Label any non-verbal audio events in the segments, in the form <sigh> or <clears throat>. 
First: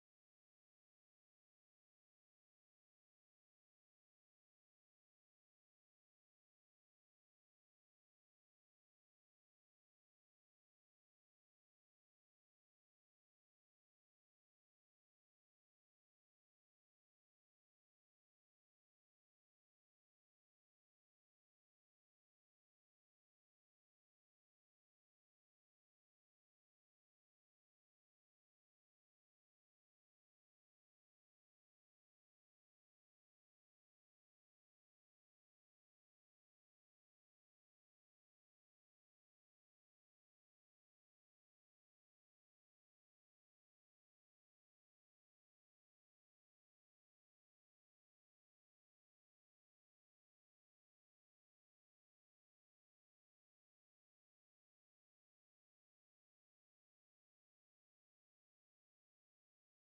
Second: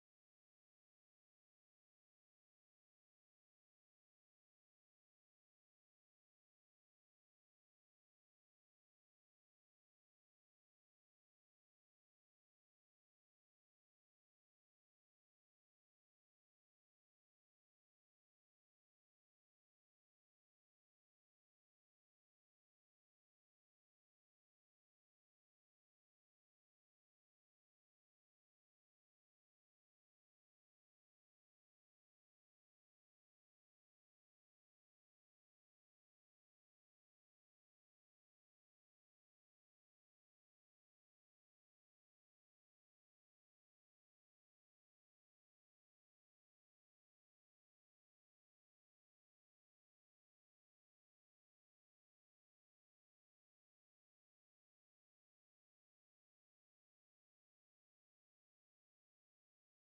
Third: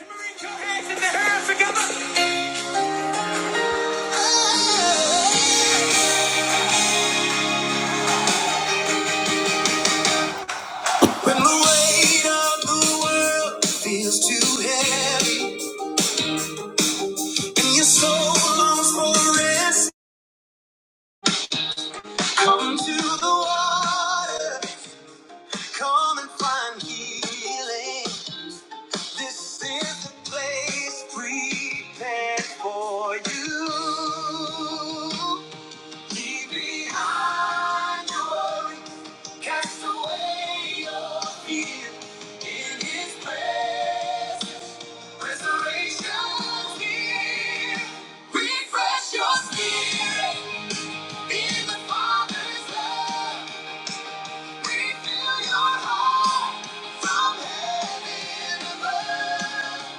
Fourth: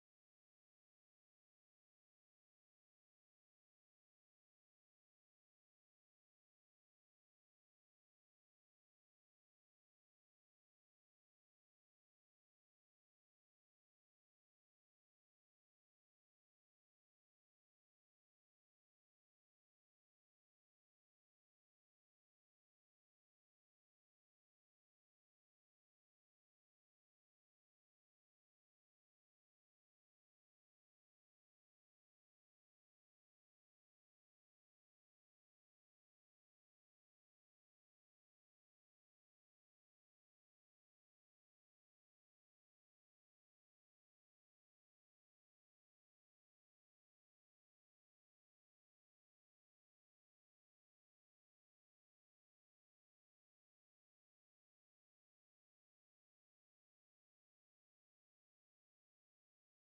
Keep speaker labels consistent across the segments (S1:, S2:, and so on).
S1: When the weight of the world feels too heavy and your soul longs for rest, come to the water, come and find healing. This is the place prepared for you. Leave behind worry, cast away your fear. In His presence, restoration's near. Refresh your spirit in the Father's love. Refill your heart from heaven above.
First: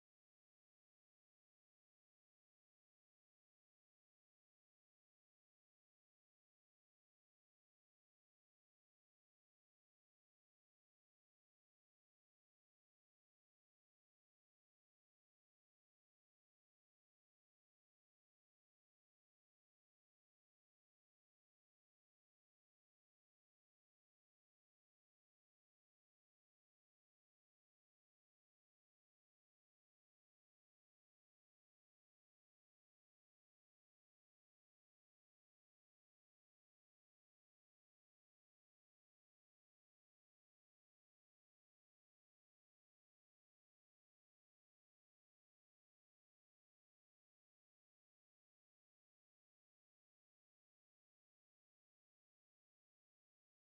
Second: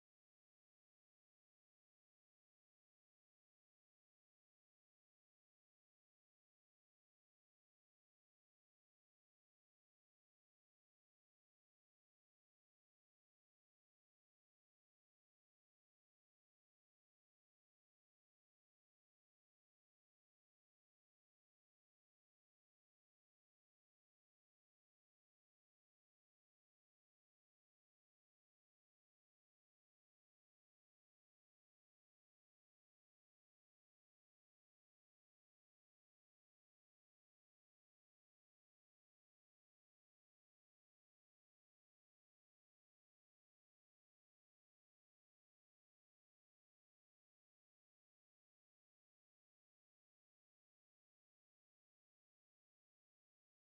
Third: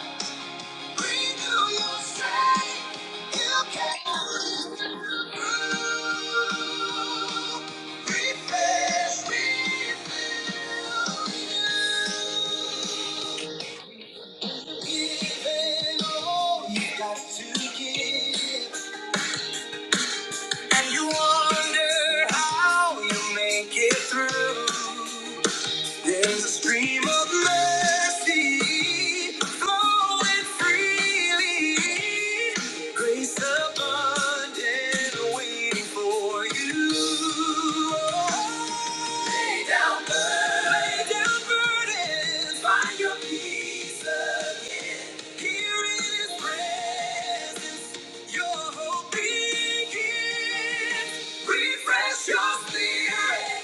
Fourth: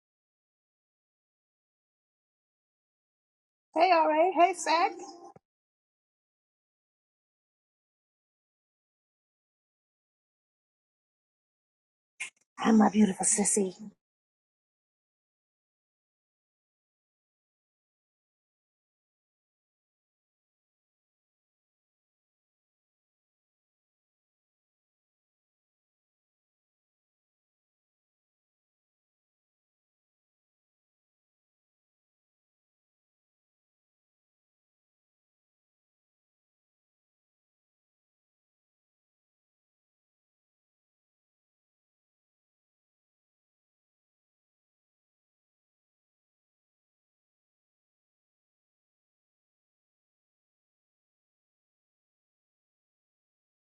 S2: Hey, all right. Hey, Sack. Hi, my beautiful sissy.
S1: And you wonder how you make it through. There's a stream of mercy flowing freely. Grace abundant waiting for you. Lay down burdens. Lay down burdens. Find your peace again. Here in His presence, your hope begins. Refresh your spirit.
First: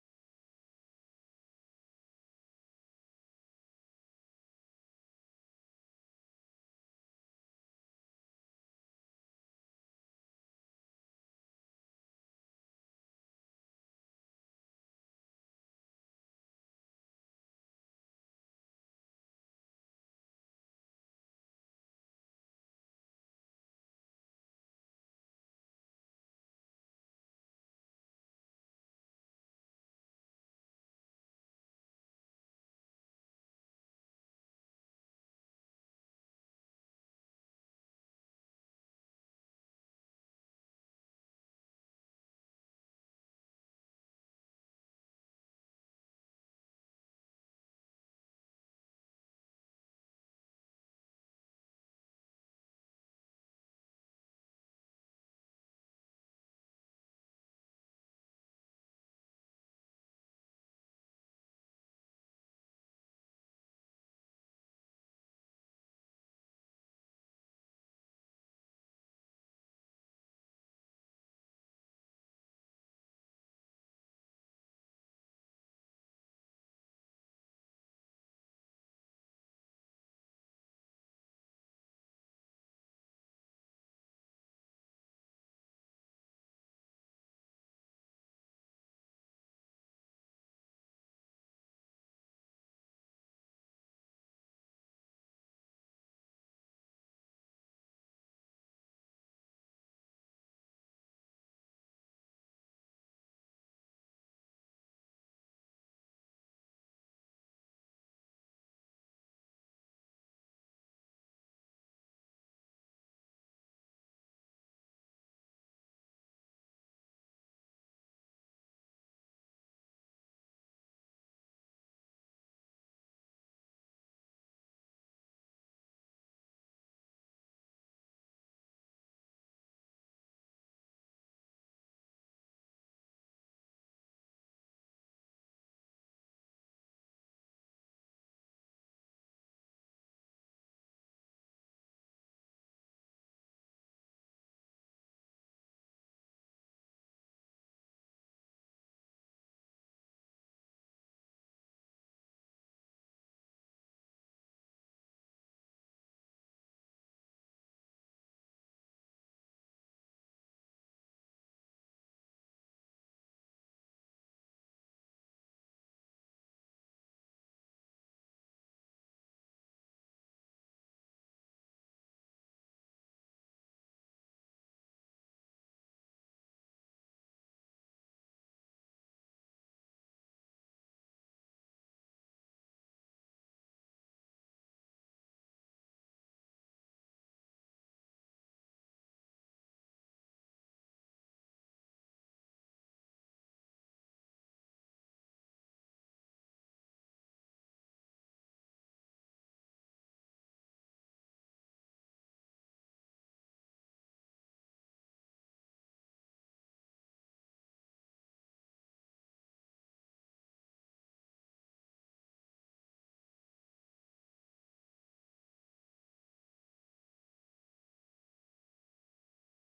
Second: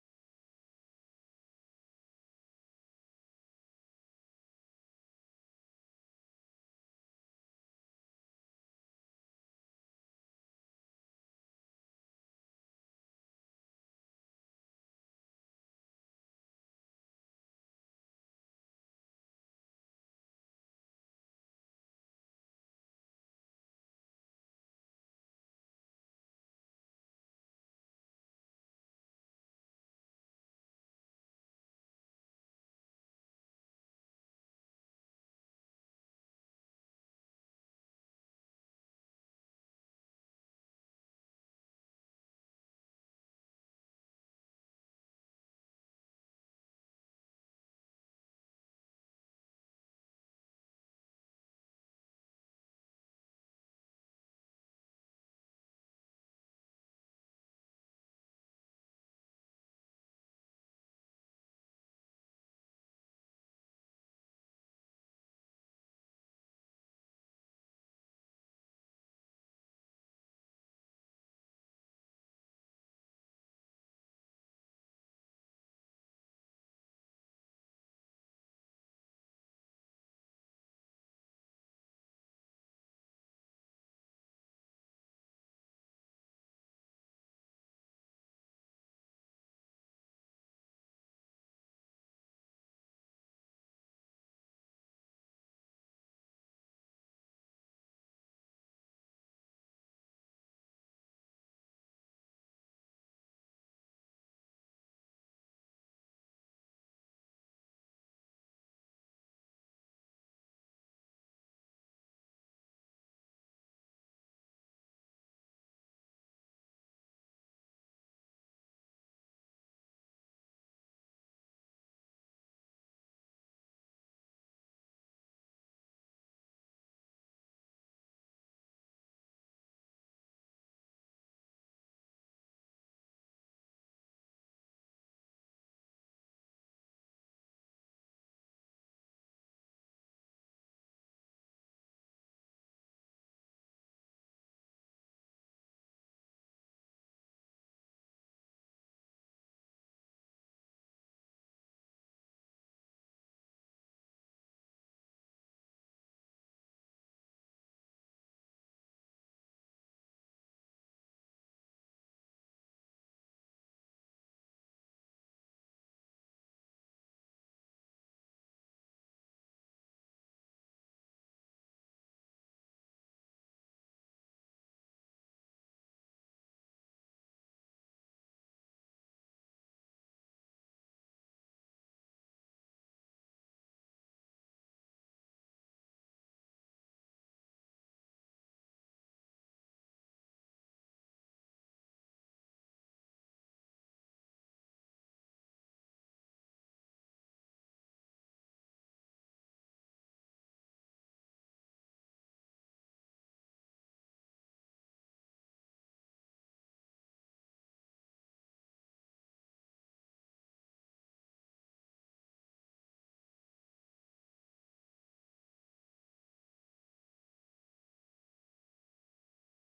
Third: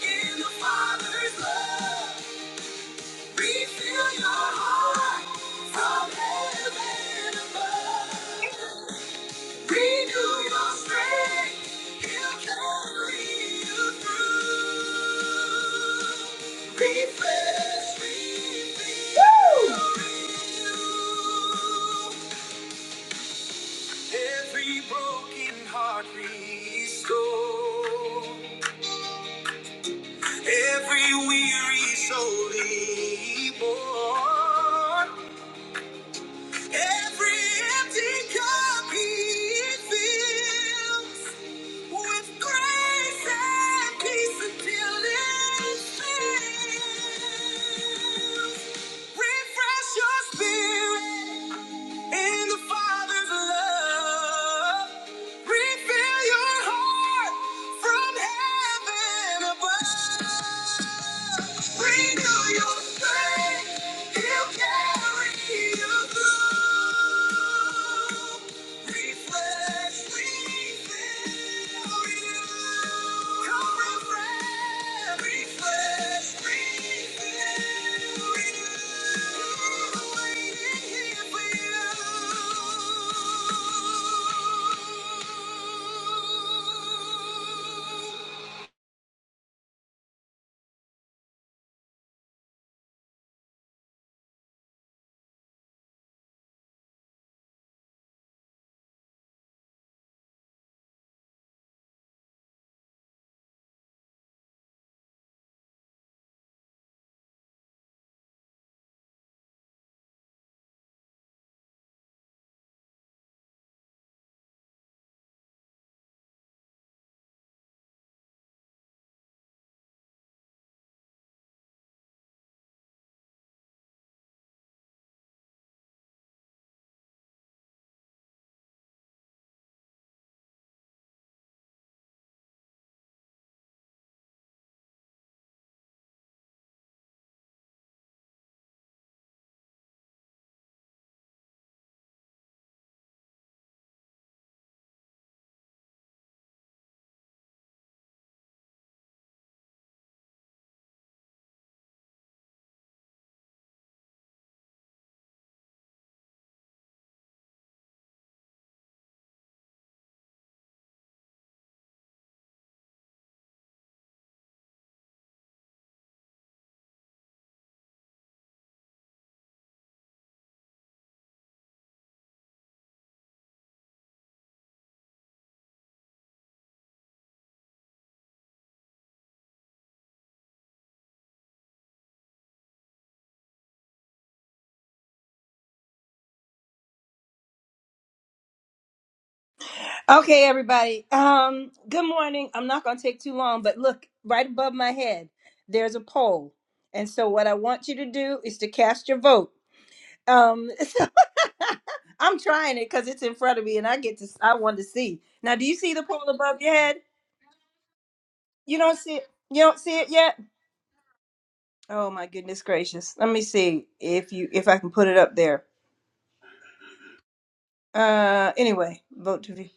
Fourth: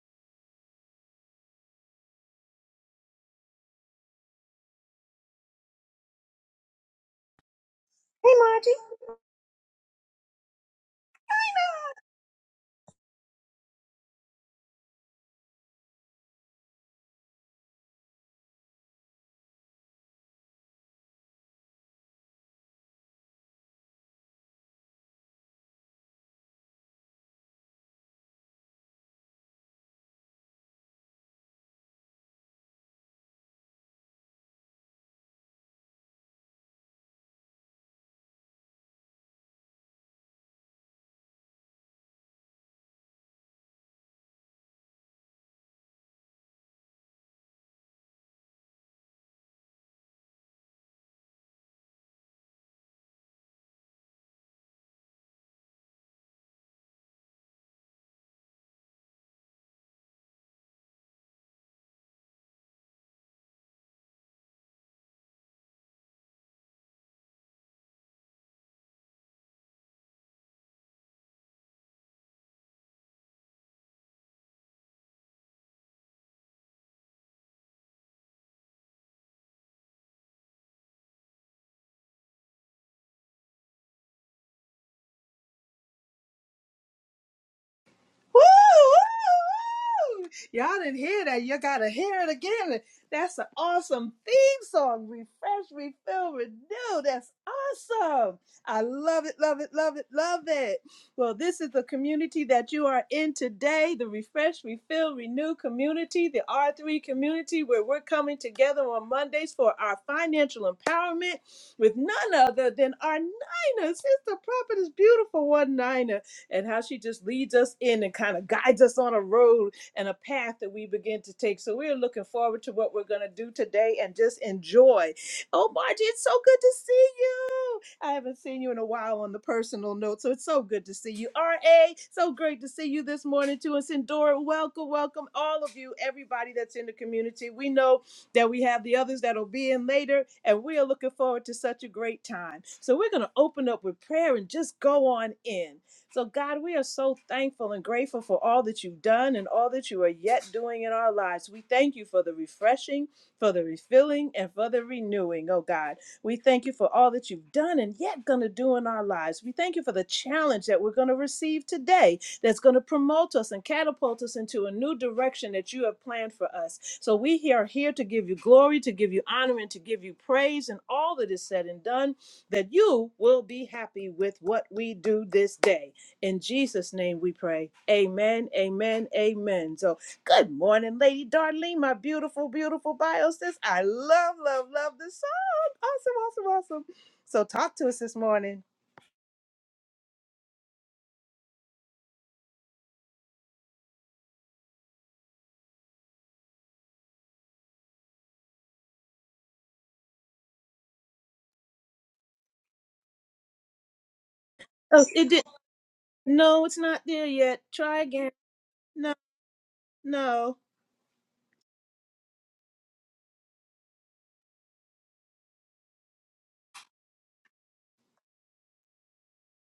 S1: In the Father's love, refill your heart from heaven above.
S2: Hey, Margie.
S1: Renew your strength, He'll carry you through. Refresh, refill, Woo! Renew. every broken heart restored. Every weary soul he borne, every empty cup he fills with grace and peace until it fills. Refresh your spirit in the Father's love. Refill your heart from heaven above. Renew your strength. He'll carry you through. Refresh, refill, you. Come refresh, refresh, refill, renew. Waiting here for you.
S2: Woo, Y'all didn't hear that. You gotta hear it again. That's an awesome theme song. Refresh, refill, renew. That's awesome. I love it, love it, love it, love it. Well, this is the community that you are in today, the Refresh, Refill, Renew community, the R3 community, where we're coming together on Mondays for our financial empowerment with none other than our Nina, sister prophetess, beautiful one Nina and how she just leads us in and kind of guides us on a road and a path that we begin to take. So we're looking forward to what we're going to do today and just enjoy. Oh, Margie, it's so good to see you. I haven't seen you in a while on the personal note, so it's so good to see you. R.A., so great to see you this morning too. And Sindora, welcome, welcome all of you, everybody that's in the community. We know that we have the others that'll be in later, and we are looking forward to such a great time. So we're going to open up with prayer and just go on in. So, God, we are so thankful and grateful for all that you've done and all that you are yet doing in our lives. We thank you for the refreshing, for the refilling, and for the renewing, oh God. We thank you for all that you've done and yet going to do in our lives. We thank you for the challenge that we're going to receive today that's going to promote us and catapult us into a new direction that you have planned for us. So, we here are here to give you glory, to give you honor, and to give you praise and all that is said and done, that you will be happy with what we do this day. In Jesus' name we pray. Amen, amen, amen. So, good morning, Lady Darlene, my beautiful, beautiful bio sis. I love, love, love this song. Awesome, awesome, awesome. So, talk to us this morning.
S1: Okay, everybody. Um, good morning. I'm not going to take too long, but look, right above my head, there's a poll. And so, what I want you to do is to cast your vote. Um, <laughs> so I'm trying it because it's in front of me, and I get to. I want to
S2: Oh,
S1: see.
S2: it did.
S1: Now, do you see the poll above
S2: No,
S1: your
S2: it's
S1: head?
S2: not there yet. Try again.
S1: You don't
S2: No,
S1: see it. You don't see it yet.
S2: no.
S1: Oh my goodness gracious! Let me see if you if I can put it up there. Uh, anyway, vote to be.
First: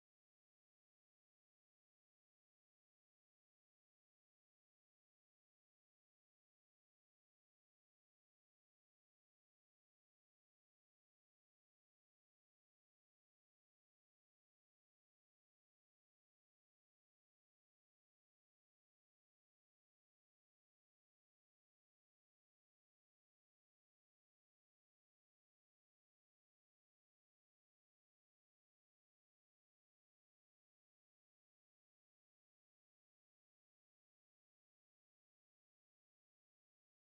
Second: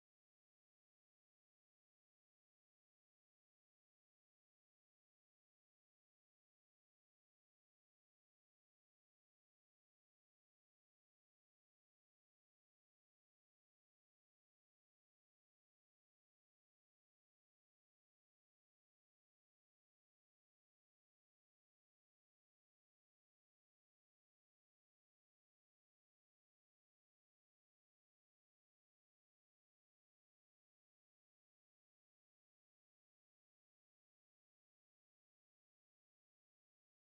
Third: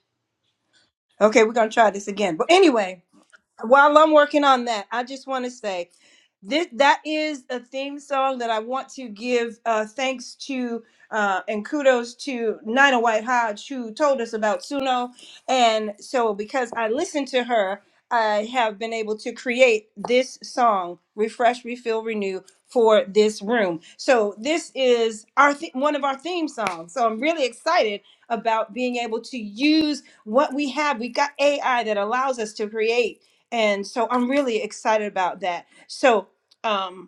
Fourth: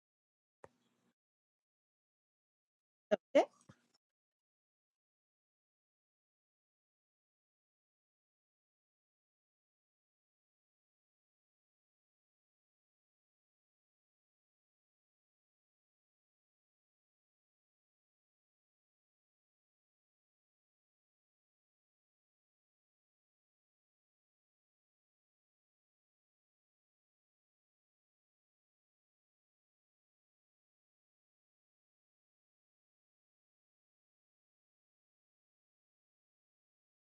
S1: Okay, we're gonna try this again. But anyway,
S2: Eh,
S1: while I'm working on that, I just want to say this that is a theme song that I want to give uh, thanks to uh, and kudos to Nina White Hodge who told us about Suno, and so because I listened to her, I have been able to create this song, "Refresh, Refill, Renew." For this room, so this is our th- one of our theme songs. So I'm really excited about being able to use what we have. We got AI that allows us to create and so I'm really excited about that. So um,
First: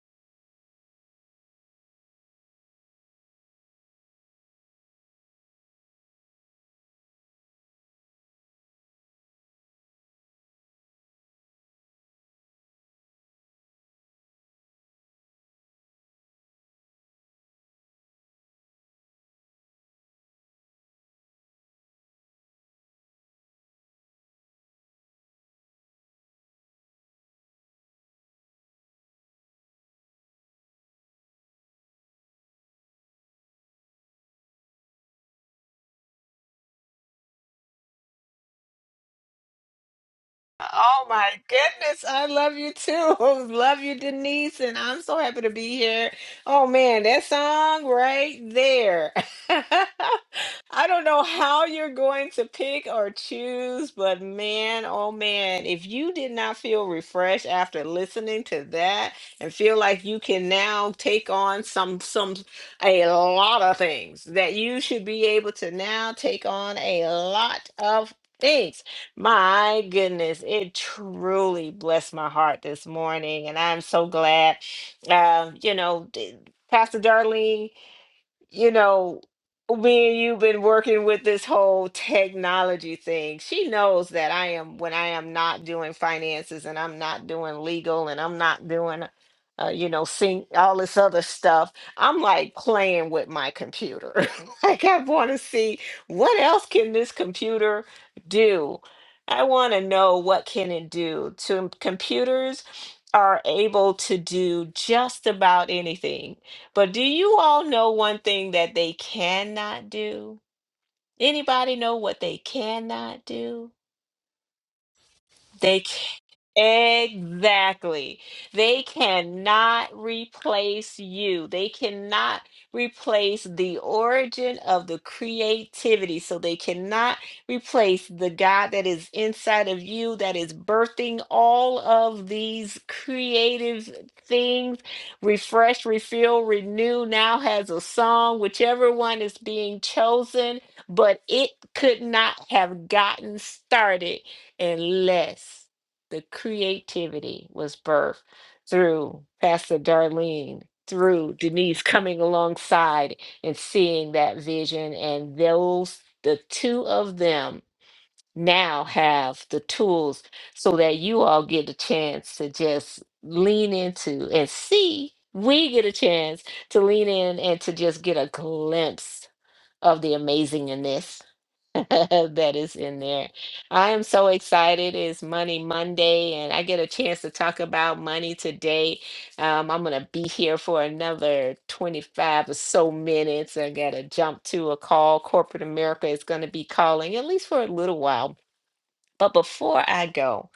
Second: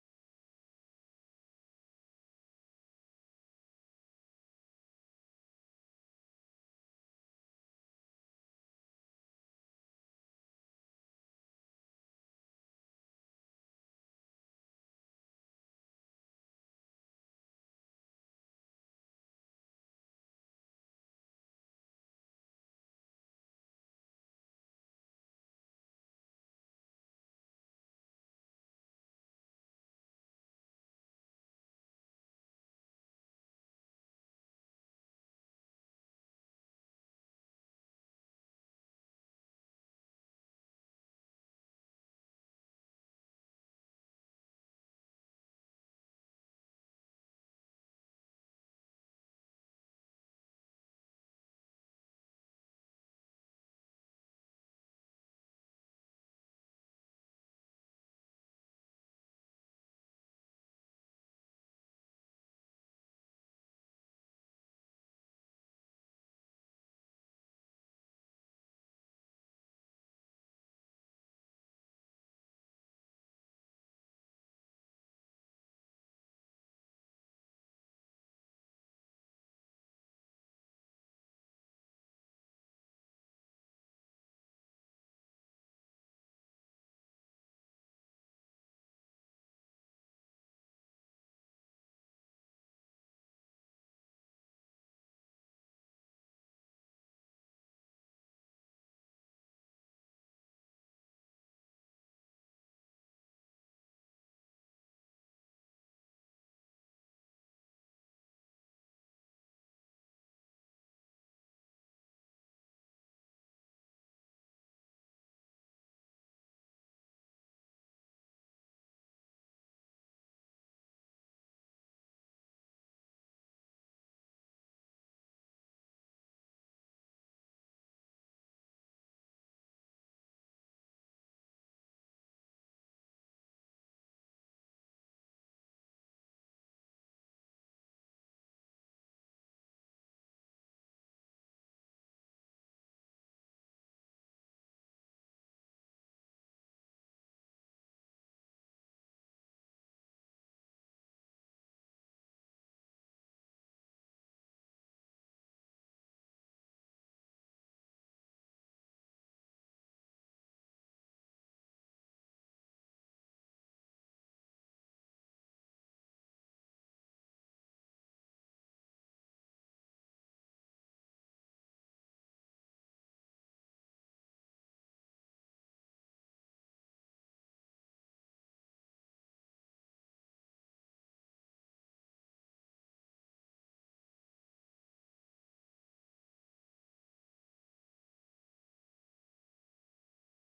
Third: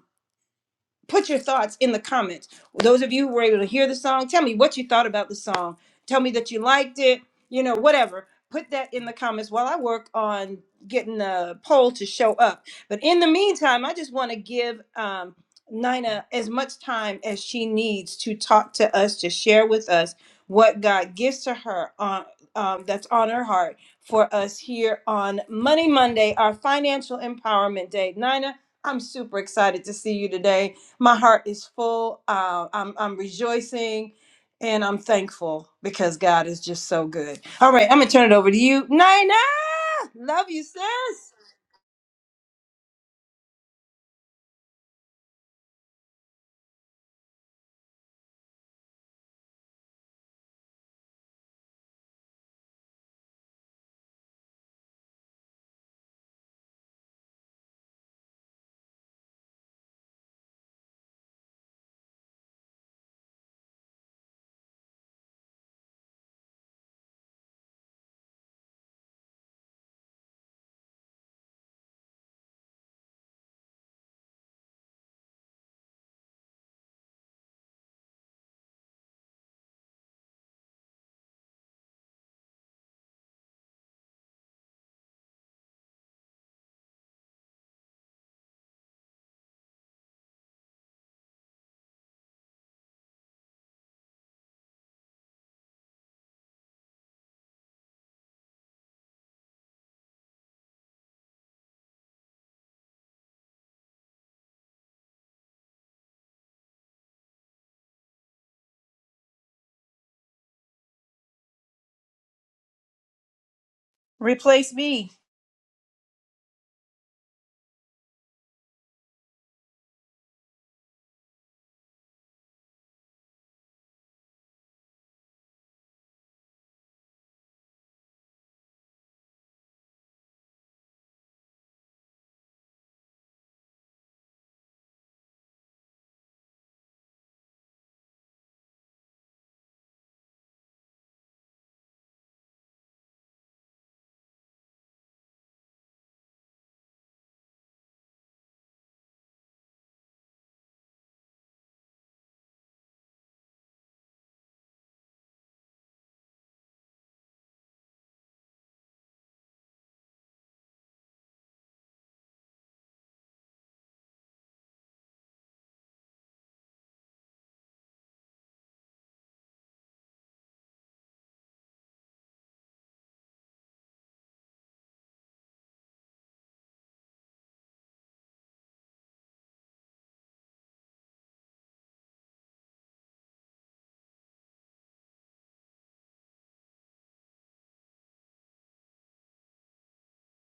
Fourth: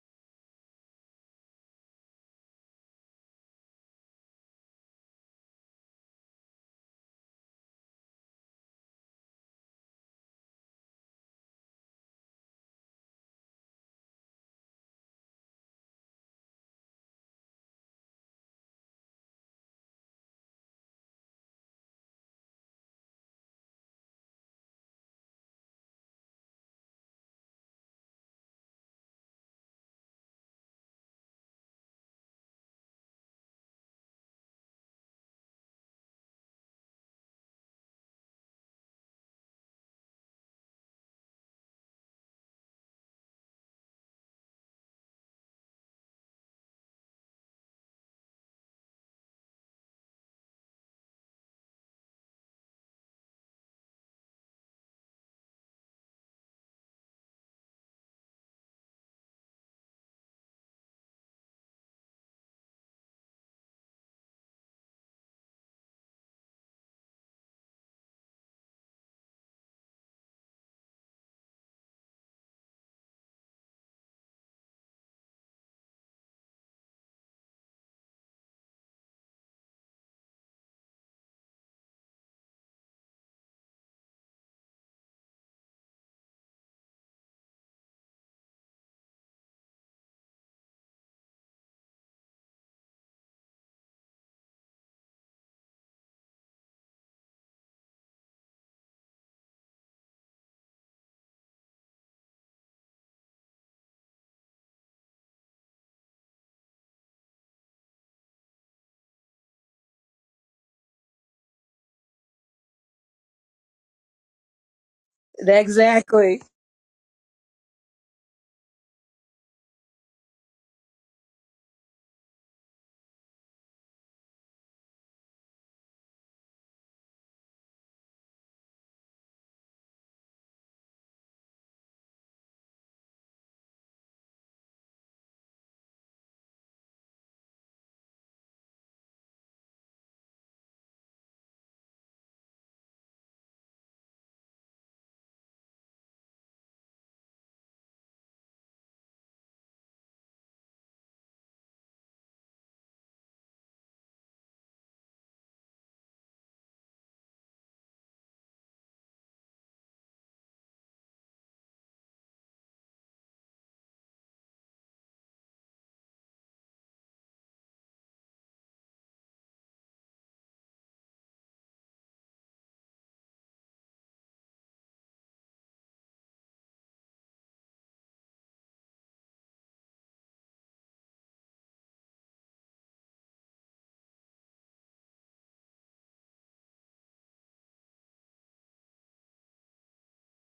S1: put your thoughts in the comments. Those of you who were able to hear the song, tell me what you thought about the song. Tell me that you liked it, you know, whatever. Put that in the comments while I work on getting the poll to show up. But in the meantime, I just want to give um, Nina as much time as she needs to talk to us, to share with us what God gives to her on. Um, that's on her heart for us here on Money Monday, our financial empowerment day. Nina, I'm super excited to see you today my heart is full. Uh, I'm I'm rejoicing, and I'm thankful because God is just so good. All right, I'm gonna turn it over to you, Nina. Love you,
S3: Oh
S1: sis.
S3: my goodness, I love you too. <laughs> Love you, Denise, and I'm so happy to be here. Oh man, that song right there. <laughs> I don't know how you're going to pick or choose, but man, oh man, if you did not feel refreshed after listening to that and feel like you can now take on some some a lot of things that you should be able to now take on a lot of things. My goodness, it truly blessed my heart this morning, and I'm so glad. Uh, you know, d- Pastor Darlene you know, me and you've been working with this whole technology thing. She knows that I am when I am not doing finances and I'm not doing legal and I'm not doing, uh, you know, sync all this other stuff. I'm like playing with my computer. <laughs> like I want to see what else can this computer do. I want to know what can it do. To computers are able to do just about anything but do you all know one thing that they cannot do? Anybody know what they cannot do?
S1: Replace me.
S3: They
S2: Exactly.
S3: Exactly. They cannot replace you. They cannot replace the origin of the creativity. So they cannot replace the God that is inside of you, that is birthing all of these creative things. Refresh, refill, renew now has a song, whichever one is being chosen, but it could not have gotten started unless the creativity was birthed through Pastor Darlene, through Denise coming alongside and seeing that vision. And those, the two of them now have the tools so that you all get a chance to just lean into and see. We get a chance to lean in and to just get a glimpse of the amazingness <laughs> that is in there. I am so excited. It's Money Monday, and I get a chance to talk about money today. Um, I'm going to be here for another 25 or so minutes. I got to jump to a call. Corporate America is going to be calling, at least for a little while. But before I go,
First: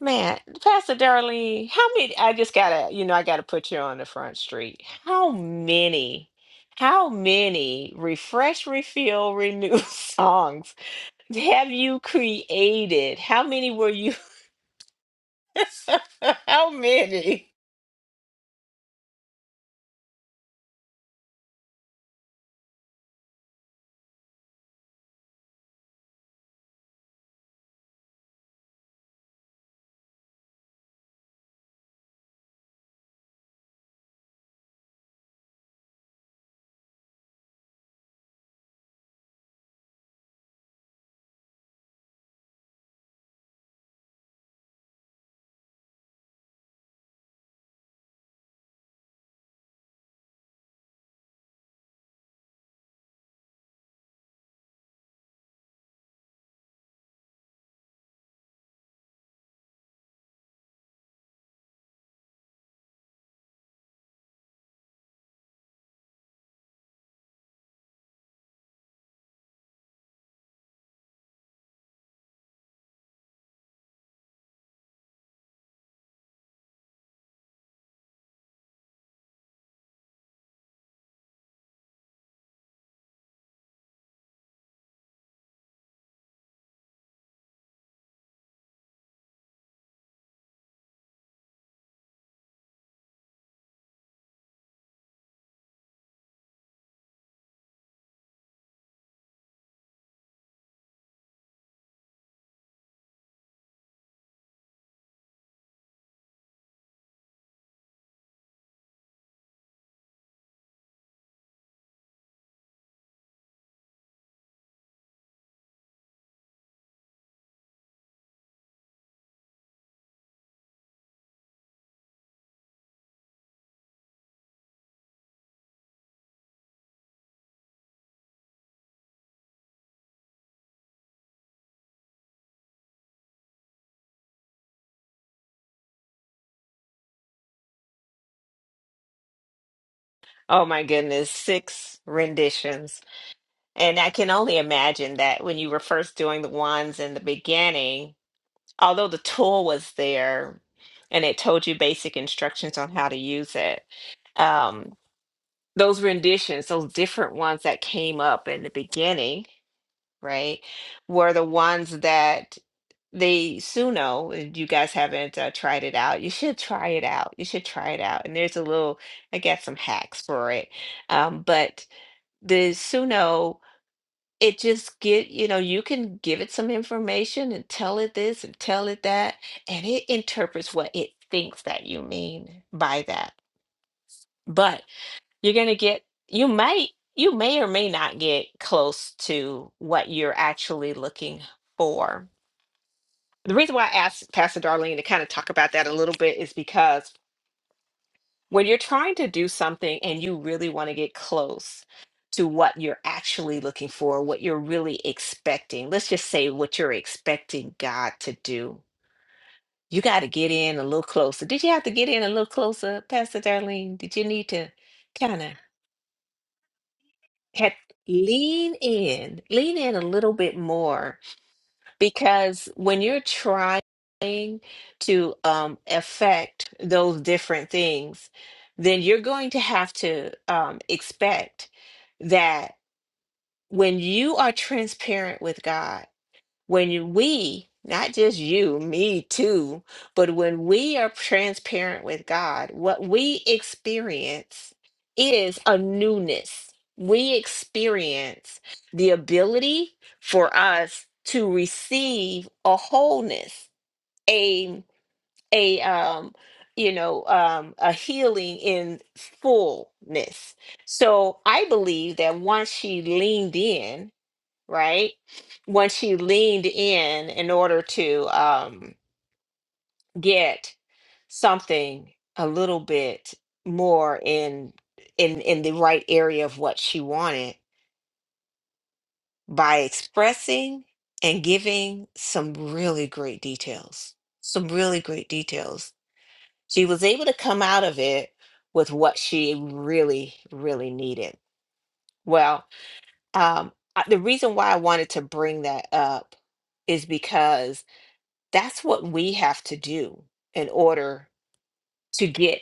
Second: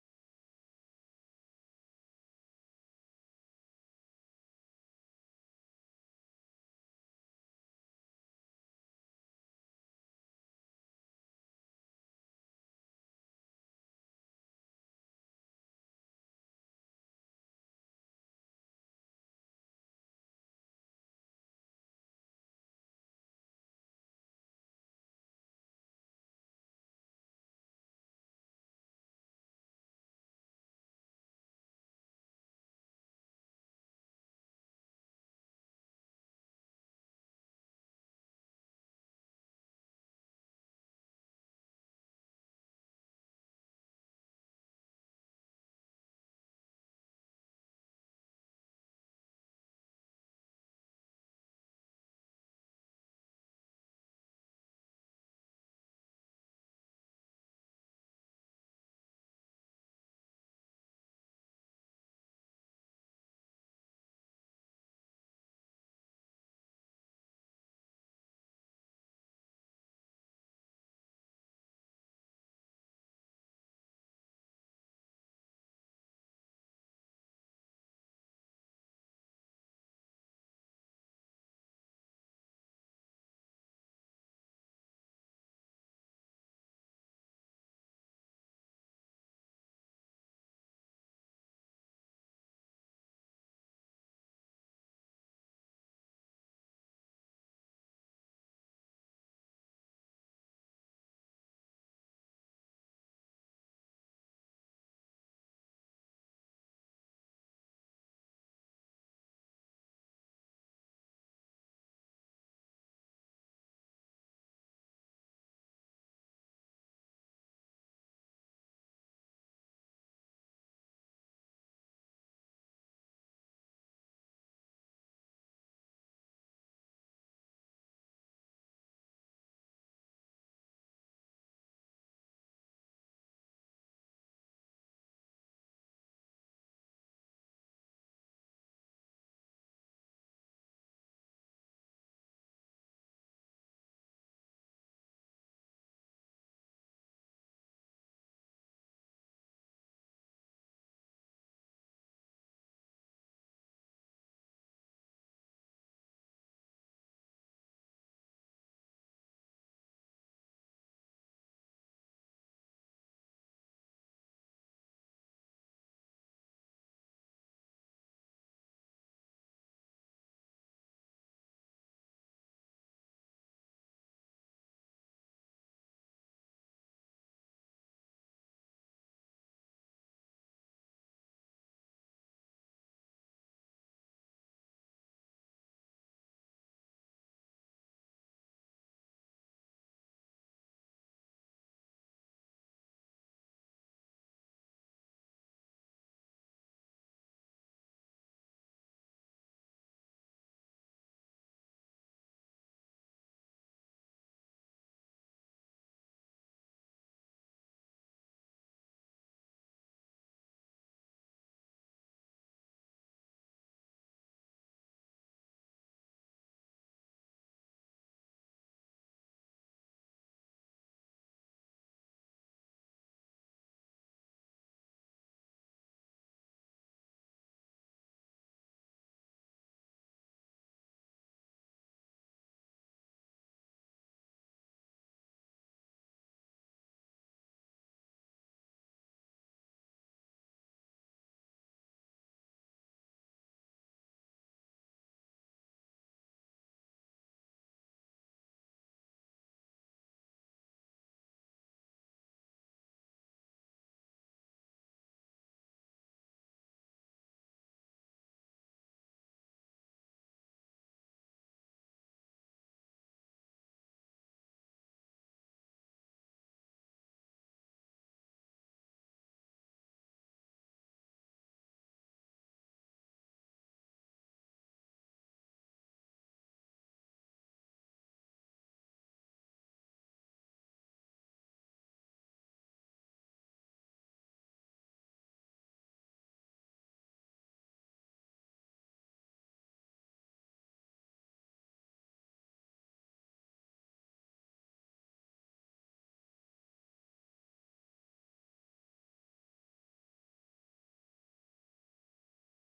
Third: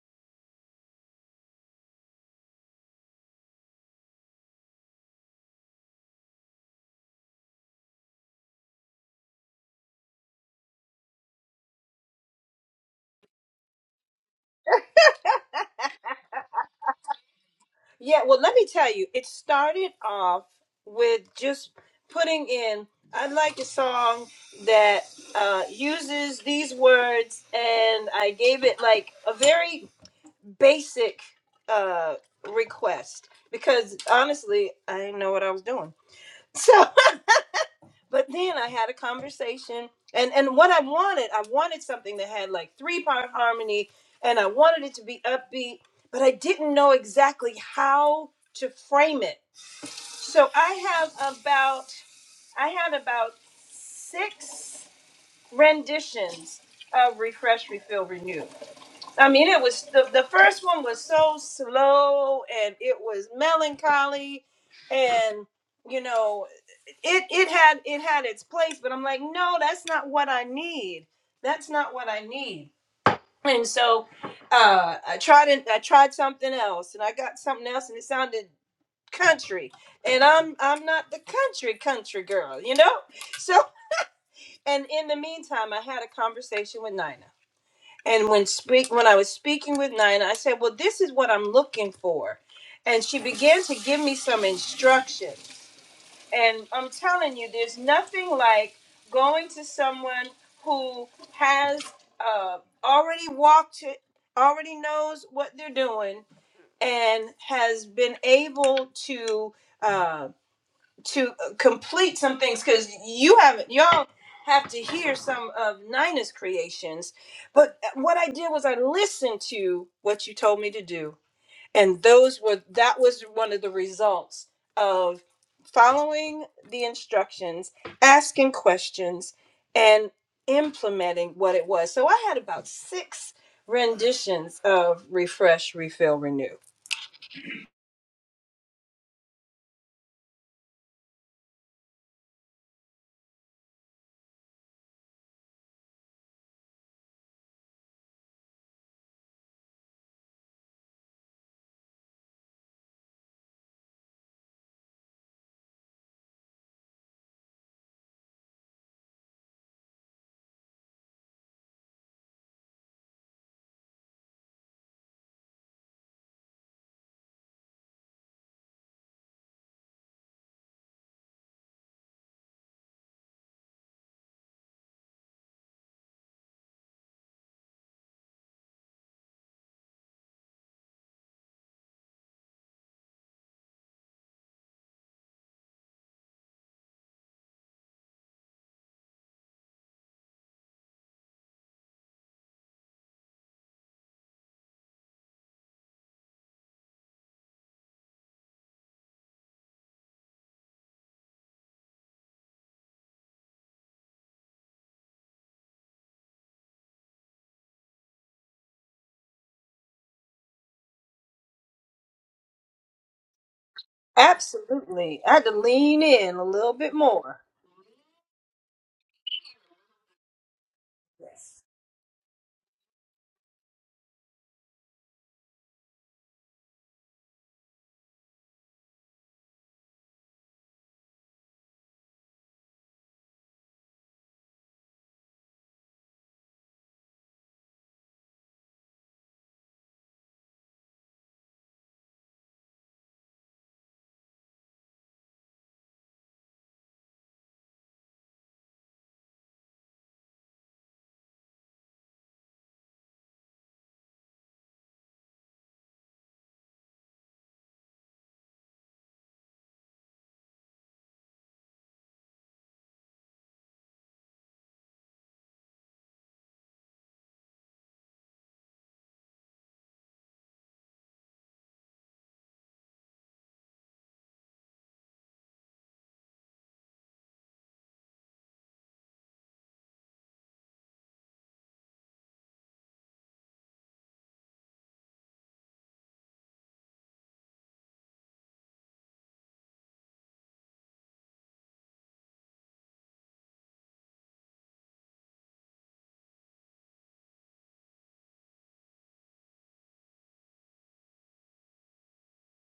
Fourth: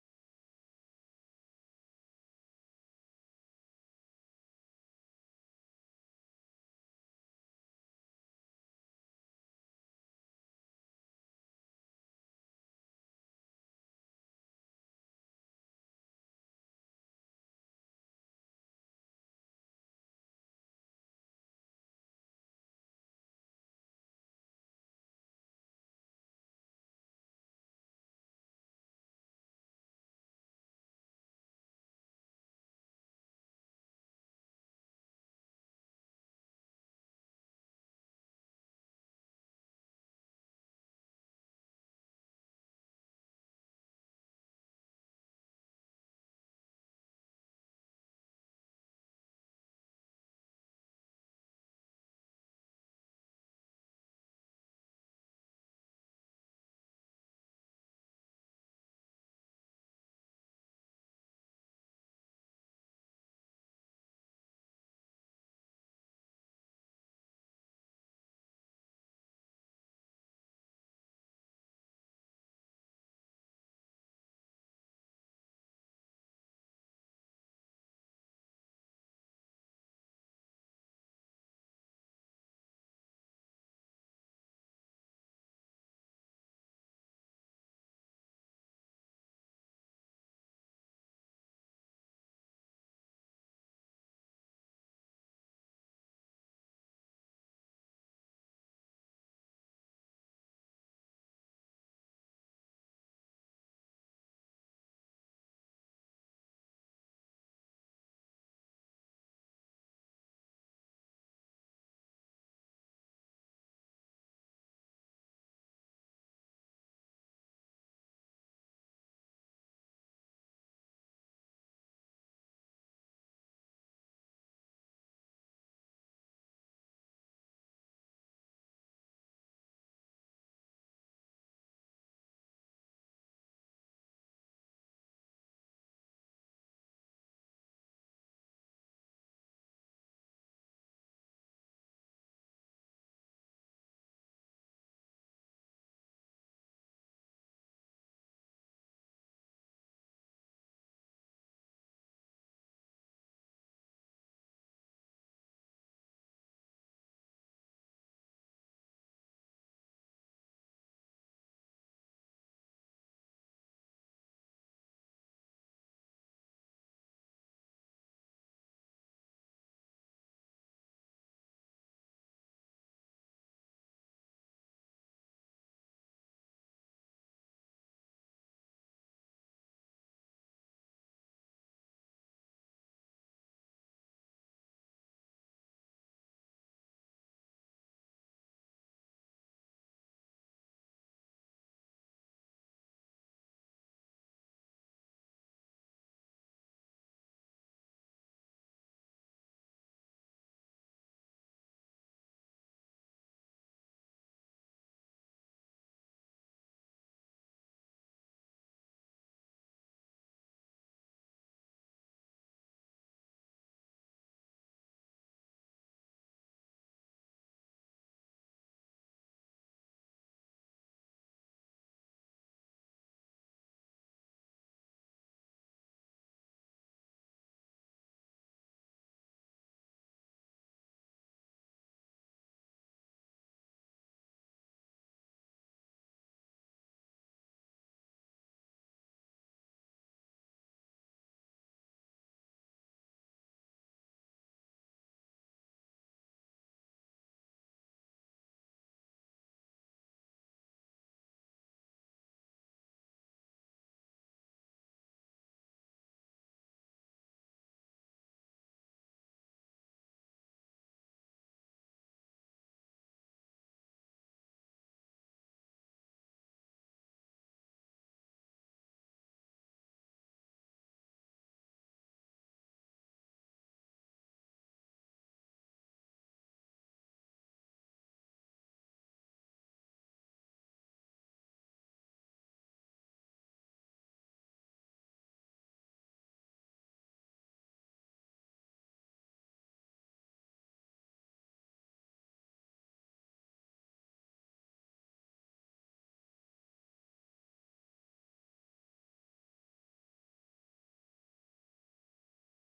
S3: man, Pastor Darlene, how many? I just got to, you know, I got to put you on the front street. How many? How many refresh, refill, renew <laughs> songs have you created? How many were you? <laughs> How many?
S1: Yeah, well, let me tell you, it started off with just putting in. I like a song that uh, uses these words, and I gave it like a very basic uh, request because honestly, I didn't know what I was doing. <laughs> So. but then I had a conversation and and what I wanted, I wanted something that had like three part harmony and I wanted it to be upbeat, but I didn't know exactly how to frame it. So I have about I had about six renditions of Refresh, Refill, Renew. I mean, it was the, the first one was so slow and it was melancholy, and you know, it it had it had its place, but I'm like, no, that's not what I need. That's not what I need. And so, uh, I tried and I tried something else, and I got something else, and it sounded country, and I'm I'm not the country country girl, you know. <laughs> So, and in the meantime, I had a conversation with Nina. And when speak when I was speaking with Nina, I said, "Well, this is what I'm looking for," and she began to give me some instruction. And I'm telling you, there's nothing like going to someone who has uh, already walked it, already knows what they're doing, and has been able to. Um, to uh, complete some things because you haven't y'all have to hear some of Nina's creations. But uh, what I did was I listened to what you told me to do, and those were that was one of the results of following the instructions, asking questions, and implementing what it was. So I had about six renditions of refresh, refill, renew.
S3: Oh my goodness, six renditions. And I can only imagine that when you were first doing the ones in the beginning, although the tool was there and it told you basic instructions on how to use it, um, those renditions, those different ones that came up in the beginning, right, were the ones that the Suno, if you guys haven't uh, tried it out, you should try it out. You should try it out. And there's a little, I got some hacks for it. Um, but the Suno, it just get, you know, you can give it some information and tell it this and tell it that, and it interprets what it thinks that you mean by that. But you're gonna get, you might, you may or may not get close to what you're actually looking for the reason why I asked Pastor Darlene to kind of talk about that a little bit is because when you're trying to do something and you really want to get close to what you're actually looking for, what you're really expecting, let's just say what you're expecting God to do, you got to get in a little closer. Did you have to get in a little closer, Pastor Darlene? Did you need to
S1: Absolutely. I
S3: kind
S1: had
S3: of
S1: to lean in a little bit more.
S3: had lean in, lean in a little bit more Because when you're trying to um, affect those different things, then you're going to have to um, expect that when you are transparent with God, when you- we, not just you, me too, but when we are transparent with God, what we experience is a newness. We experience the ability for us to receive a wholeness, a a um, you know, um, a healing in fullness. So I believe that once she leaned in right? When she leaned in in order to um, get something a little bit more in in in the right area of what she wanted by expressing and giving some really great details. Some really great details. She was able to come out of it with what she really, really needed. Well, um, I- the reason why I wanted to bring that up is because That's what we have to do in order to get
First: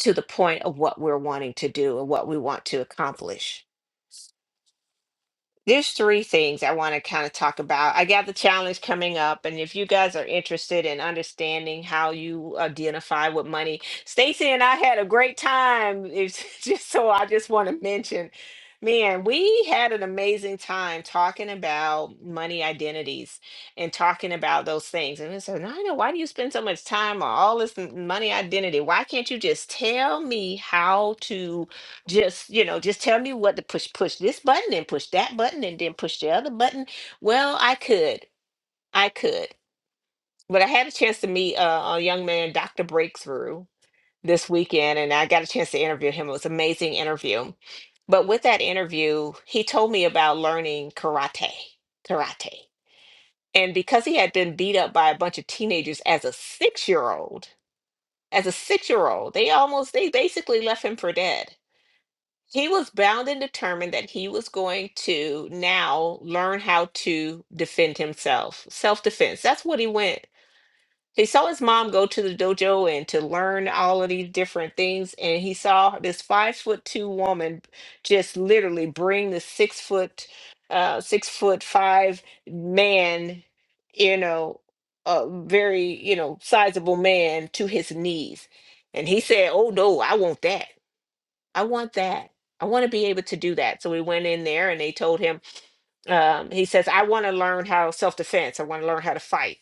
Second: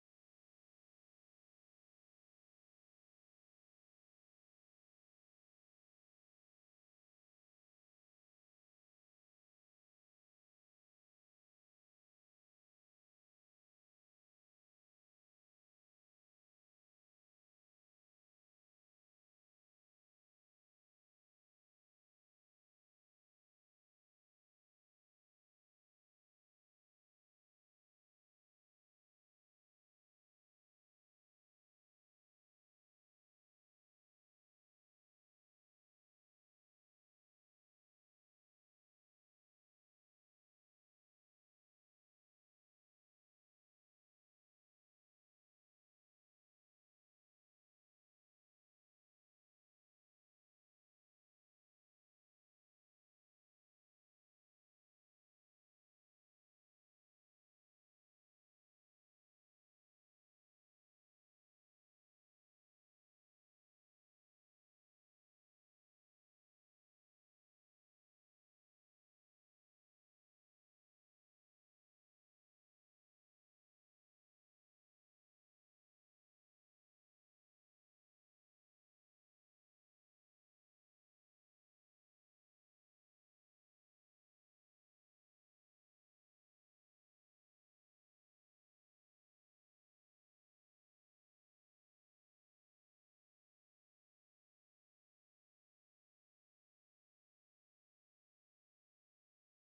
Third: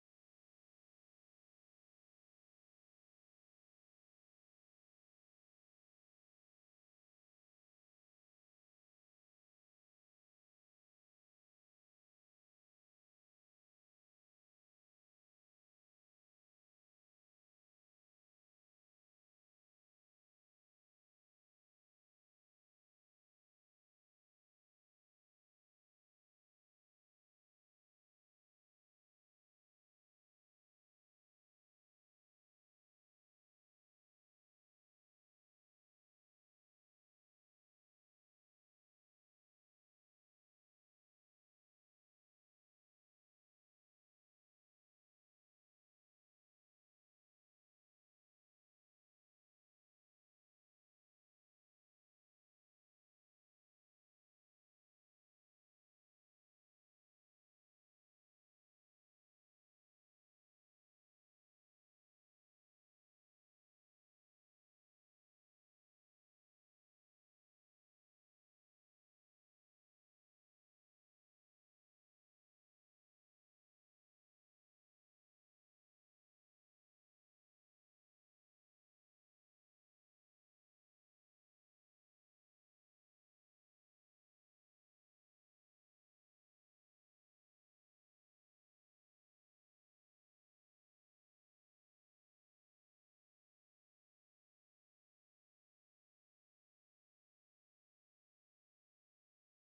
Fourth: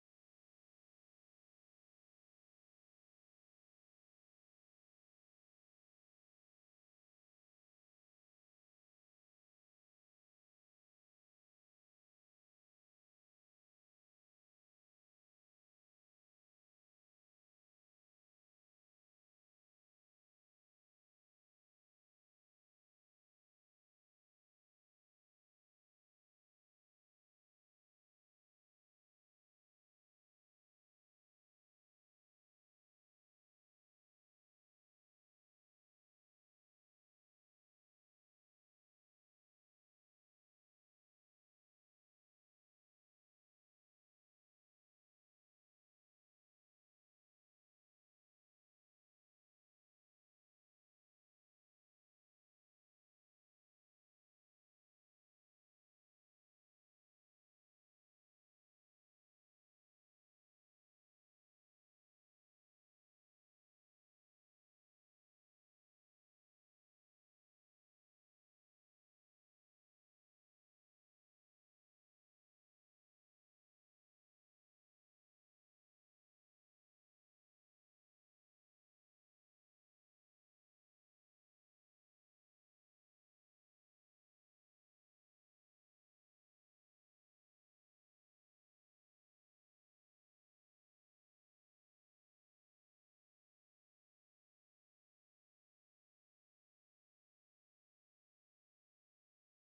S3: to the point of what we're wanting to do and what we want to accomplish there's three things I want to kind of talk about. I got the challenge coming up, and if you guys are interested in understanding how you identify with money, Stacy and I had a great time. It's <laughs> just so I just want to mention, man, we had an amazing time talking about money identities and talking about those things. And I said, Nina, why do you spend so much time on all this m- money identity? Why can't you just tell me how to? just you know just tell me what to push push this button and push that button and then push the other button well i could i could but i had a chance to meet uh, a young man dr breakthrough this weekend and i got a chance to interview him it was an amazing interview but with that interview he told me about learning karate karate and because he had been beat up by a bunch of teenagers as a six year old as a six year old they almost they basically left him for dead he was bound and determined that he was going to now learn how to defend himself self-defense that's what he went he saw his mom go to the dojo and to learn all of these different things and he saw this five foot two woman just literally bring the six foot uh six foot five man you know a very you know sizable man to his knees and he said oh no i want that I want that. I want to be able to do that. So we went in there and they told him, um, he says, I want to learn how self defense. I want to learn how to fight.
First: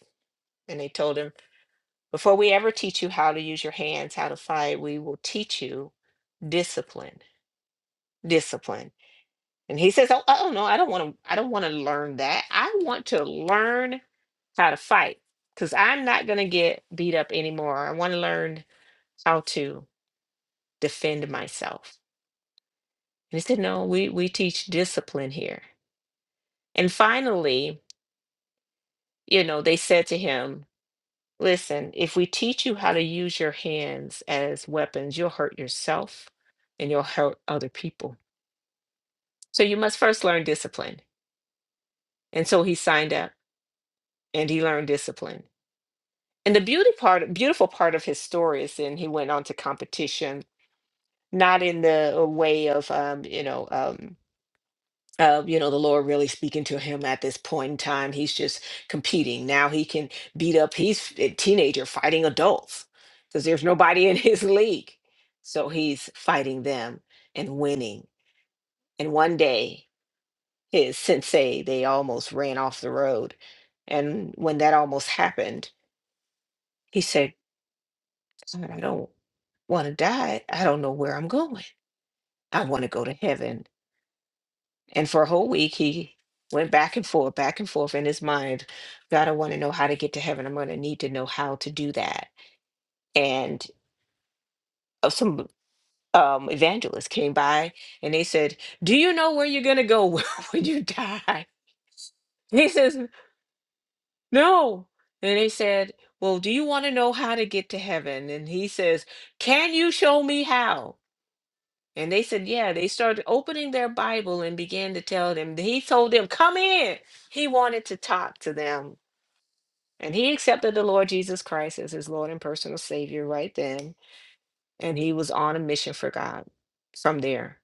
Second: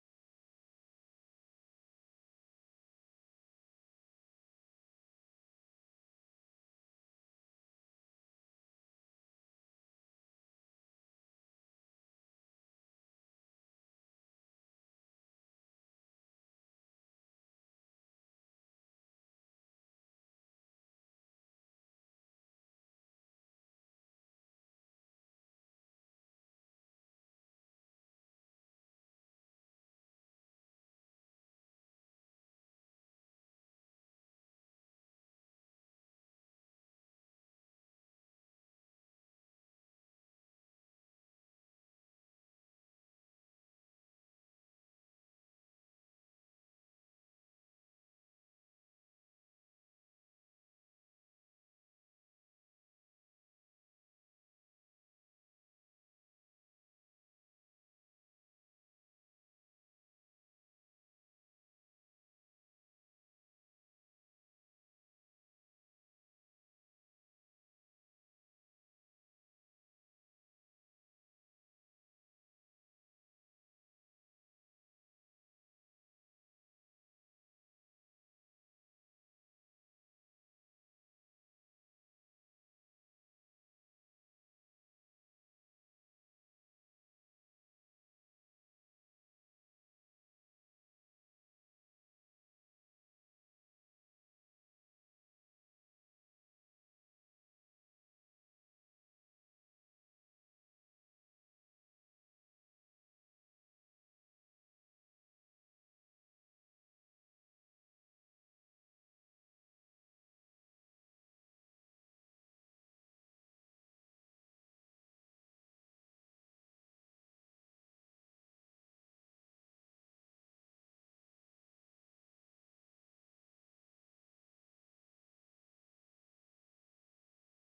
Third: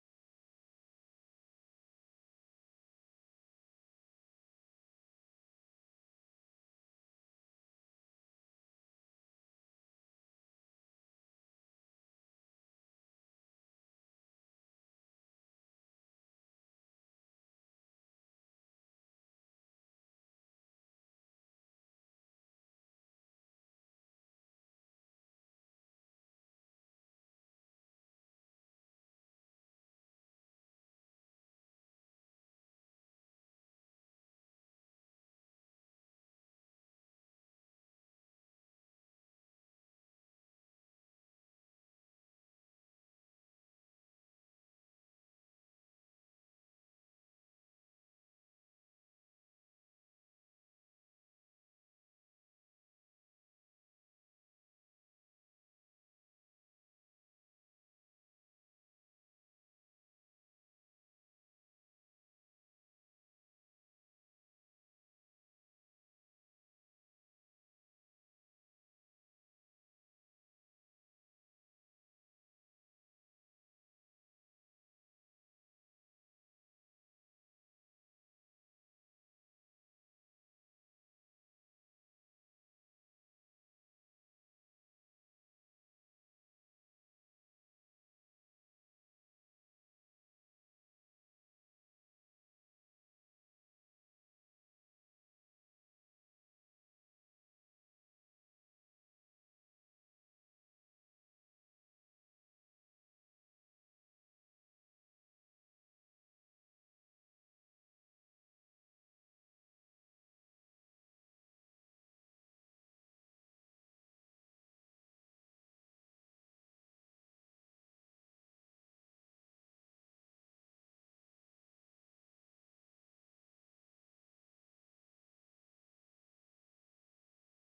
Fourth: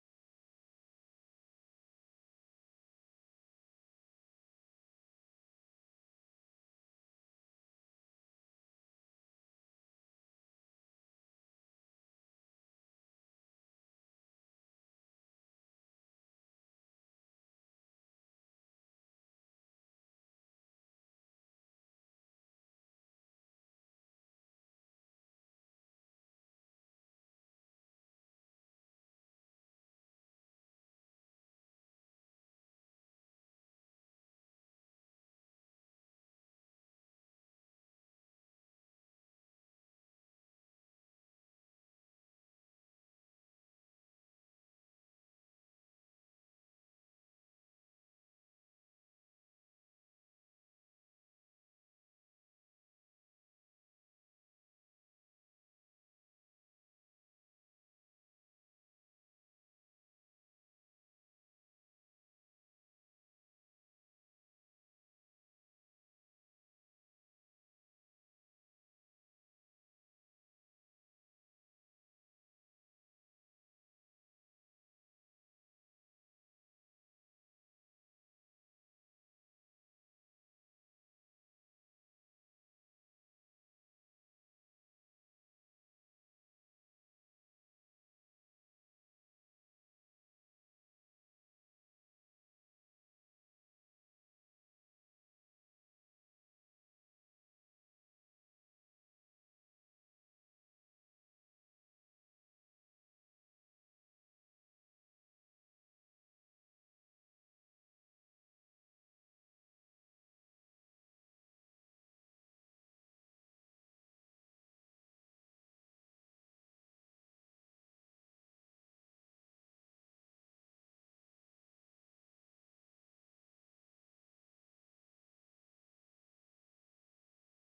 S3: And they told him, before we ever teach you how to use your hands, how to fight, we will teach you discipline, discipline. And he says, Oh, oh no, I don't want to, I don't want to learn that. I want to learn how to fight because I'm not going to get beat up anymore. I want to learn how to defend myself. And he said, No, we, we teach discipline here And finally, you know, they said to him, Listen, if we teach you how to use your hands as weapons, you'll hurt yourself and you'll hurt other people. So you must first learn discipline. And so he signed up and he learned discipline. And the beauty part, beautiful part of his story is then he went on to competition, not in the way of, um, you know, um, uh, you know, the Lord really speaking to him at this point in time. He's just competing. Now he can beat up, he's a teenager fighting adults because there's nobody in <laughs> his league. So he's fighting them and winning. And one day, his sensei, they almost ran off the road. And when that almost happened, he said, "God, I don't want to die. I don't know where I'm going. I want to go to heaven. And for a whole week, he went back and forth, back and forth in his mind. God, I want to know how to get to heaven. I'm going to need to know how to do that. And uh, some um, evangelists came by and they said, Do you know where you're going to go <laughs> when you die? And He says, No. And they said, Well, do you want to know how to get to heaven? And he says, Can you show me how? And they said, Yeah. They started opening their Bible and began to tell them. He told them, Come in. He wanted to talk to them And he accepted the Lord Jesus Christ as his Lord and personal Savior right then. And he was on a mission for God from there.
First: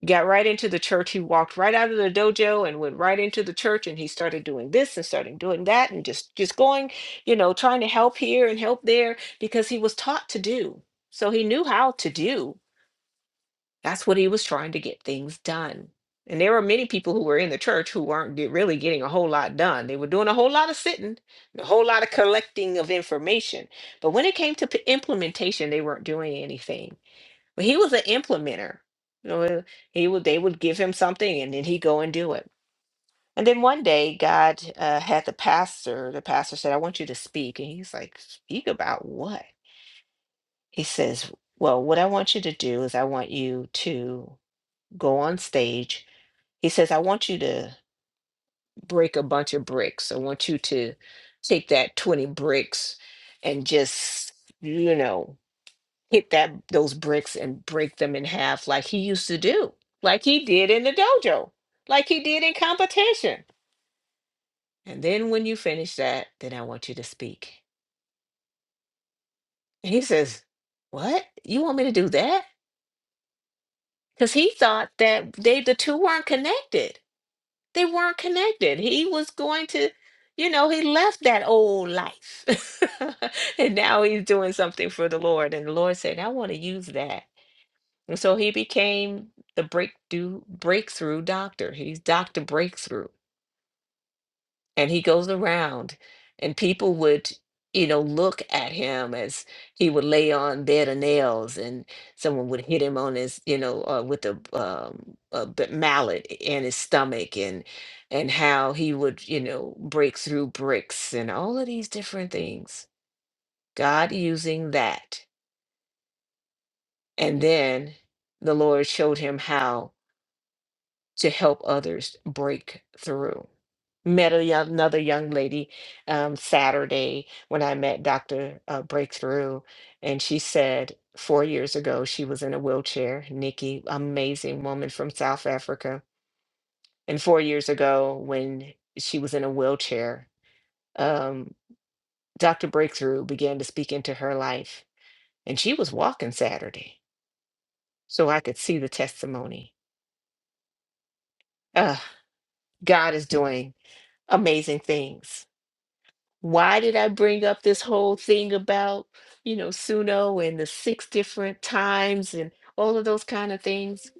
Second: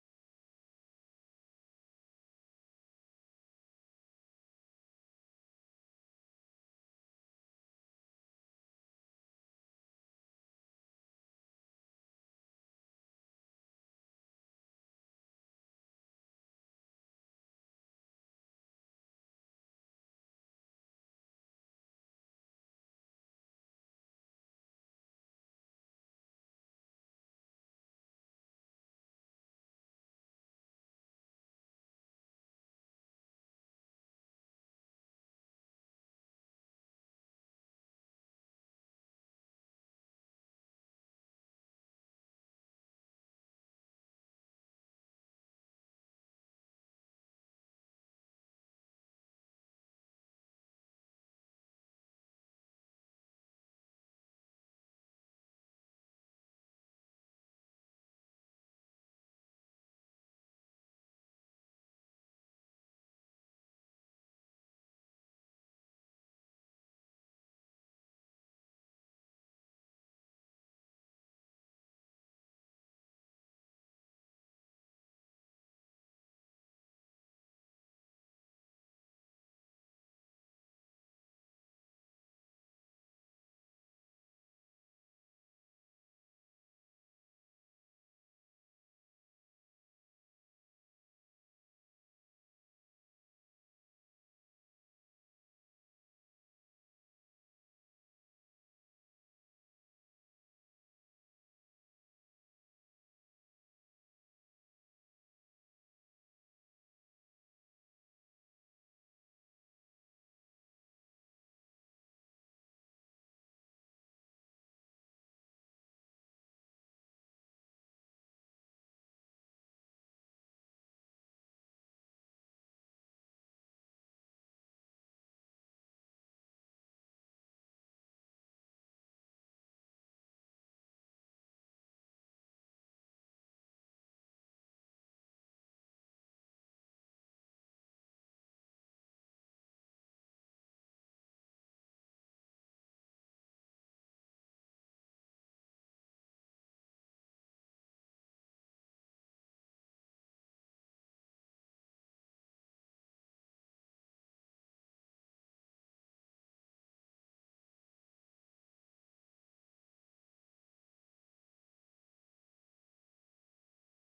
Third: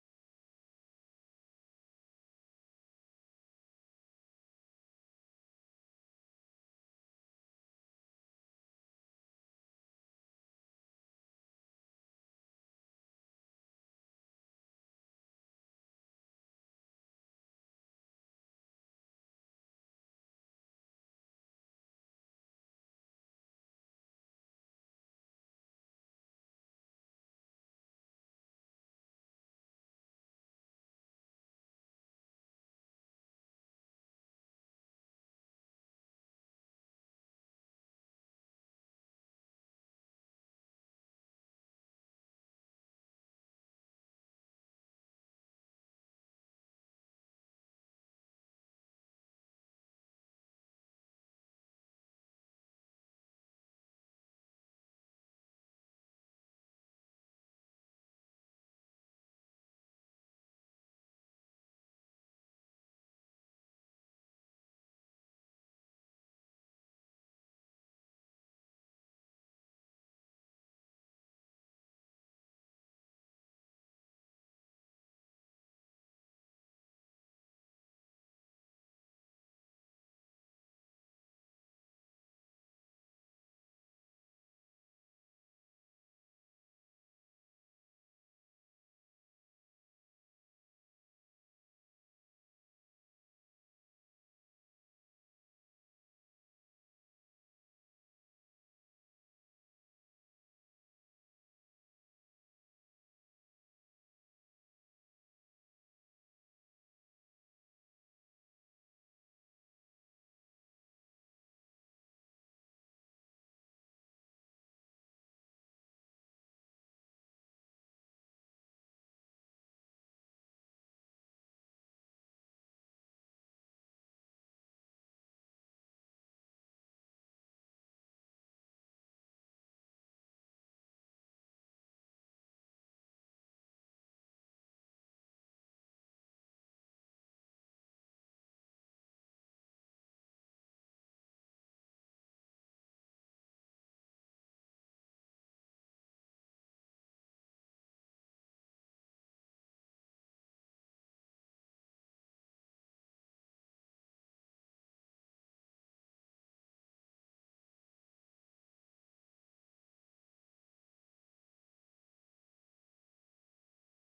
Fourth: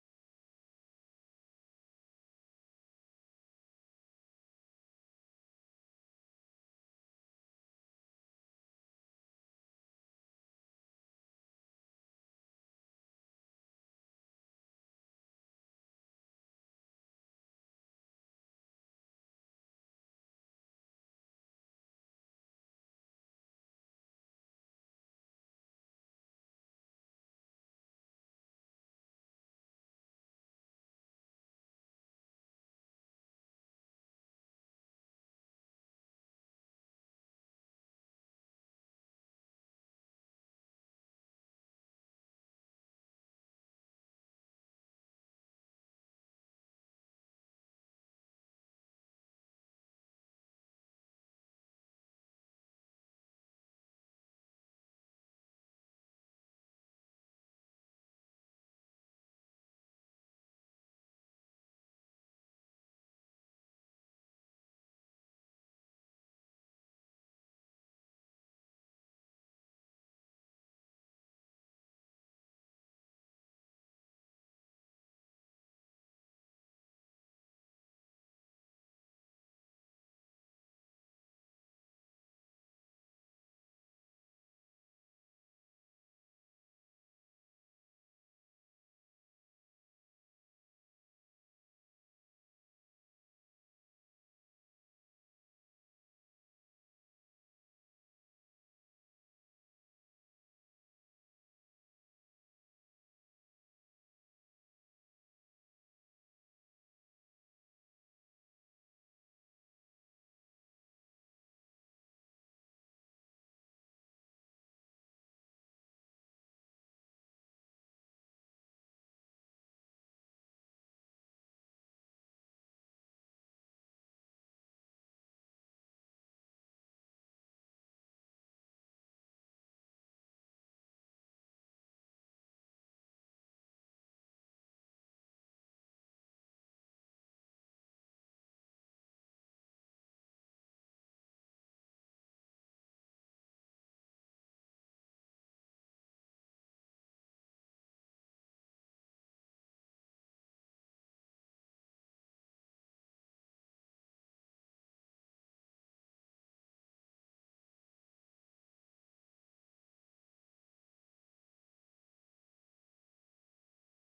S3: He got right into the church. He walked right out of the dojo and went right into the church. And he started doing this and started doing that and just, just going, you know, trying to help here and help there because he was taught to do. So he knew how to do that's what he was trying to get things done. And there were many people who were in the church who weren't get- really getting a whole lot done. They were doing a whole lot of sitting, and a whole lot of collecting of information. But when it came to p- implementation, they weren't doing anything. But he was an implementer. You know, he would they would give him something and then he'd go and do it. And then one day God uh, had the pastor, the pastor said, I want you to speak. And he's like, speak about what? He says, well, what I want you to do is I want you to go on stage. He says, I want you to break a bunch of bricks. I want you to take that 20 bricks and just, you know, hit that those bricks and break them in half like he used to do, like he did in the dojo, like he did in competition. And then when you finish that, then I want you to speak. And he says, What? You want me to do that? Because he thought that they the two weren't connected. They weren't connected. He was going to, you know, he left that old life. <laughs> and now he's doing something for the Lord. And the Lord said, I want to use that. And so he became the breakthrough breakthrough doctor. He's Dr. Breakthrough and he goes around and people would you know look at him as he would lay on bed of nails and someone would hit him on his you know uh, with a, um, a b- mallet in his stomach and and how he would you know break through bricks and all of these different things god using that and then the lord showed him how to help others break through met a young, another young lady um, Saturday when I met Dr. Uh, Breakthrough, and she said four years ago she was in a wheelchair. Nikki, amazing woman from South Africa, and four years ago when she was in a wheelchair, um, Dr. Breakthrough began to speak into her life, and she was walking Saturday, so I could see the testimony. Uh, God is doing amazing things. why did I bring up this whole thing about, you know, Suno and the six different times and all of those kind of things?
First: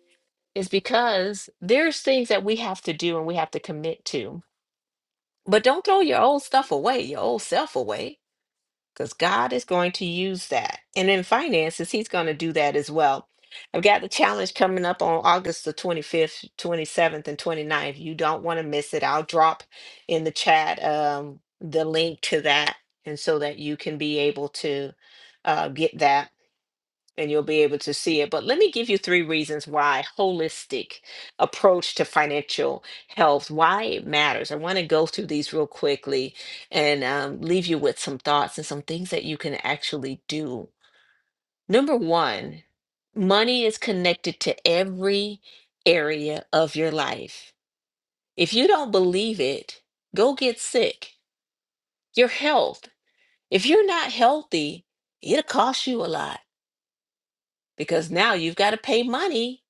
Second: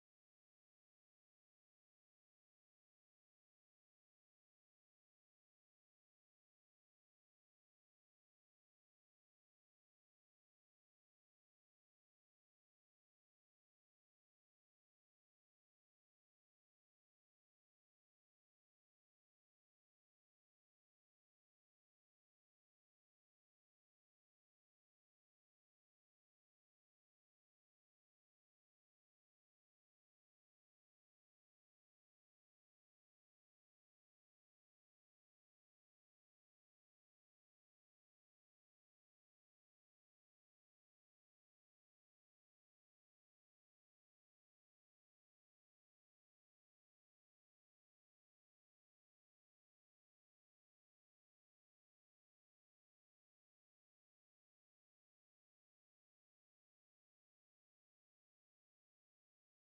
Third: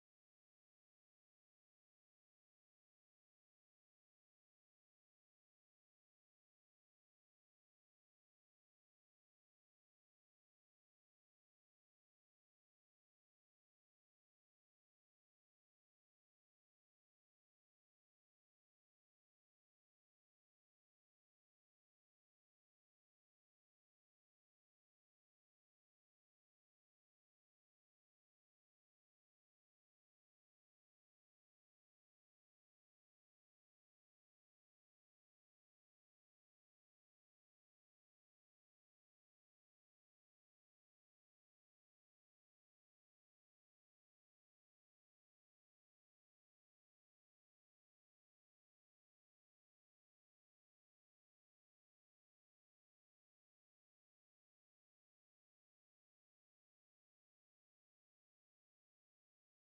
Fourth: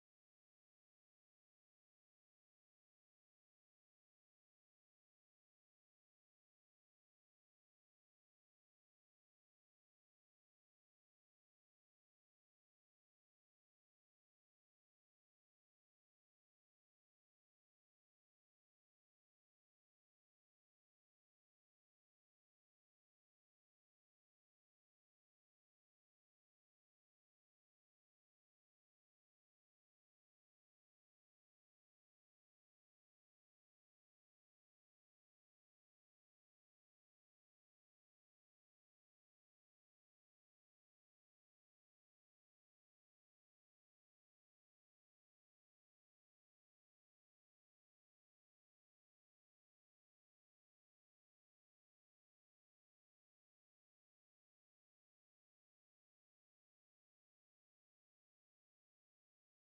S3: Is because there's things that we have to do and we have to commit to. But don't throw your old stuff away, your old self away because God is going to use that. And in finances, He's going to do that as well. I've got the challenge coming up on August the 25th, 27th, and 29th. You don't want to miss it. I'll drop in the chat um, the link to that, and so that you can be able to uh, get that and you'll be able to see it. But let me give you three reasons why holistic approach to financial health, why it matters. I want to go through these real quickly and um, leave you with some thoughts and some things that you can actually do. Number one, money is connected to every area of your life. If you don't believe it, go get sick. Your health. If you're not healthy, it'll cost you a lot because now you've got to pay money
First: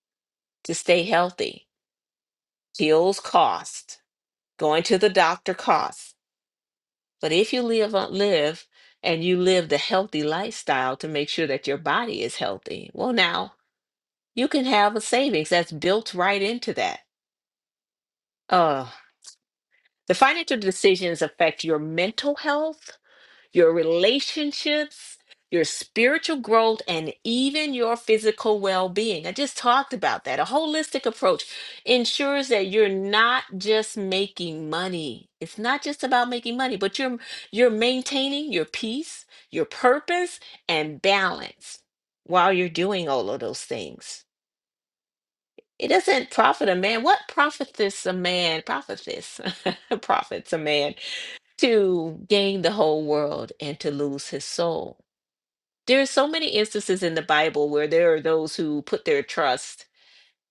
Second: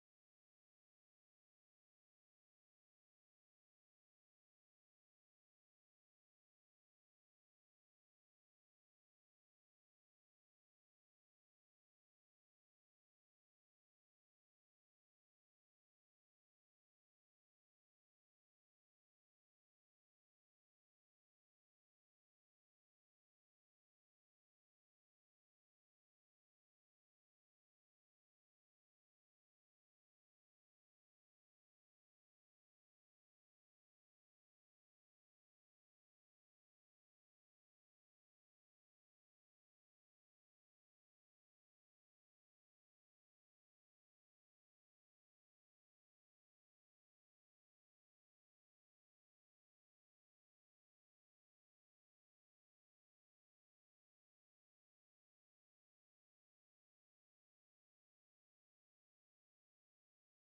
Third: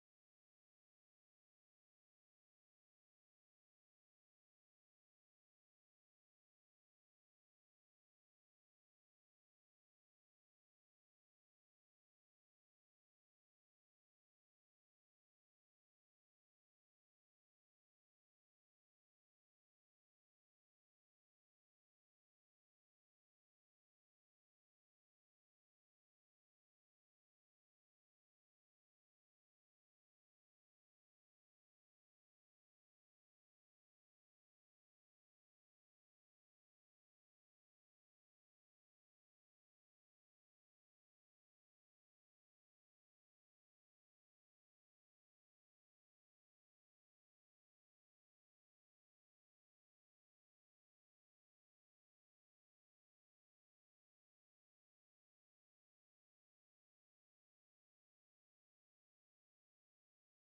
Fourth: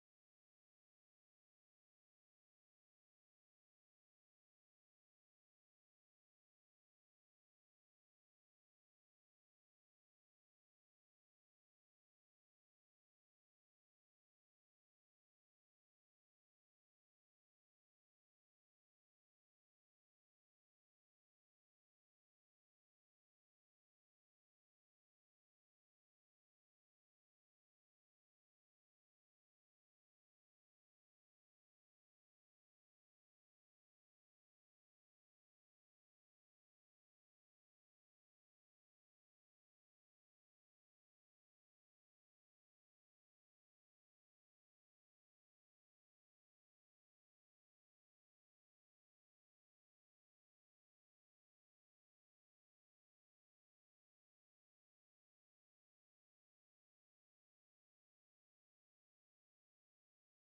S3: to stay healthy. Pills cost, going to the doctor costs. But if you live on live and you live the healthy lifestyle to make sure that your body is healthy, well now you can have a savings that's built right into that. Uh the financial decisions affect your mental health your relationships, your spiritual growth, and even your physical well being. I just talked about that. A holistic approach ensures that you're not just making money. It's not just about making money, but you're you're maintaining your peace, your purpose, and balance while you're doing all of those things. It doesn't profit a man. What profiteth a man? Profiteth, <laughs> profits a man to gain the whole world and to lose his soul there are so many instances in the Bible where there are those who put their trust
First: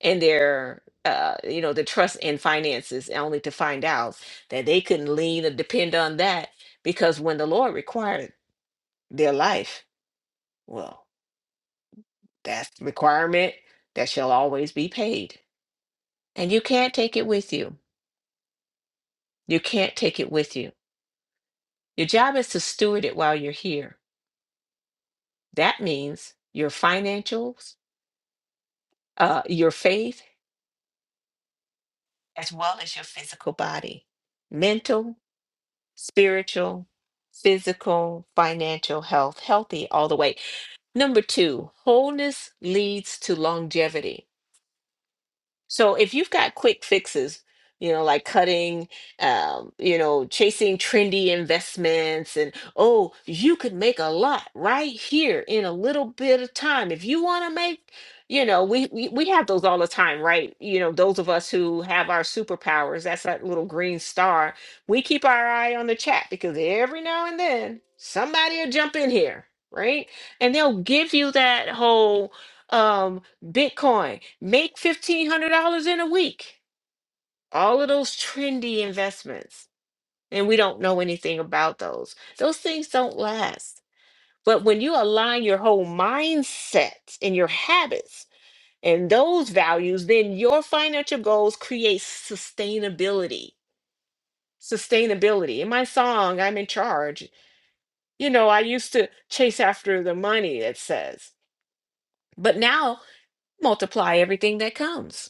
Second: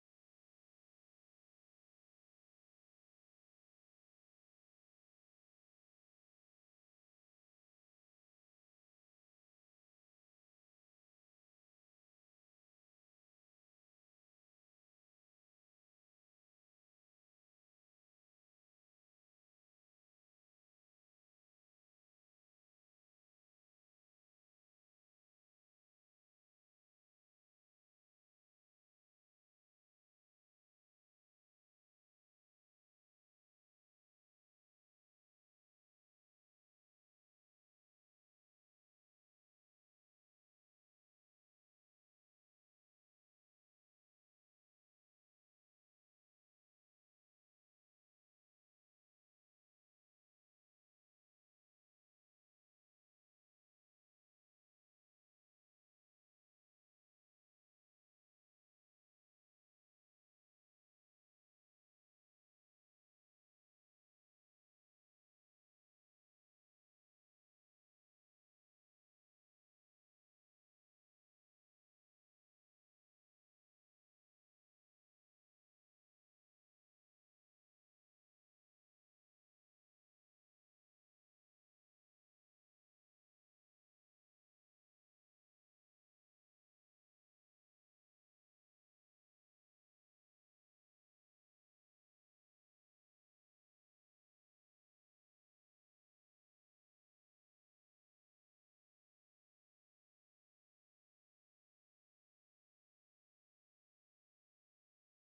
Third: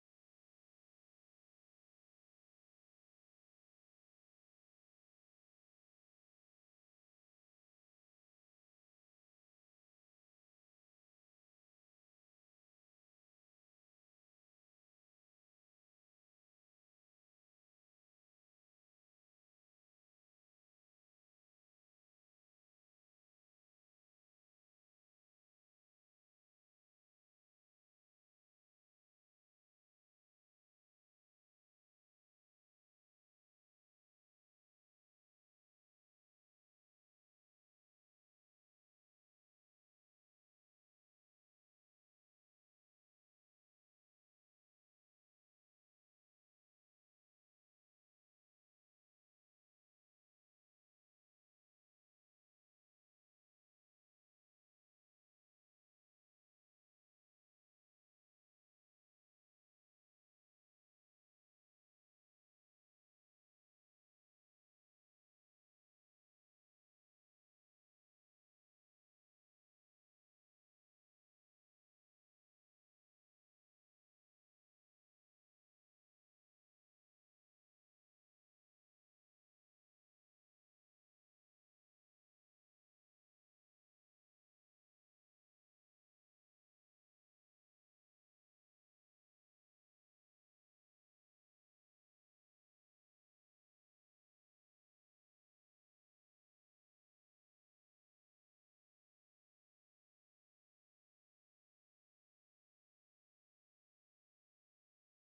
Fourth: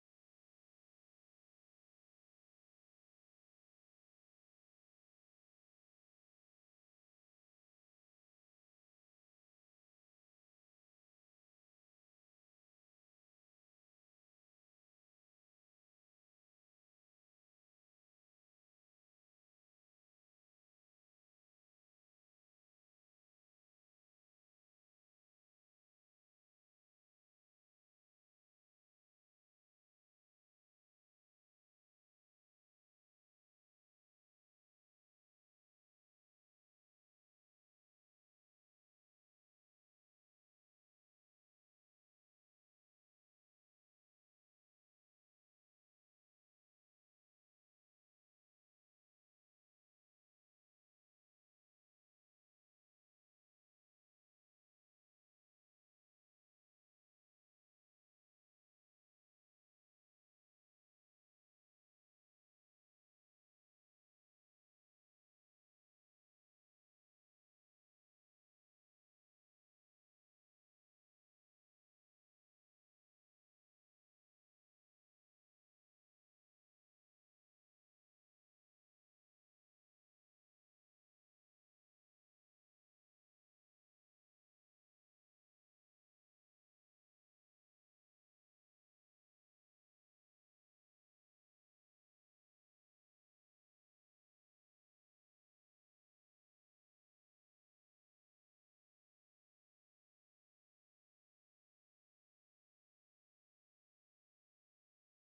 S3: and their uh, you know the trust in finances only to find out that they couldn't lean or depend on that because when the Lord required their life, well, that's the requirement that shall always be paid. And you can't take it with you. You can't take it with you. Your job is to steward it while you're here. That means your financials, uh, your faith, as well as your physical body, mental, spiritual, physical, financial health, healthy all the way. Number two, wholeness leads to longevity. So if you've got quick fixes, you know, like cutting, um, you know, chasing trendy investments, and oh, you could make a lot right here in a little bit of time. If you want to make, you know, we, we we have those all the time, right? You know, those of us who have our superpowers, that's that little green star. We keep our eye on the chat because every now and then somebody will jump in here, right? And they'll give you that whole. um Bitcoin, make $1,500 in a week. All of those trendy investments. And we don't know anything about those. Those things don't last. But when you align your whole mindset and your habits and those values, then your financial goals create sustainability. Sustainability. In my song, I'm in charge. You know, I used to chase after the money, it says. But now multiply everything that comes.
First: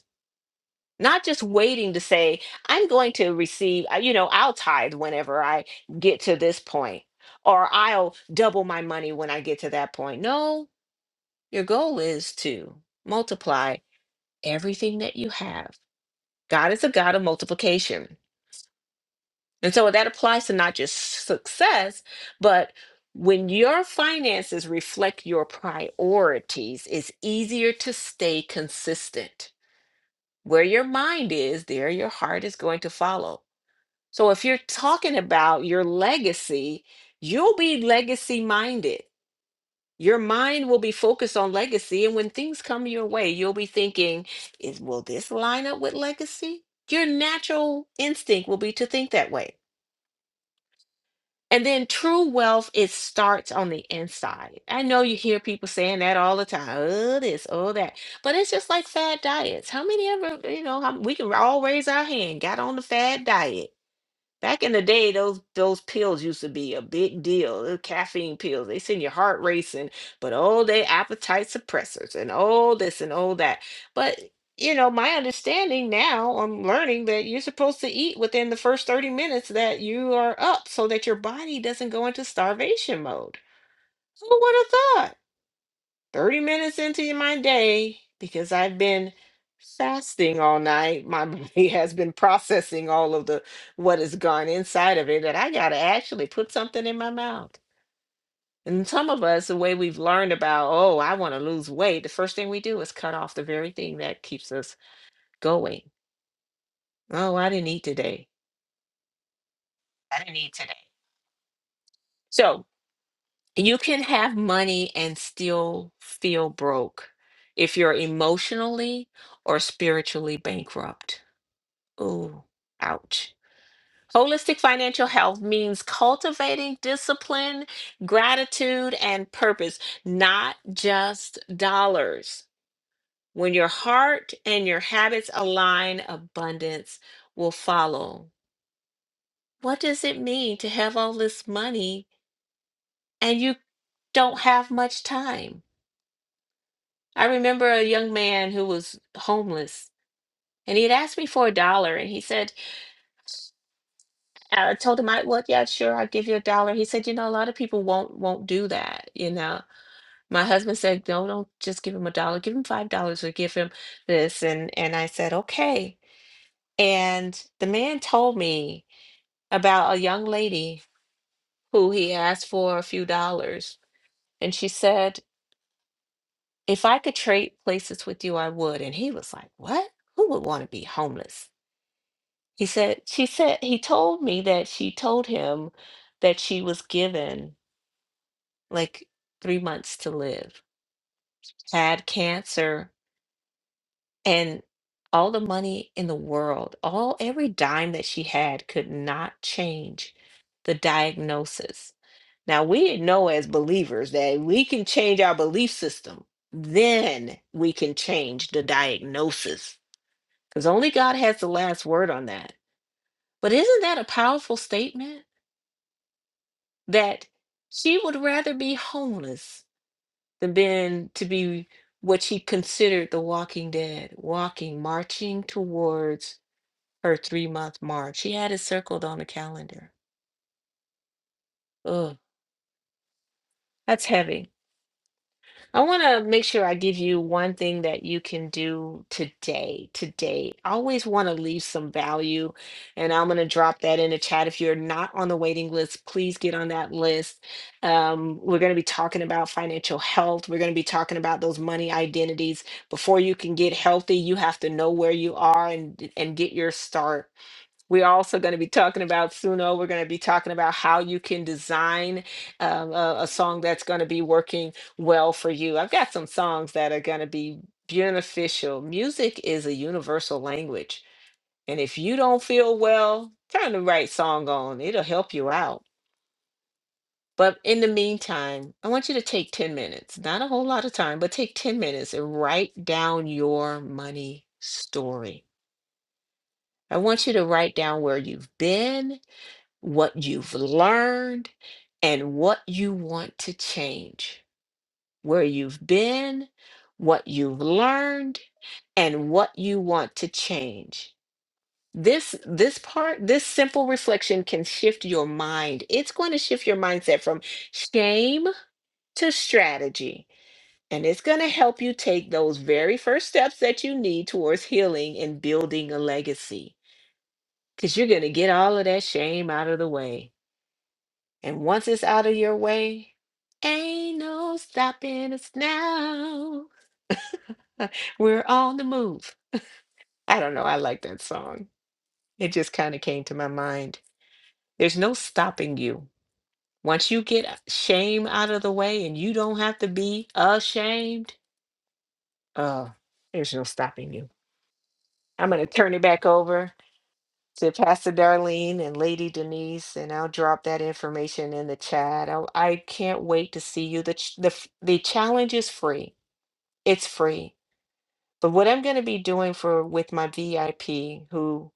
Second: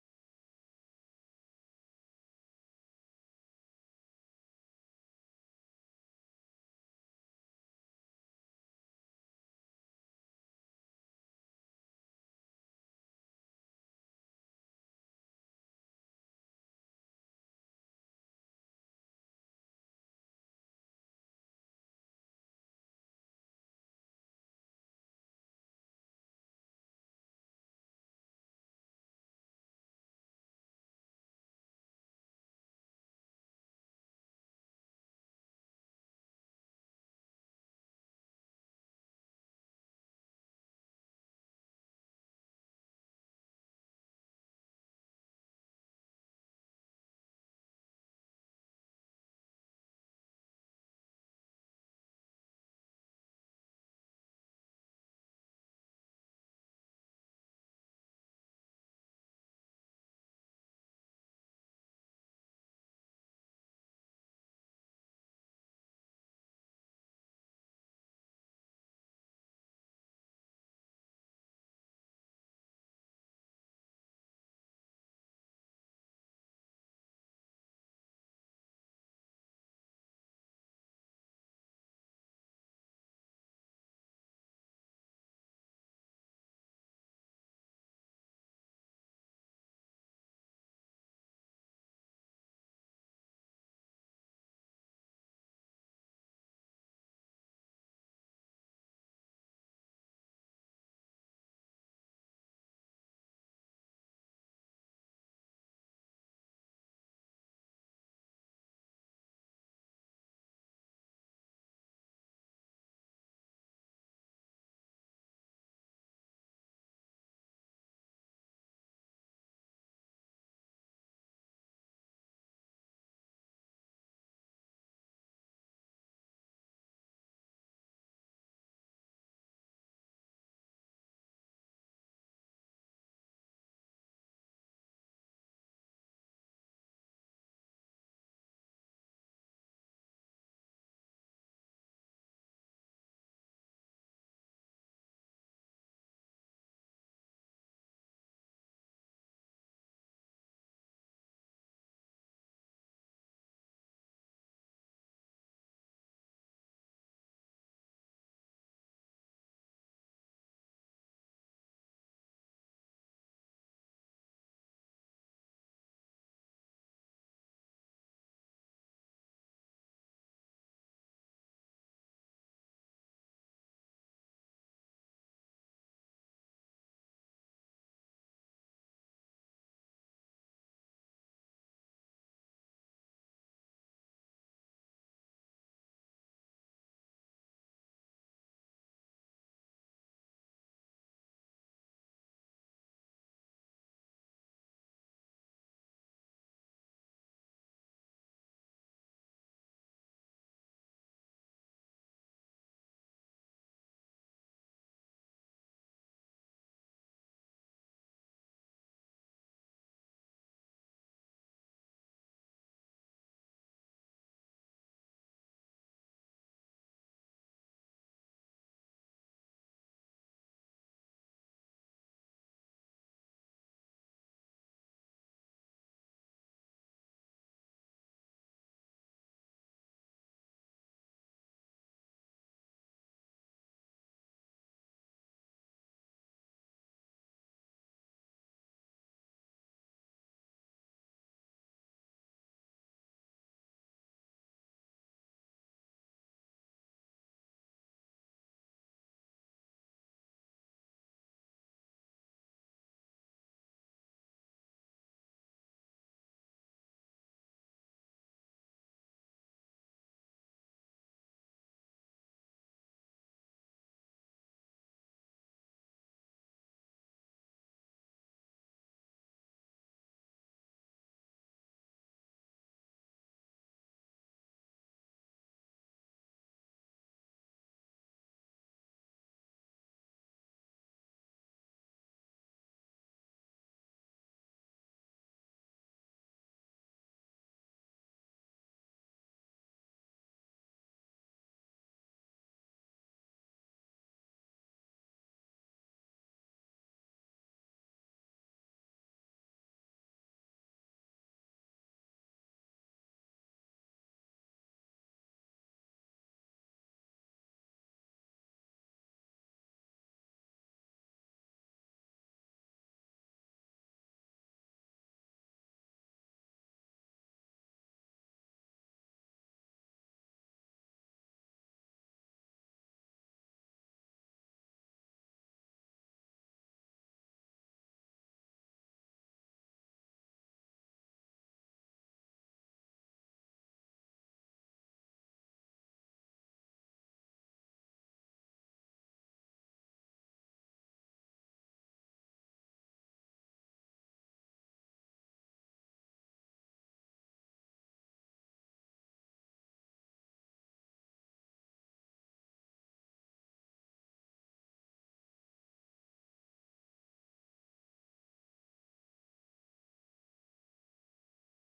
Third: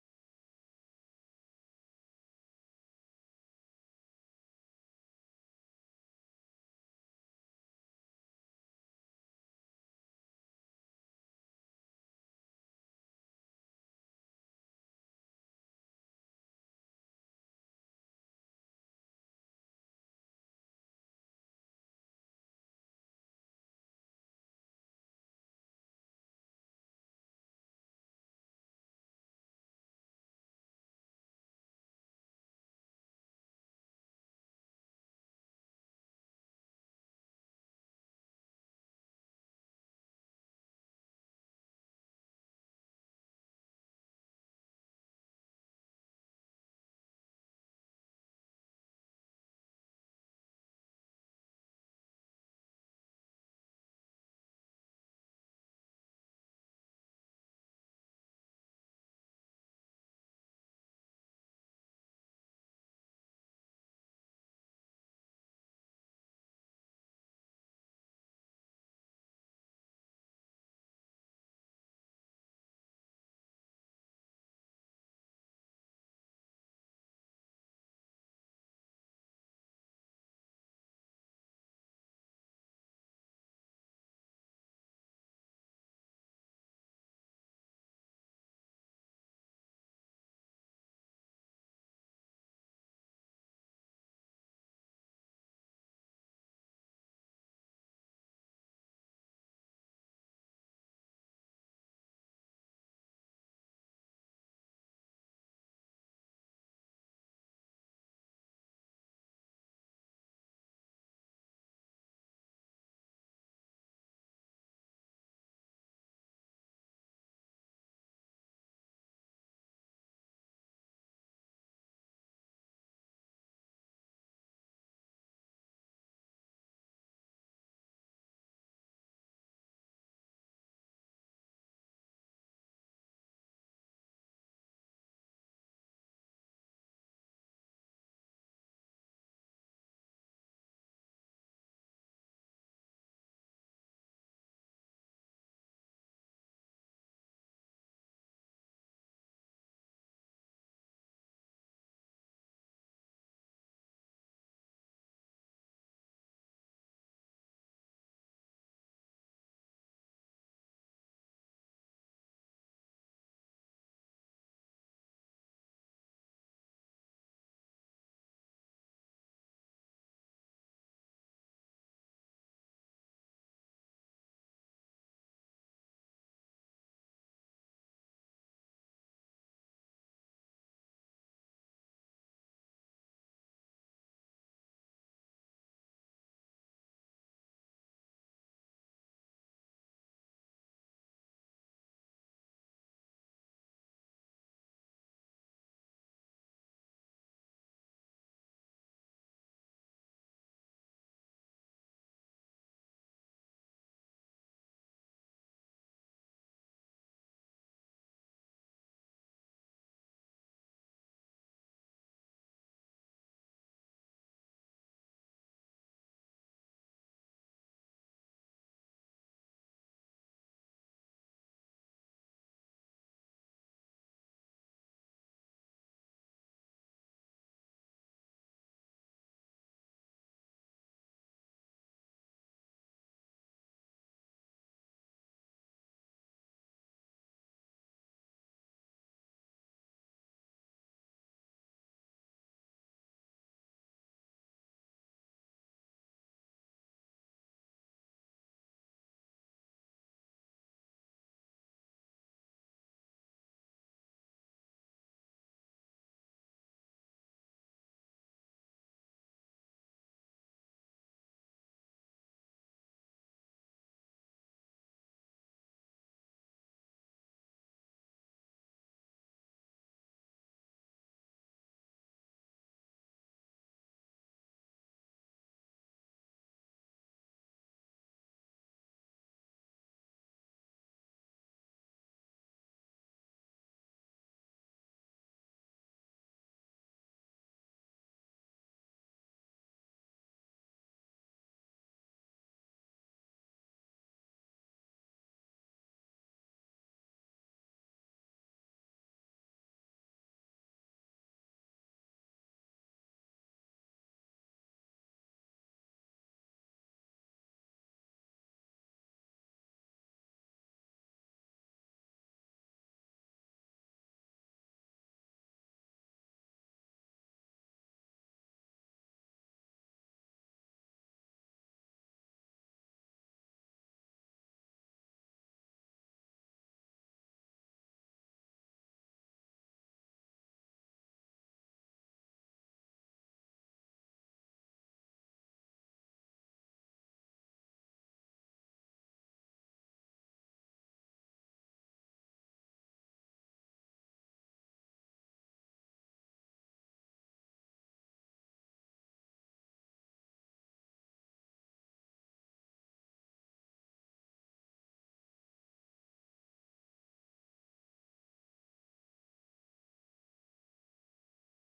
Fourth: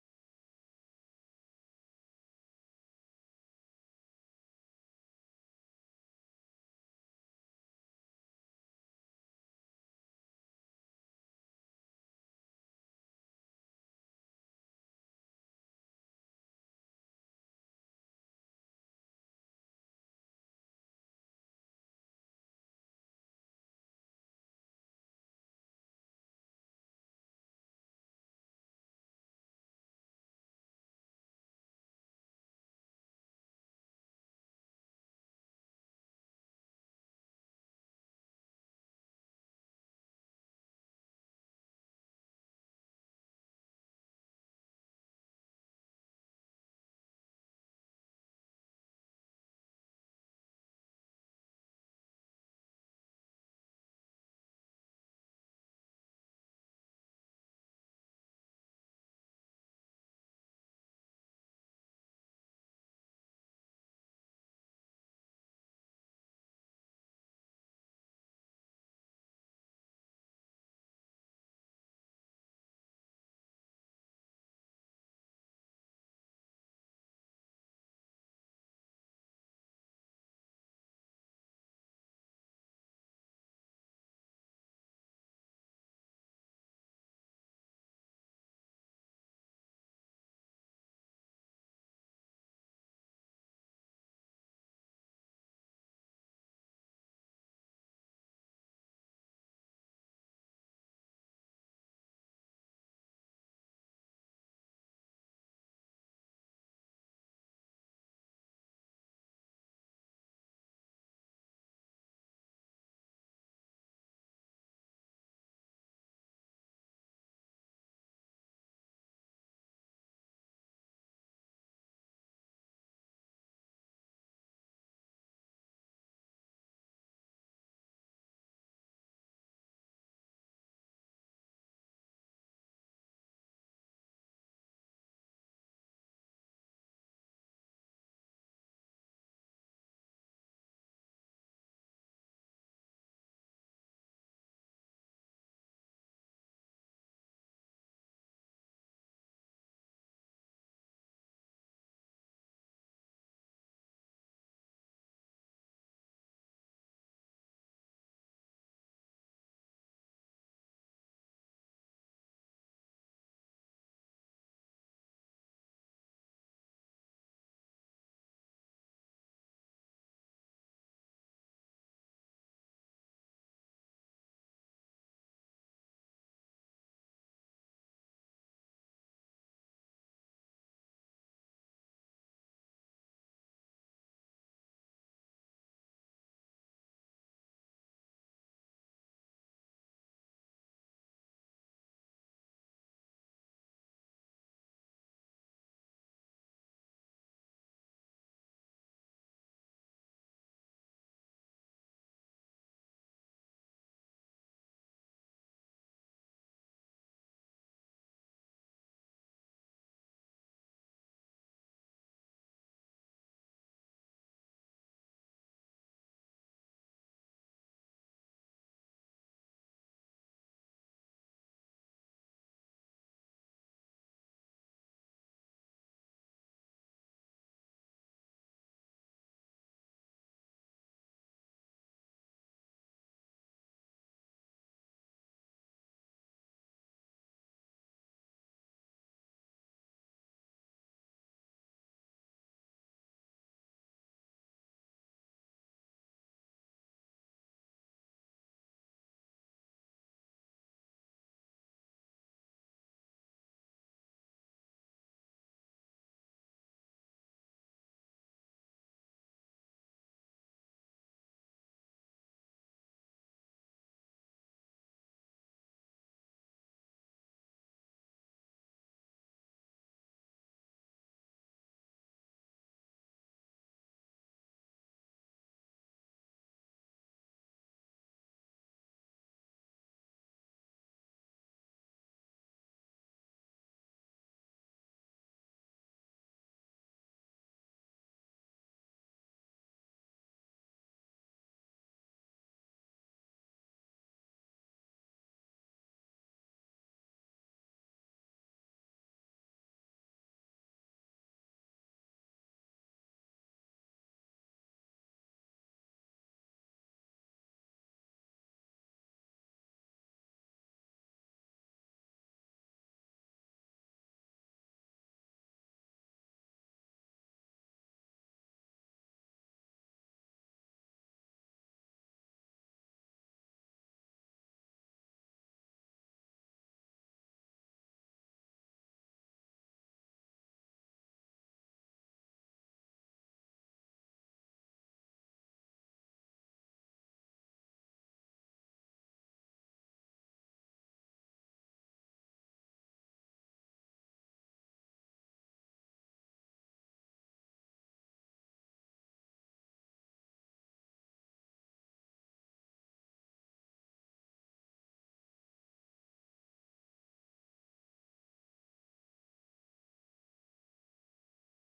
S3: not just waiting to say i'm going to receive uh, you know i'll tithe whenever i get to this point or i'll double my money when i get to that point no your goal is to multiply everything that you have god is a god of multiplication and so that applies to not just success but when your finances reflect your priorities it's easier to stay consistent where your mind is there your heart is going to follow So if you're talking about your legacy, you'll be legacy minded. Your mind will be focused on legacy. And when things come your way, you'll be thinking, is will this line up with legacy? Your natural instinct will be to think that way. And then true wealth, it starts on the inside. I know you hear people saying that all the time. Oh, this, oh, that. But it's just like fad diets. How many ever, you know, how, we can all raise our hand, got on the fad diet Back in the day, those those pills used to be a big deal. The caffeine pills, they send your heart racing, but oh, they appetite suppressors and all this and all that. But you know, my understanding now, I'm learning that you're supposed to eat within the first 30 minutes that you are up so that your body doesn't go into starvation mode. Who would have thought? 30 minutes into my day because I've been fasting all night. My body <laughs> has been processing all of the what has gone inside of it that I got to actually put something in my mouth. And some of us, the way we've learned about, oh, I want to lose weight, the first thing we do is cut off the very thing that keeps us going. Oh, I didn't eat today. I didn't eat today. So you can have money and still feel broke if you're emotionally or spiritually bankrupt Ooh, ouch. Holistic financial health means cultivating discipline, gratitude, and purpose, not just dollars. When your heart and your habits align, abundance will follow. What does it mean to have all this money and you don't have much time? I remember a young man who was homeless and he had asked me for a dollar and he said, I told him I well, yeah, sure, I'll give you a dollar. He said, you know, a lot of people won't won't do that, you know. My husband said, no, don't just give him a dollar, give him five dollars or give him this. And and I said, okay. And the man told me about a young lady who he asked for a few dollars. And she said, if I could trade places with you, I would. And he was like, What? Who would want to be homeless? He said, she said, he told me that she told him that she was given like three months to live, had cancer, and all the money in the world, all every dime that she had could not change the diagnosis. Now we know as believers that we can change our belief system, then we can change the diagnosis. Because only God has the last word on that. But isn't that a powerful statement that she would rather be homeless the men to be what she considered the walking dead, walking, marching towards her three month mark. She had it circled on the calendar. Ugh, that's heavy. I want to make sure I give you one thing that you can do today. Today, I always want to leave some value, and I'm going to drop that in the chat. If you're not on the waiting list, please get on that list. Um, we're going to be talking about financial health. We're going to be talking about those money identities. Before you can get healthy, you have to know where you are and and get your start. We're also going to be talking about Suno. We're going to be talking about how you can design um, a, a song that's going to be working well for you. I've got some songs that are going to be beneficial. Music is a universal language. And if you don't feel well, turn the right song on, it'll help you out. But in the meantime, I want you to take 10 minutes, not a whole lot of time, but take 10 minutes and write down your money story. I want you to write down where you've been what you've learned, and what you want to change, where you've been, what you've learned, and what you want to change. This this part, this simple reflection can shift your mind. It's going to shift your mindset from shame to strategy. And it's going to help you take those very first steps that you need towards healing and building a legacy. Because you're going to get all of that shame out of the way And once it's out of your way, ain't no stopping us now. <laughs> We're on the move. I don't know. I like that song. It just kind of came to my mind. There's no stopping you. Once you get uh, shame out of the way and you don't have to be ashamed, uh, there's no stopping you. I'm going to turn it back over to Pastor Darlene and Lady Denise, and I'll drop that information in the chat. I, I can't wait to see you. The, ch- the, f- the challenge is free it's free. But what I'm going to be doing for with my VIP who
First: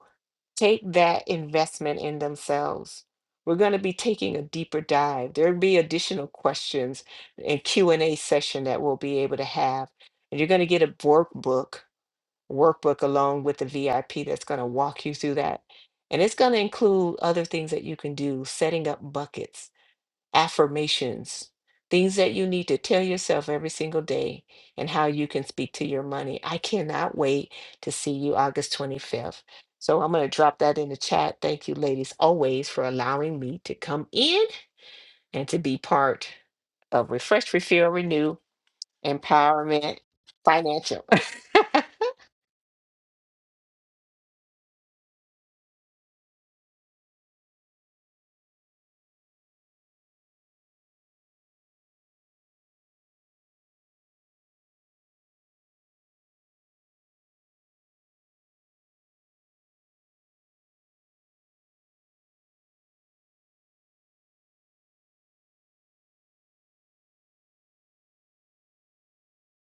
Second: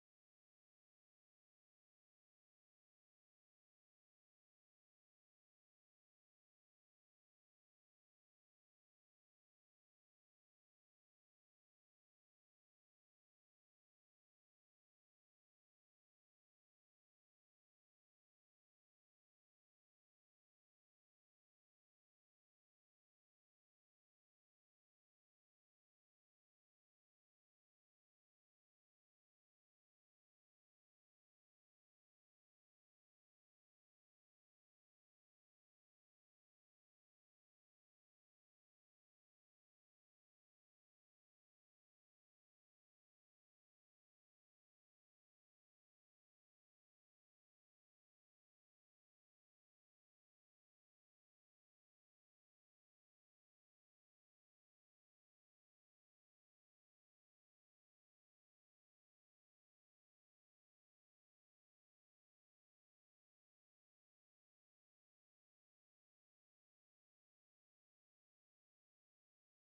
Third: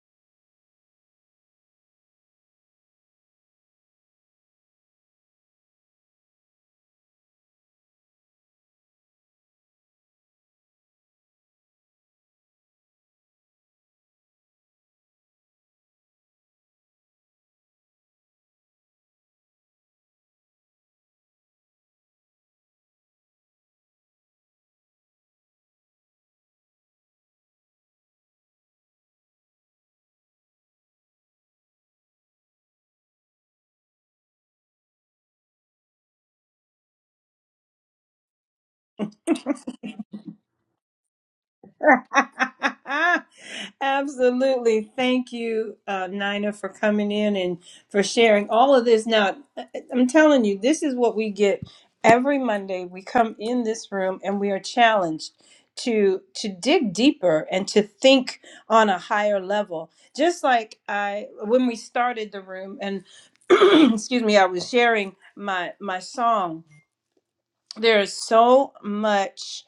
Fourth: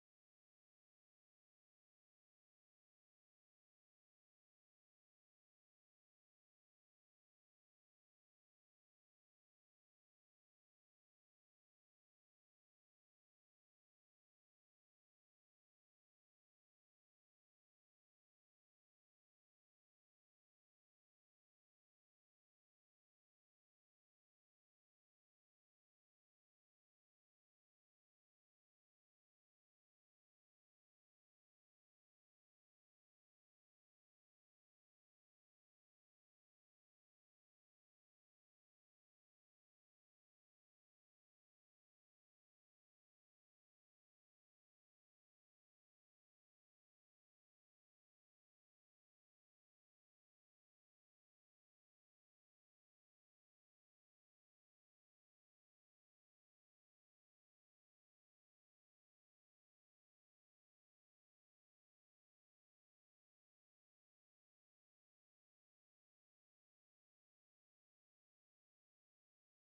S3: take that investment in themselves, we're going to be taking a deeper dive. There'll be additional questions and Q&A session that we'll be able to have. And you're going to get a workbook, workbook along with the VIP that's going to walk you through that. And it's going to include other things that you can do, setting up buckets affirmations, things that you need to tell yourself every single day, and how you can speak to your money. I cannot wait to see you August 25th. So I'm going to drop that in the chat. Thank you, ladies, always for allowing me to come in and to be part of Refresh, Refill, Renew, Empowerment Financial. <laughs>
S1: <laughs> Absolutely. Thank you, uh, Nina, for coming in and for sharing all of this. Now, I- I'm telling you, this is what we get every Monday. We come in this room and we are challenged to to dig deeper and to think on a higher level. Just like I when we started the room and <clears throat> excuse me, I was sharing my my song. There is so much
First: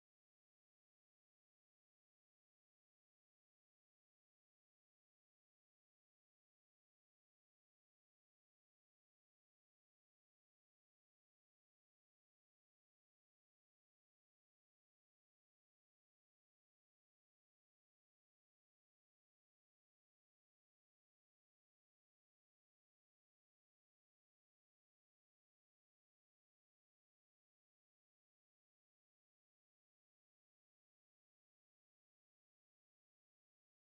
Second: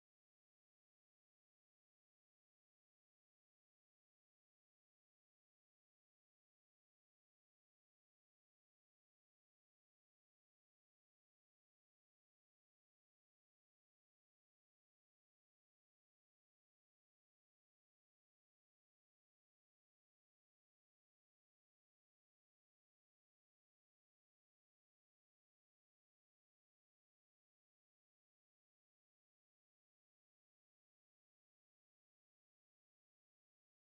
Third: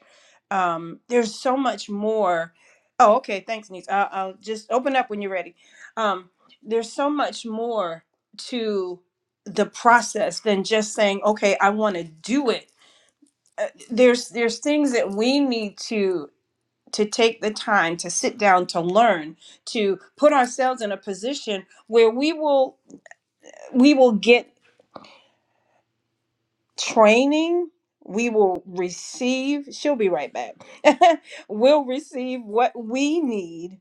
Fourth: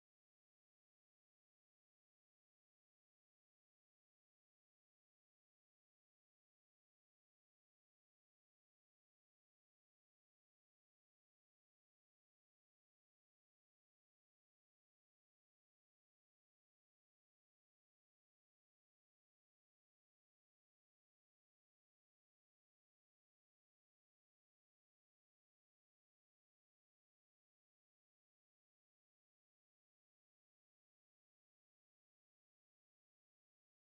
S1: um there's so much more oh okay thanks niece I'll, I'll just open up when you're ready um there's so much more to the process than just saying okay i want to do it Uh, there's there's things that we need to to take the time to sit down to learn to put ourselves in a position where we will we will get training we will receive she'll be right back <laughs> we'll receive what we need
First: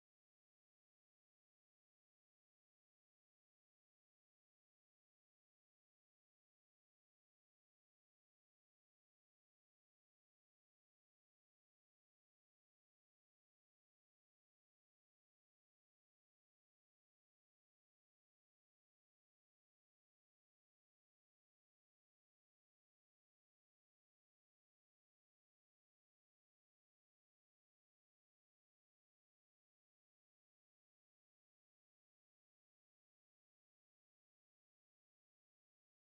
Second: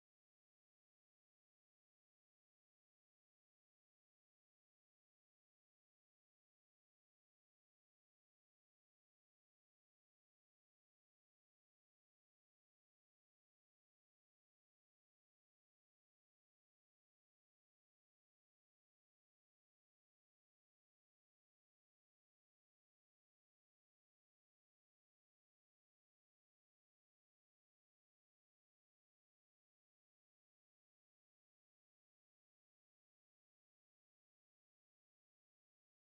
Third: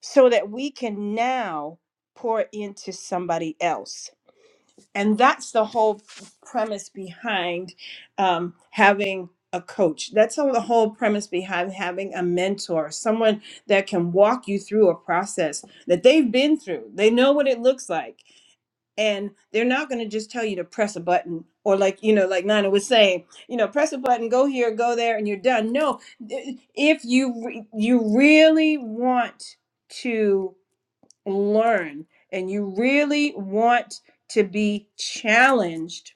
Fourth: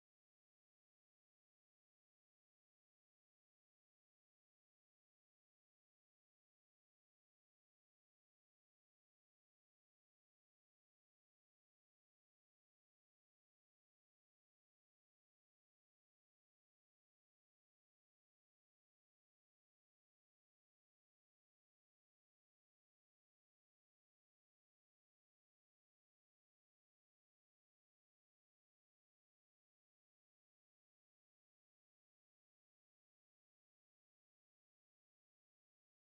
S1: so that we can now pour into somebody else. And that's the whole premise behind um, having a coach. That's all the whole premise behind having a mentor, someone that can walk you through a process that they've been through. They know what it looks like. And they're not going to just tell you to press a button or, like, you know, like Nana was saying, you know, press a button, go here, go there, and you're done. No, if you, re- you really want to learn and you really want to be challenged,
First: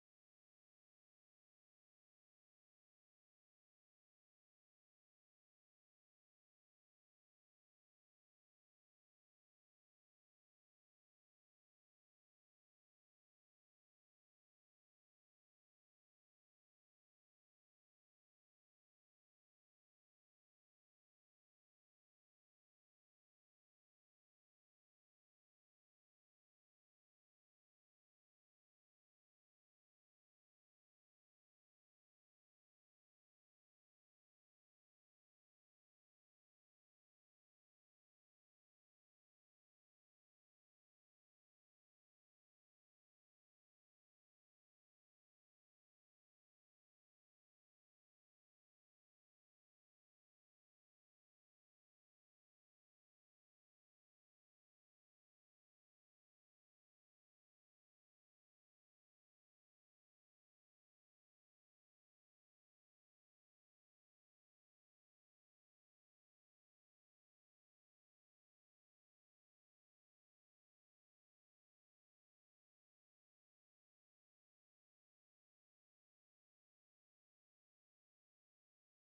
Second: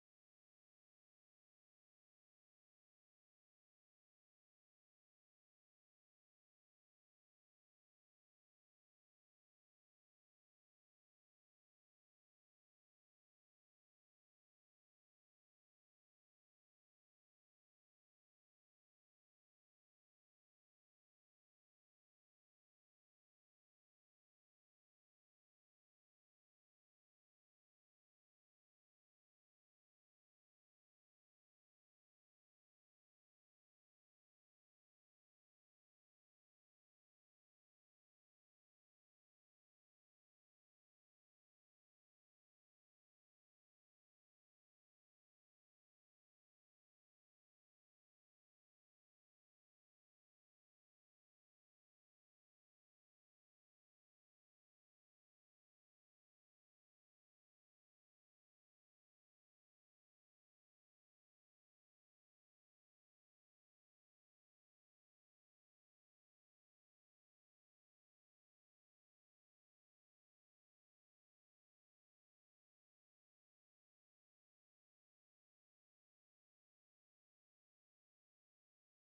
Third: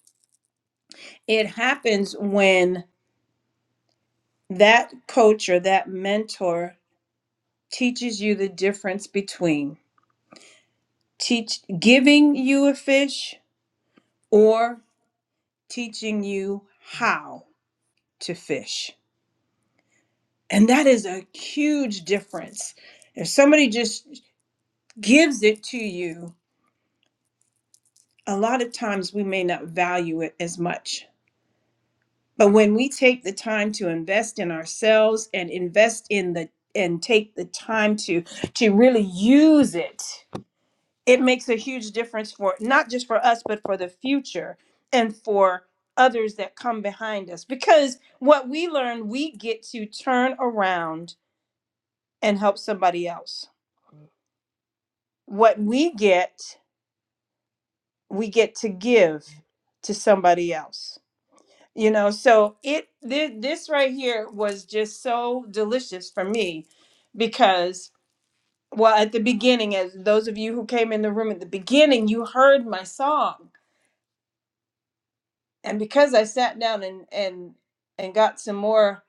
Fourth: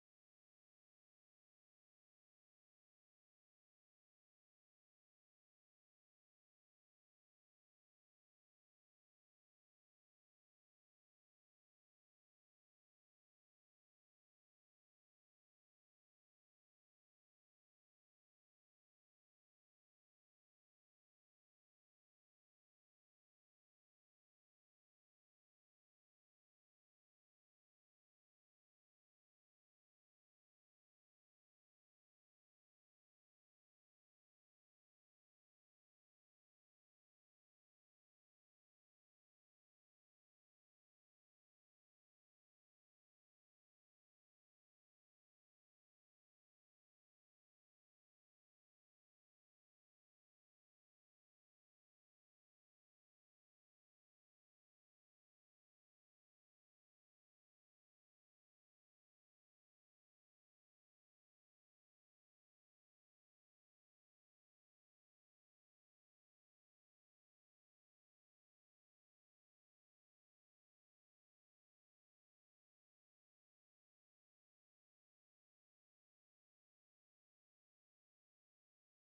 S1: it happens when that coach or that mentor teaches you the difference between teach giving you a fish or teaching you how to fish. And that is a huge difference. If somebody just gives it to you, a lot of times we may not value it as much But when we take the time to invest in ourselves and invest in the and take the time to to really use it, it makes a huge difference for not just for us but for the future and for others that come behind us because what we learn we get to turn around and help somebody else. What we get, we get to give to somebody else you know so it thi- this right here was just so delicious for me because well at the beginning as those of you who came in the room at the beginning you heard my song and because i sat down and and and got some more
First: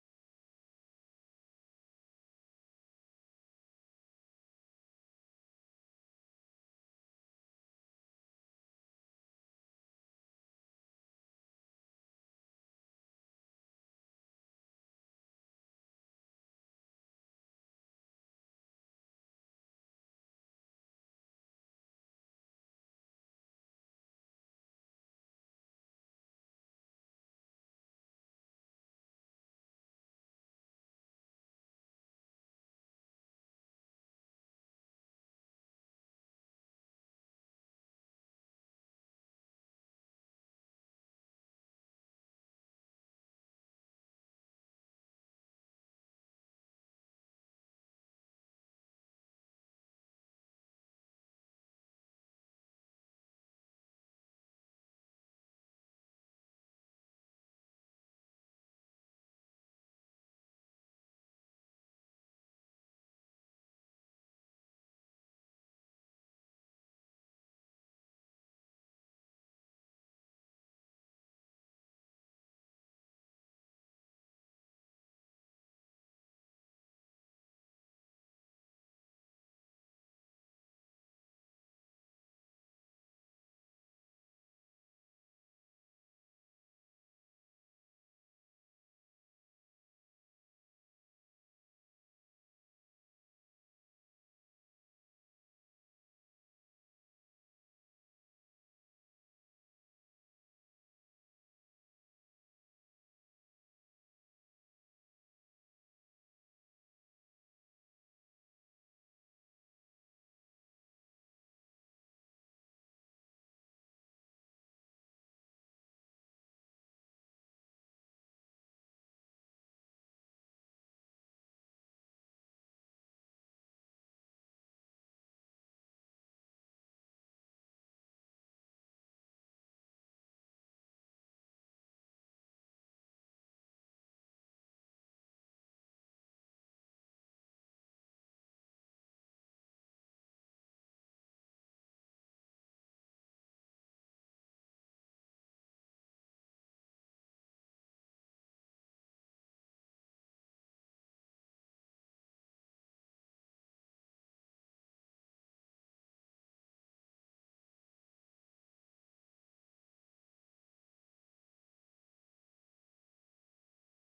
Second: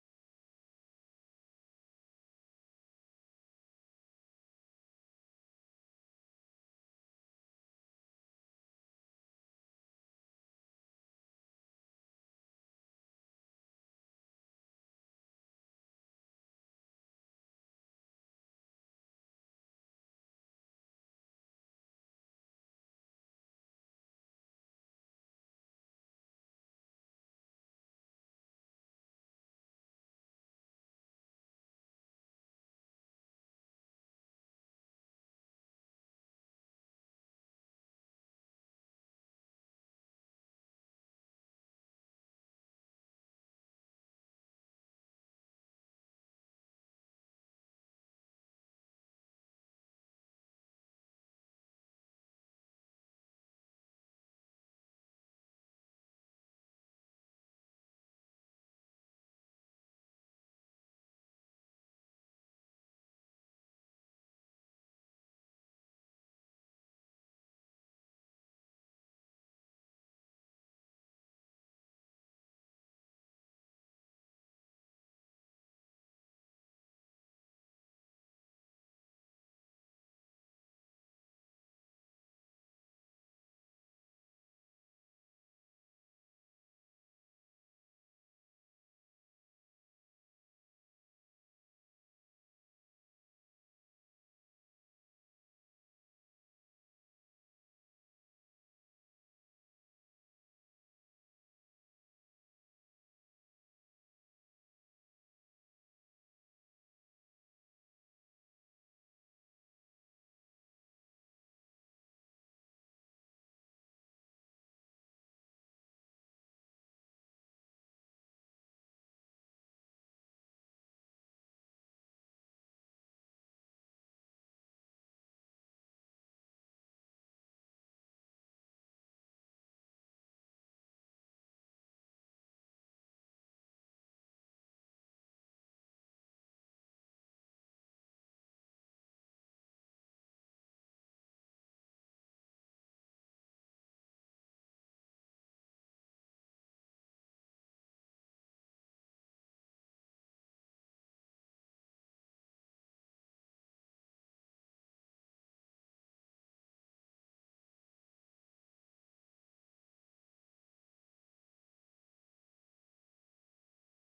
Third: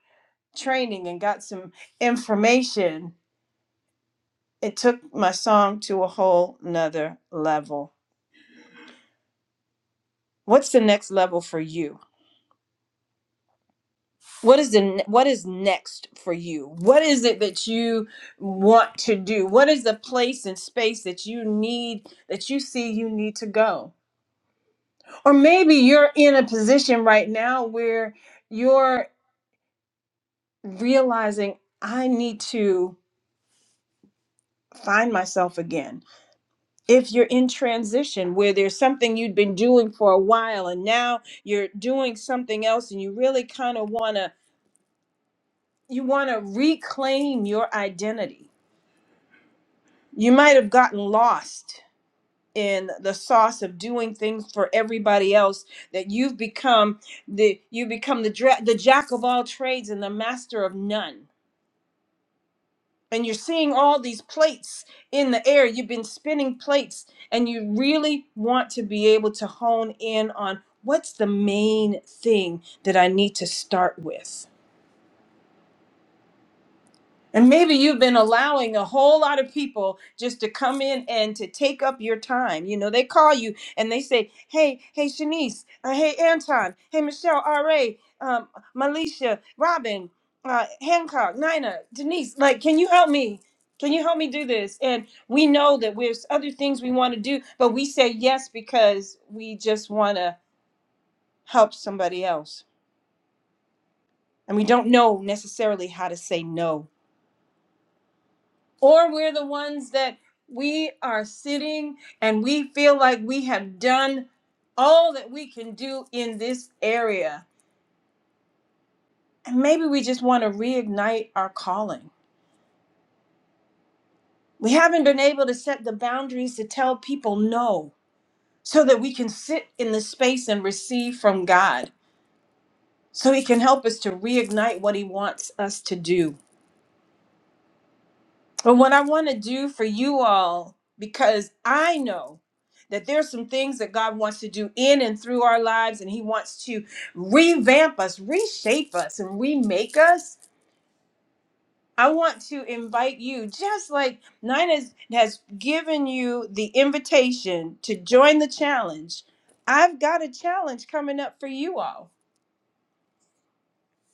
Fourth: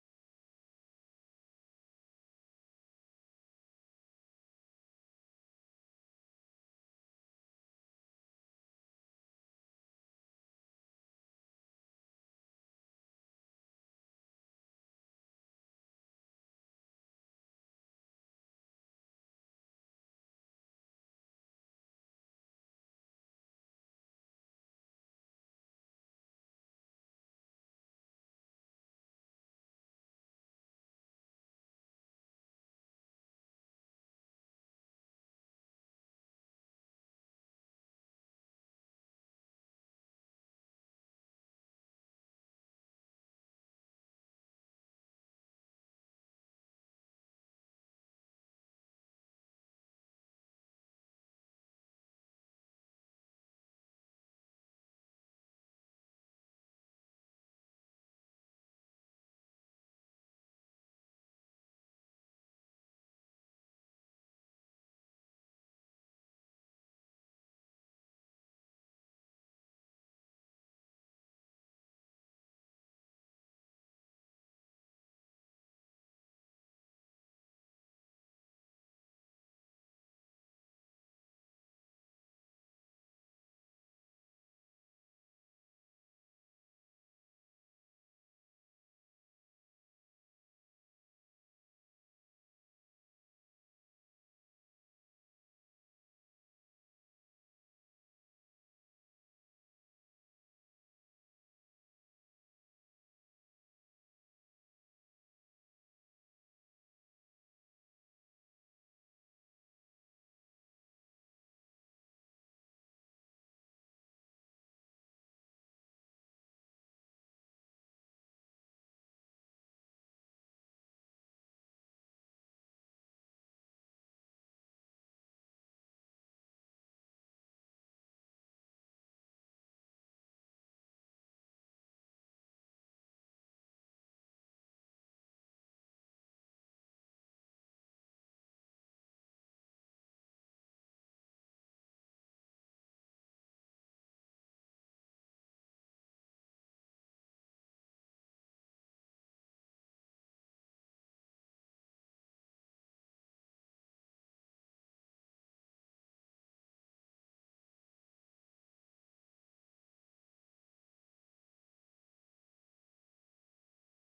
S1: training and got some information it took my song to a whole nother level what's the next level for you what is the ne- what is next for you what is it that you want to do what is the place and space that you need that you see you need to go or maybe you're in a position right now where you're realizing i need to find myself again if you're in transition where there's something you'd been doing for a while and now you're doing something else and you really kind of want to you want to reclaim your identity you might have gotten lost in the sauce of doing things for everybody else that you've become the you become the dra- the jack of all trades and the master of none and you're seeing all these plates in the air you've been spinning plates and you really want to be able to hone in on what's the main thing that I need to start with And maybe you've been allowing a whole lot of people just to come in and to take up your time. You know, they call you and they say, hey, hey, Shanice, uh, hey, Anton, hey, Michelle, R.A., um, Malicia, Robin, uh, Hancock, Nina, Denise, like, can you help me? Can you help me do this? And we know that there's other things we want to do, but we say yes because we just want to help somebody else. And we don't know necessarily how to say no or we're the ones that we are sitting and we feel like we have done all that we can do in this area. And maybe we just want to reignite our calling. We haven't been able to set the boundaries to tell people no so that we can sit in the space and receive from God so He can help us to reignite what He wants us to do. But what I want to do for you all, because I know that there's some things that God wants to do in and through our lives, and He wants to revamp us, reshape us, and remake us. I want to invite you, just like Nina has has given you the invitation to join the challenge. I've got a challenge coming up for you all.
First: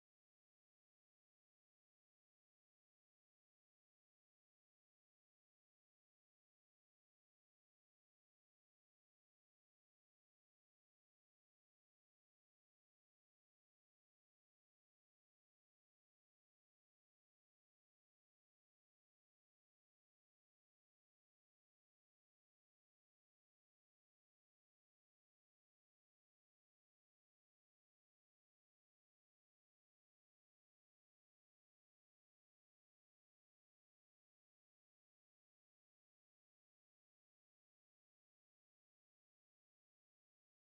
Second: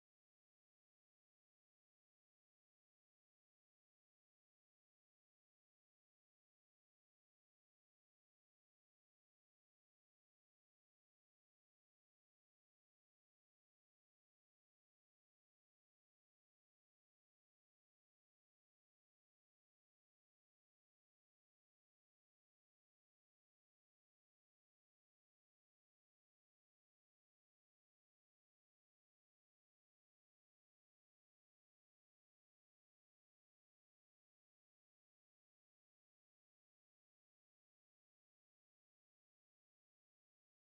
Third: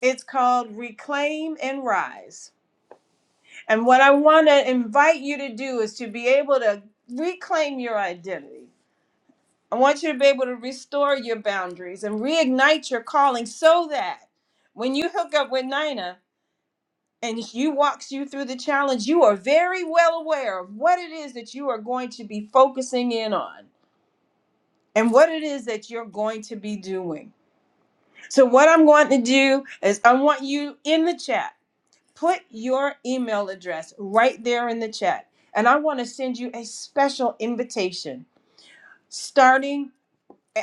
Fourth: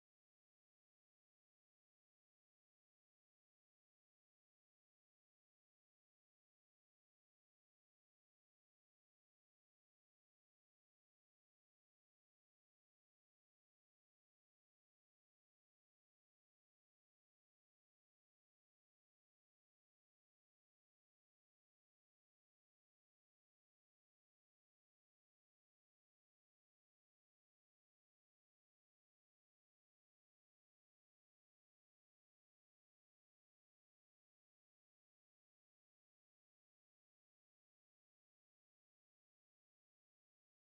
S1: It's called Reclaim and Rise. And what I want to invite you to do is to be able to reclaim your identity. I want you to be able to restore your boundaries and reignite your calling so that when you hook up with Nina and she walks you through the challenge, you are very well aware of what it is that you are going to be focusing in on and what it is that you're going to be doing. So, what I'm going to do is, I want you in the chat. put your email address right there in the chat. And I want to send you a special invitation starting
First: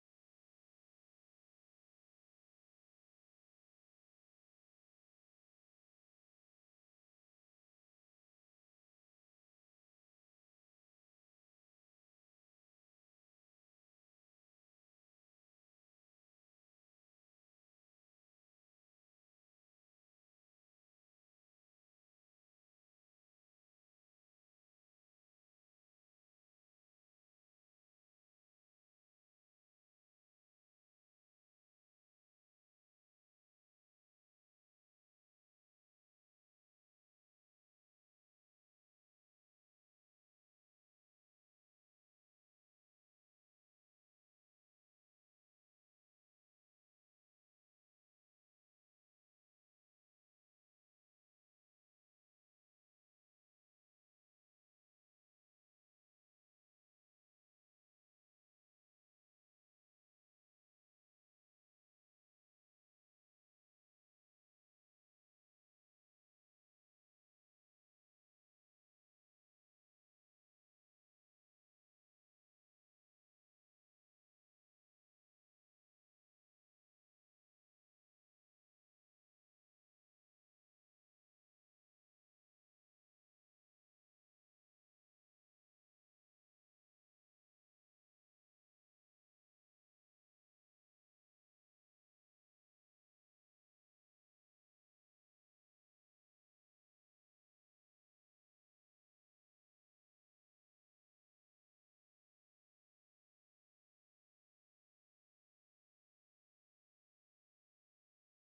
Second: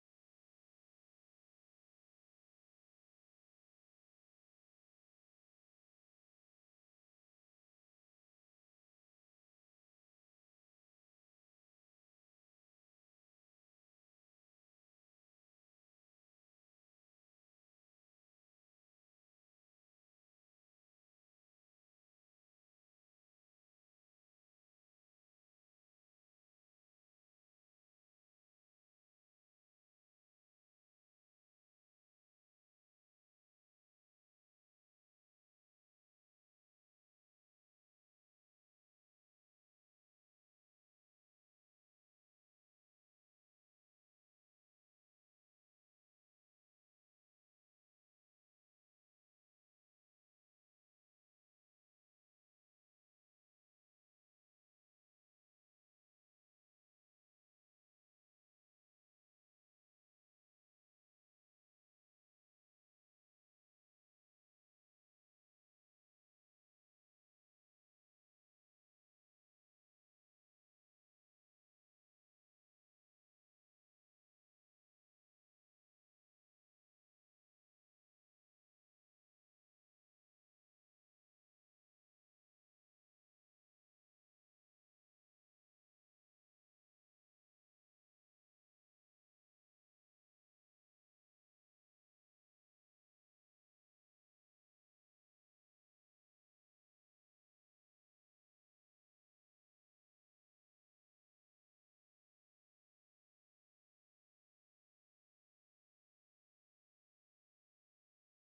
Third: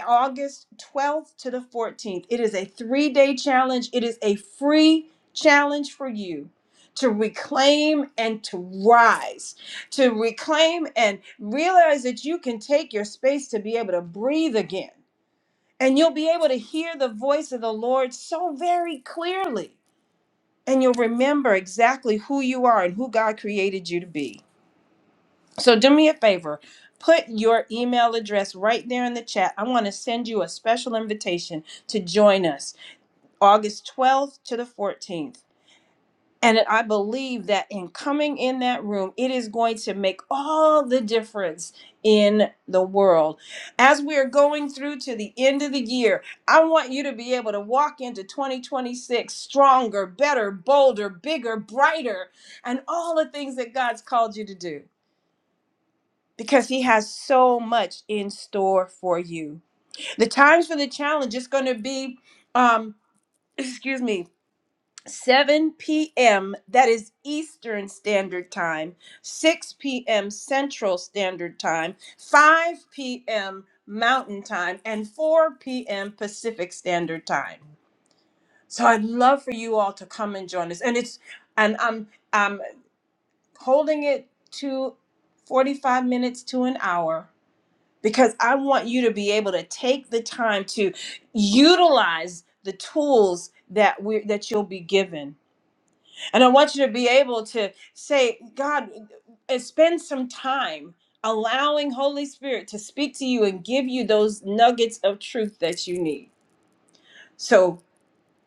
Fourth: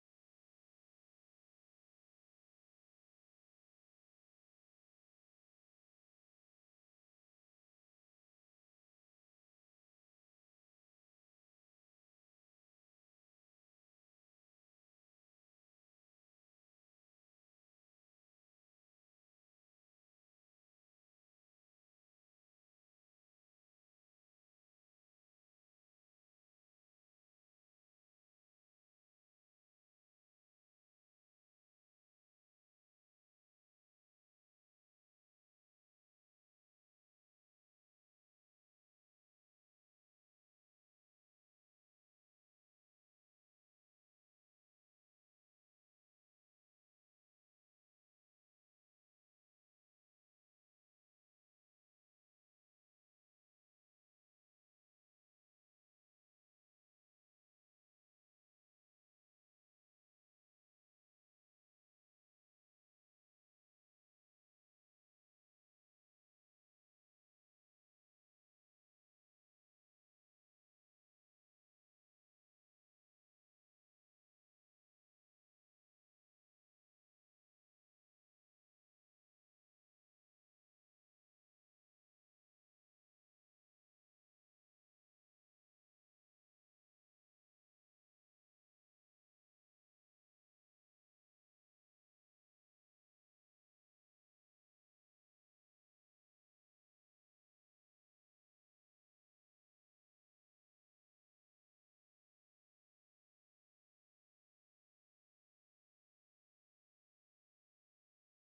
S1: August 12th to the 14th. It is a three day challenge, it is a free challenge for you to reclaim and to rise, to reclaim and realize that you can take your space to be able to breathe again. And you'll be able to hear the voice of the Lord so very clearly and you'll remember exactly who you are and who God created you to be. So do me a favor, put your email address right there in the chat. I want to send you a special invitation to join us August 12th to the 14th. And I believe that in coming in that room, it is going to make all the difference in the world. As we are going through to the end of the year, I want you to be able to walk into 2026 stronger, better, bolder, bigger, brighter, and all the things that God's called you to do because He has so much in store for you. The times for the challenge is going to be, um, <clears throat> excuse me, 7 p.m. That is Eastern Standard Time, 6 p.m. Central Standard Time, 5 p.m. Mountain Time, and 4 p.m. Pacific Standard Time. So I'd love for you all to come and join us. And it's and I'm I'm holding it to 45 minutes to an hour because I want you to be able to take the time to utilize the tools that we are that you'll be given and I want you to be able to say, God, and spend some time allowing Holy Spirit to speak to you and give you those nuggets of truth that you need. So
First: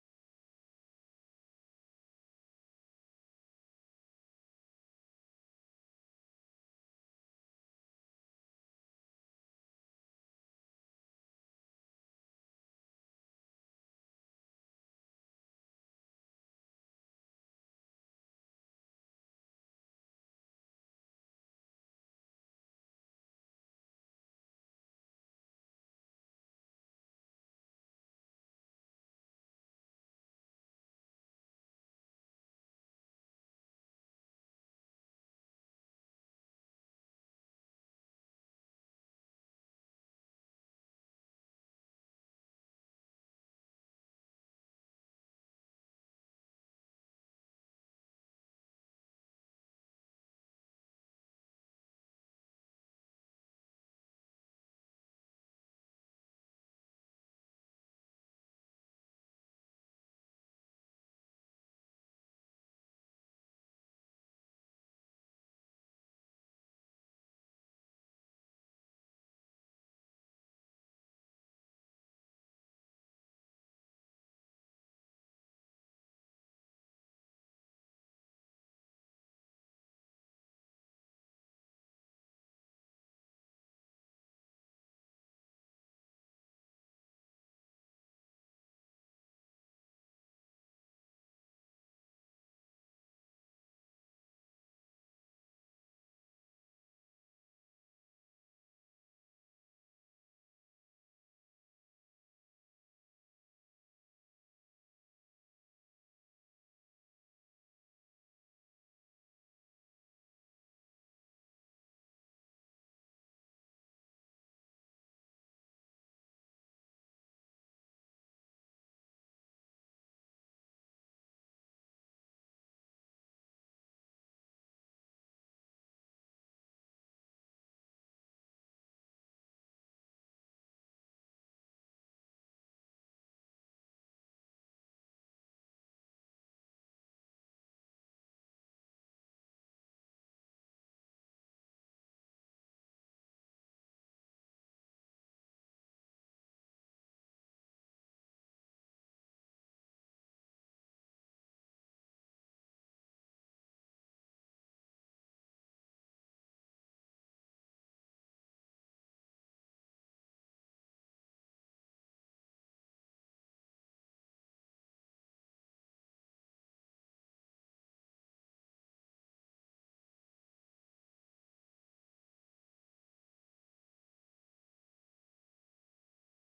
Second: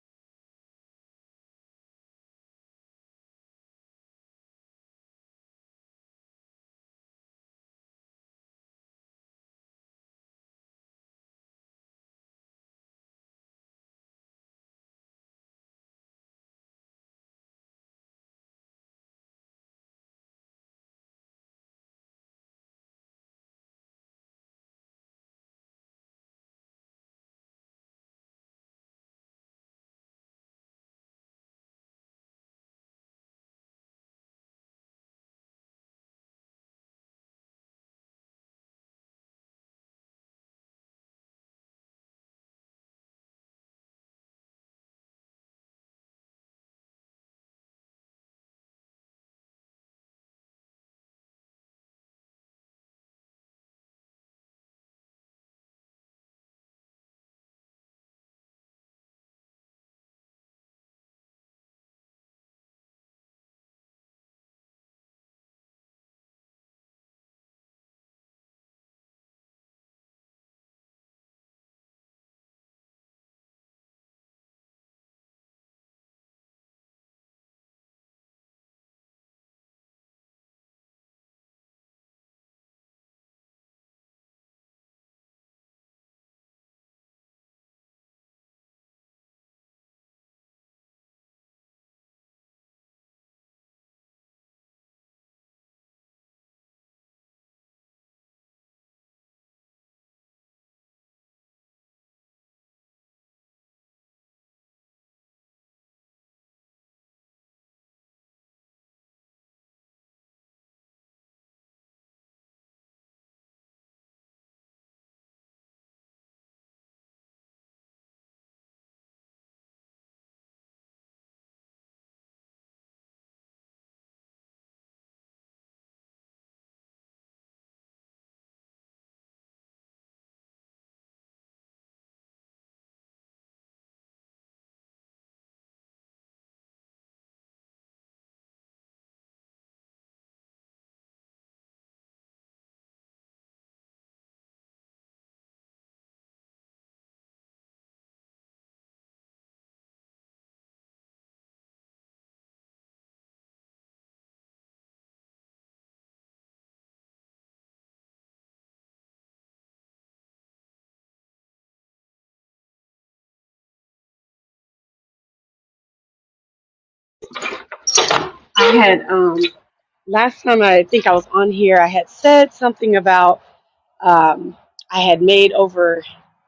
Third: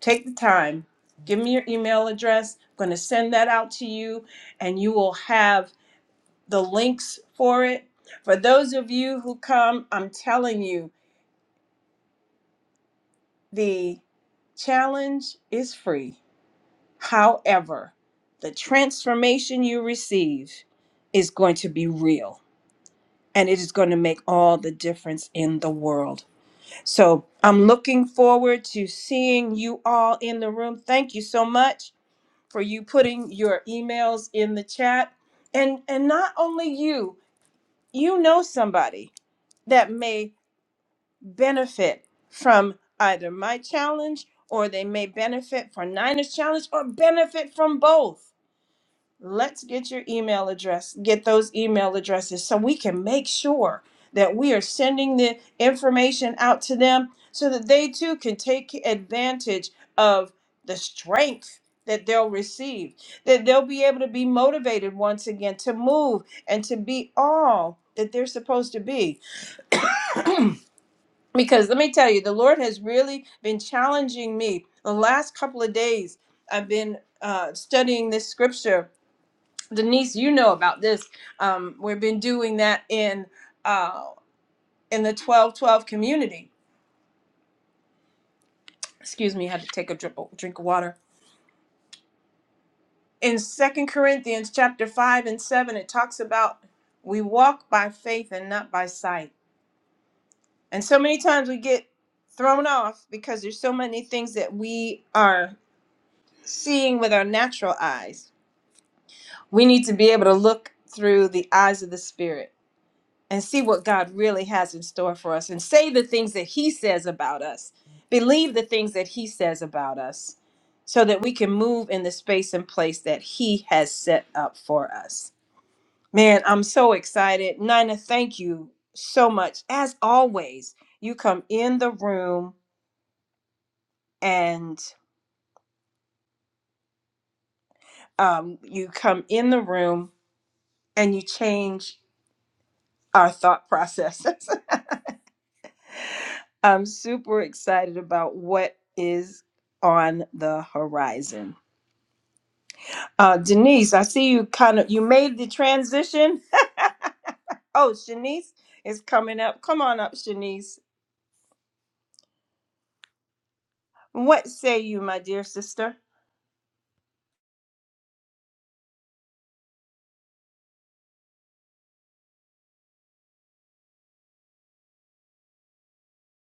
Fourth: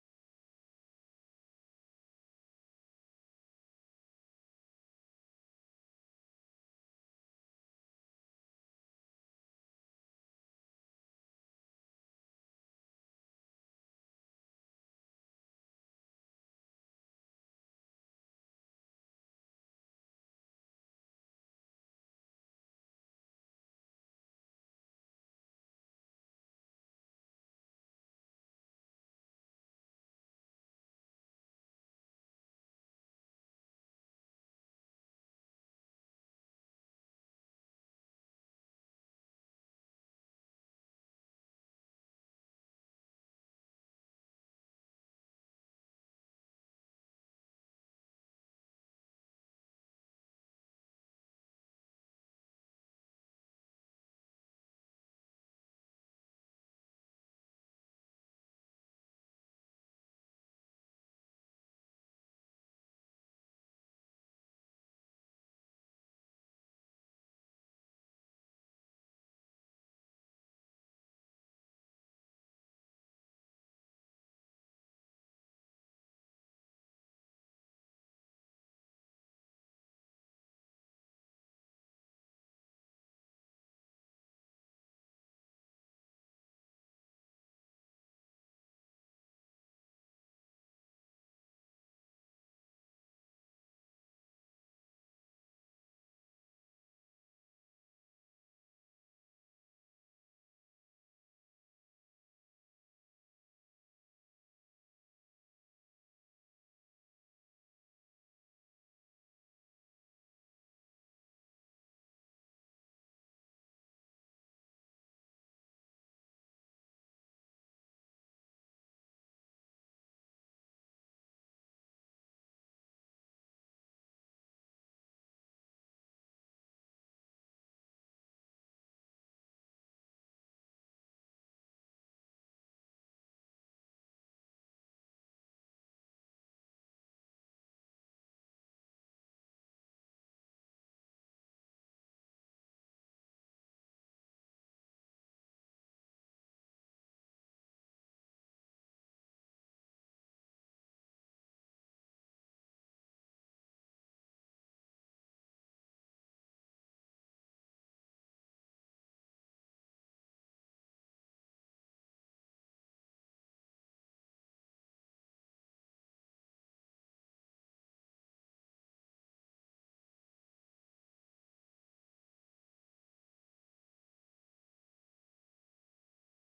S1: take the time, give me your email address. I'm going to send that out to you, and you will have the links for it. For those of you who come, I'm telling you, the challenge is free However, the transformation you receive is going to be real and it is going to make all the difference in the world. So I'm looking forward to seeing you all in the room. Thank you so much for you putting your emails in the chat. And and not only you, you know somebody that may benefit from either my challenge or they may benefit from Nina's challenge or benefit from both. let's get your email address, get those email addresses so we can make sure that we are sending the information out to them so that they too can take advantage of the strength that they'll receive, that they'll be able to be motivated once again to move and to be all that they're supposed to be. Because let me tell you, the Lord has really been challenging me the last couple of days. I've been uh, studying this scripture Denise, you know about this. Um, we've been doing that in uh, in the twelve twelve community. Excuse me, I had to take a drip, drink of water. In Second Corinthians chapter five and seven, it talks about we walk by faith and not by sight. And so many times we get thrown off because there's so many things that we are seeing with our natural eyes. We need to be able to look through the eyes of the spirit and see what God really has in store for us and say the things that He says about us, believe the things that He says about us, so that we can move in the space and place that He has set up for us. Man, I'm so excited. Nina, thank you so much. As always, you come in the room and um, you come in the room and you change our thought process. <laughs> I'm super excited about what is on the horizon. Uh, Denise, I see you kind of you made the transition. Oh, Shanice is coming up. Come on up, Shanice. What say you, my dear sister?
S4: I had um last time I think I was on here, I had said something about um, I had made over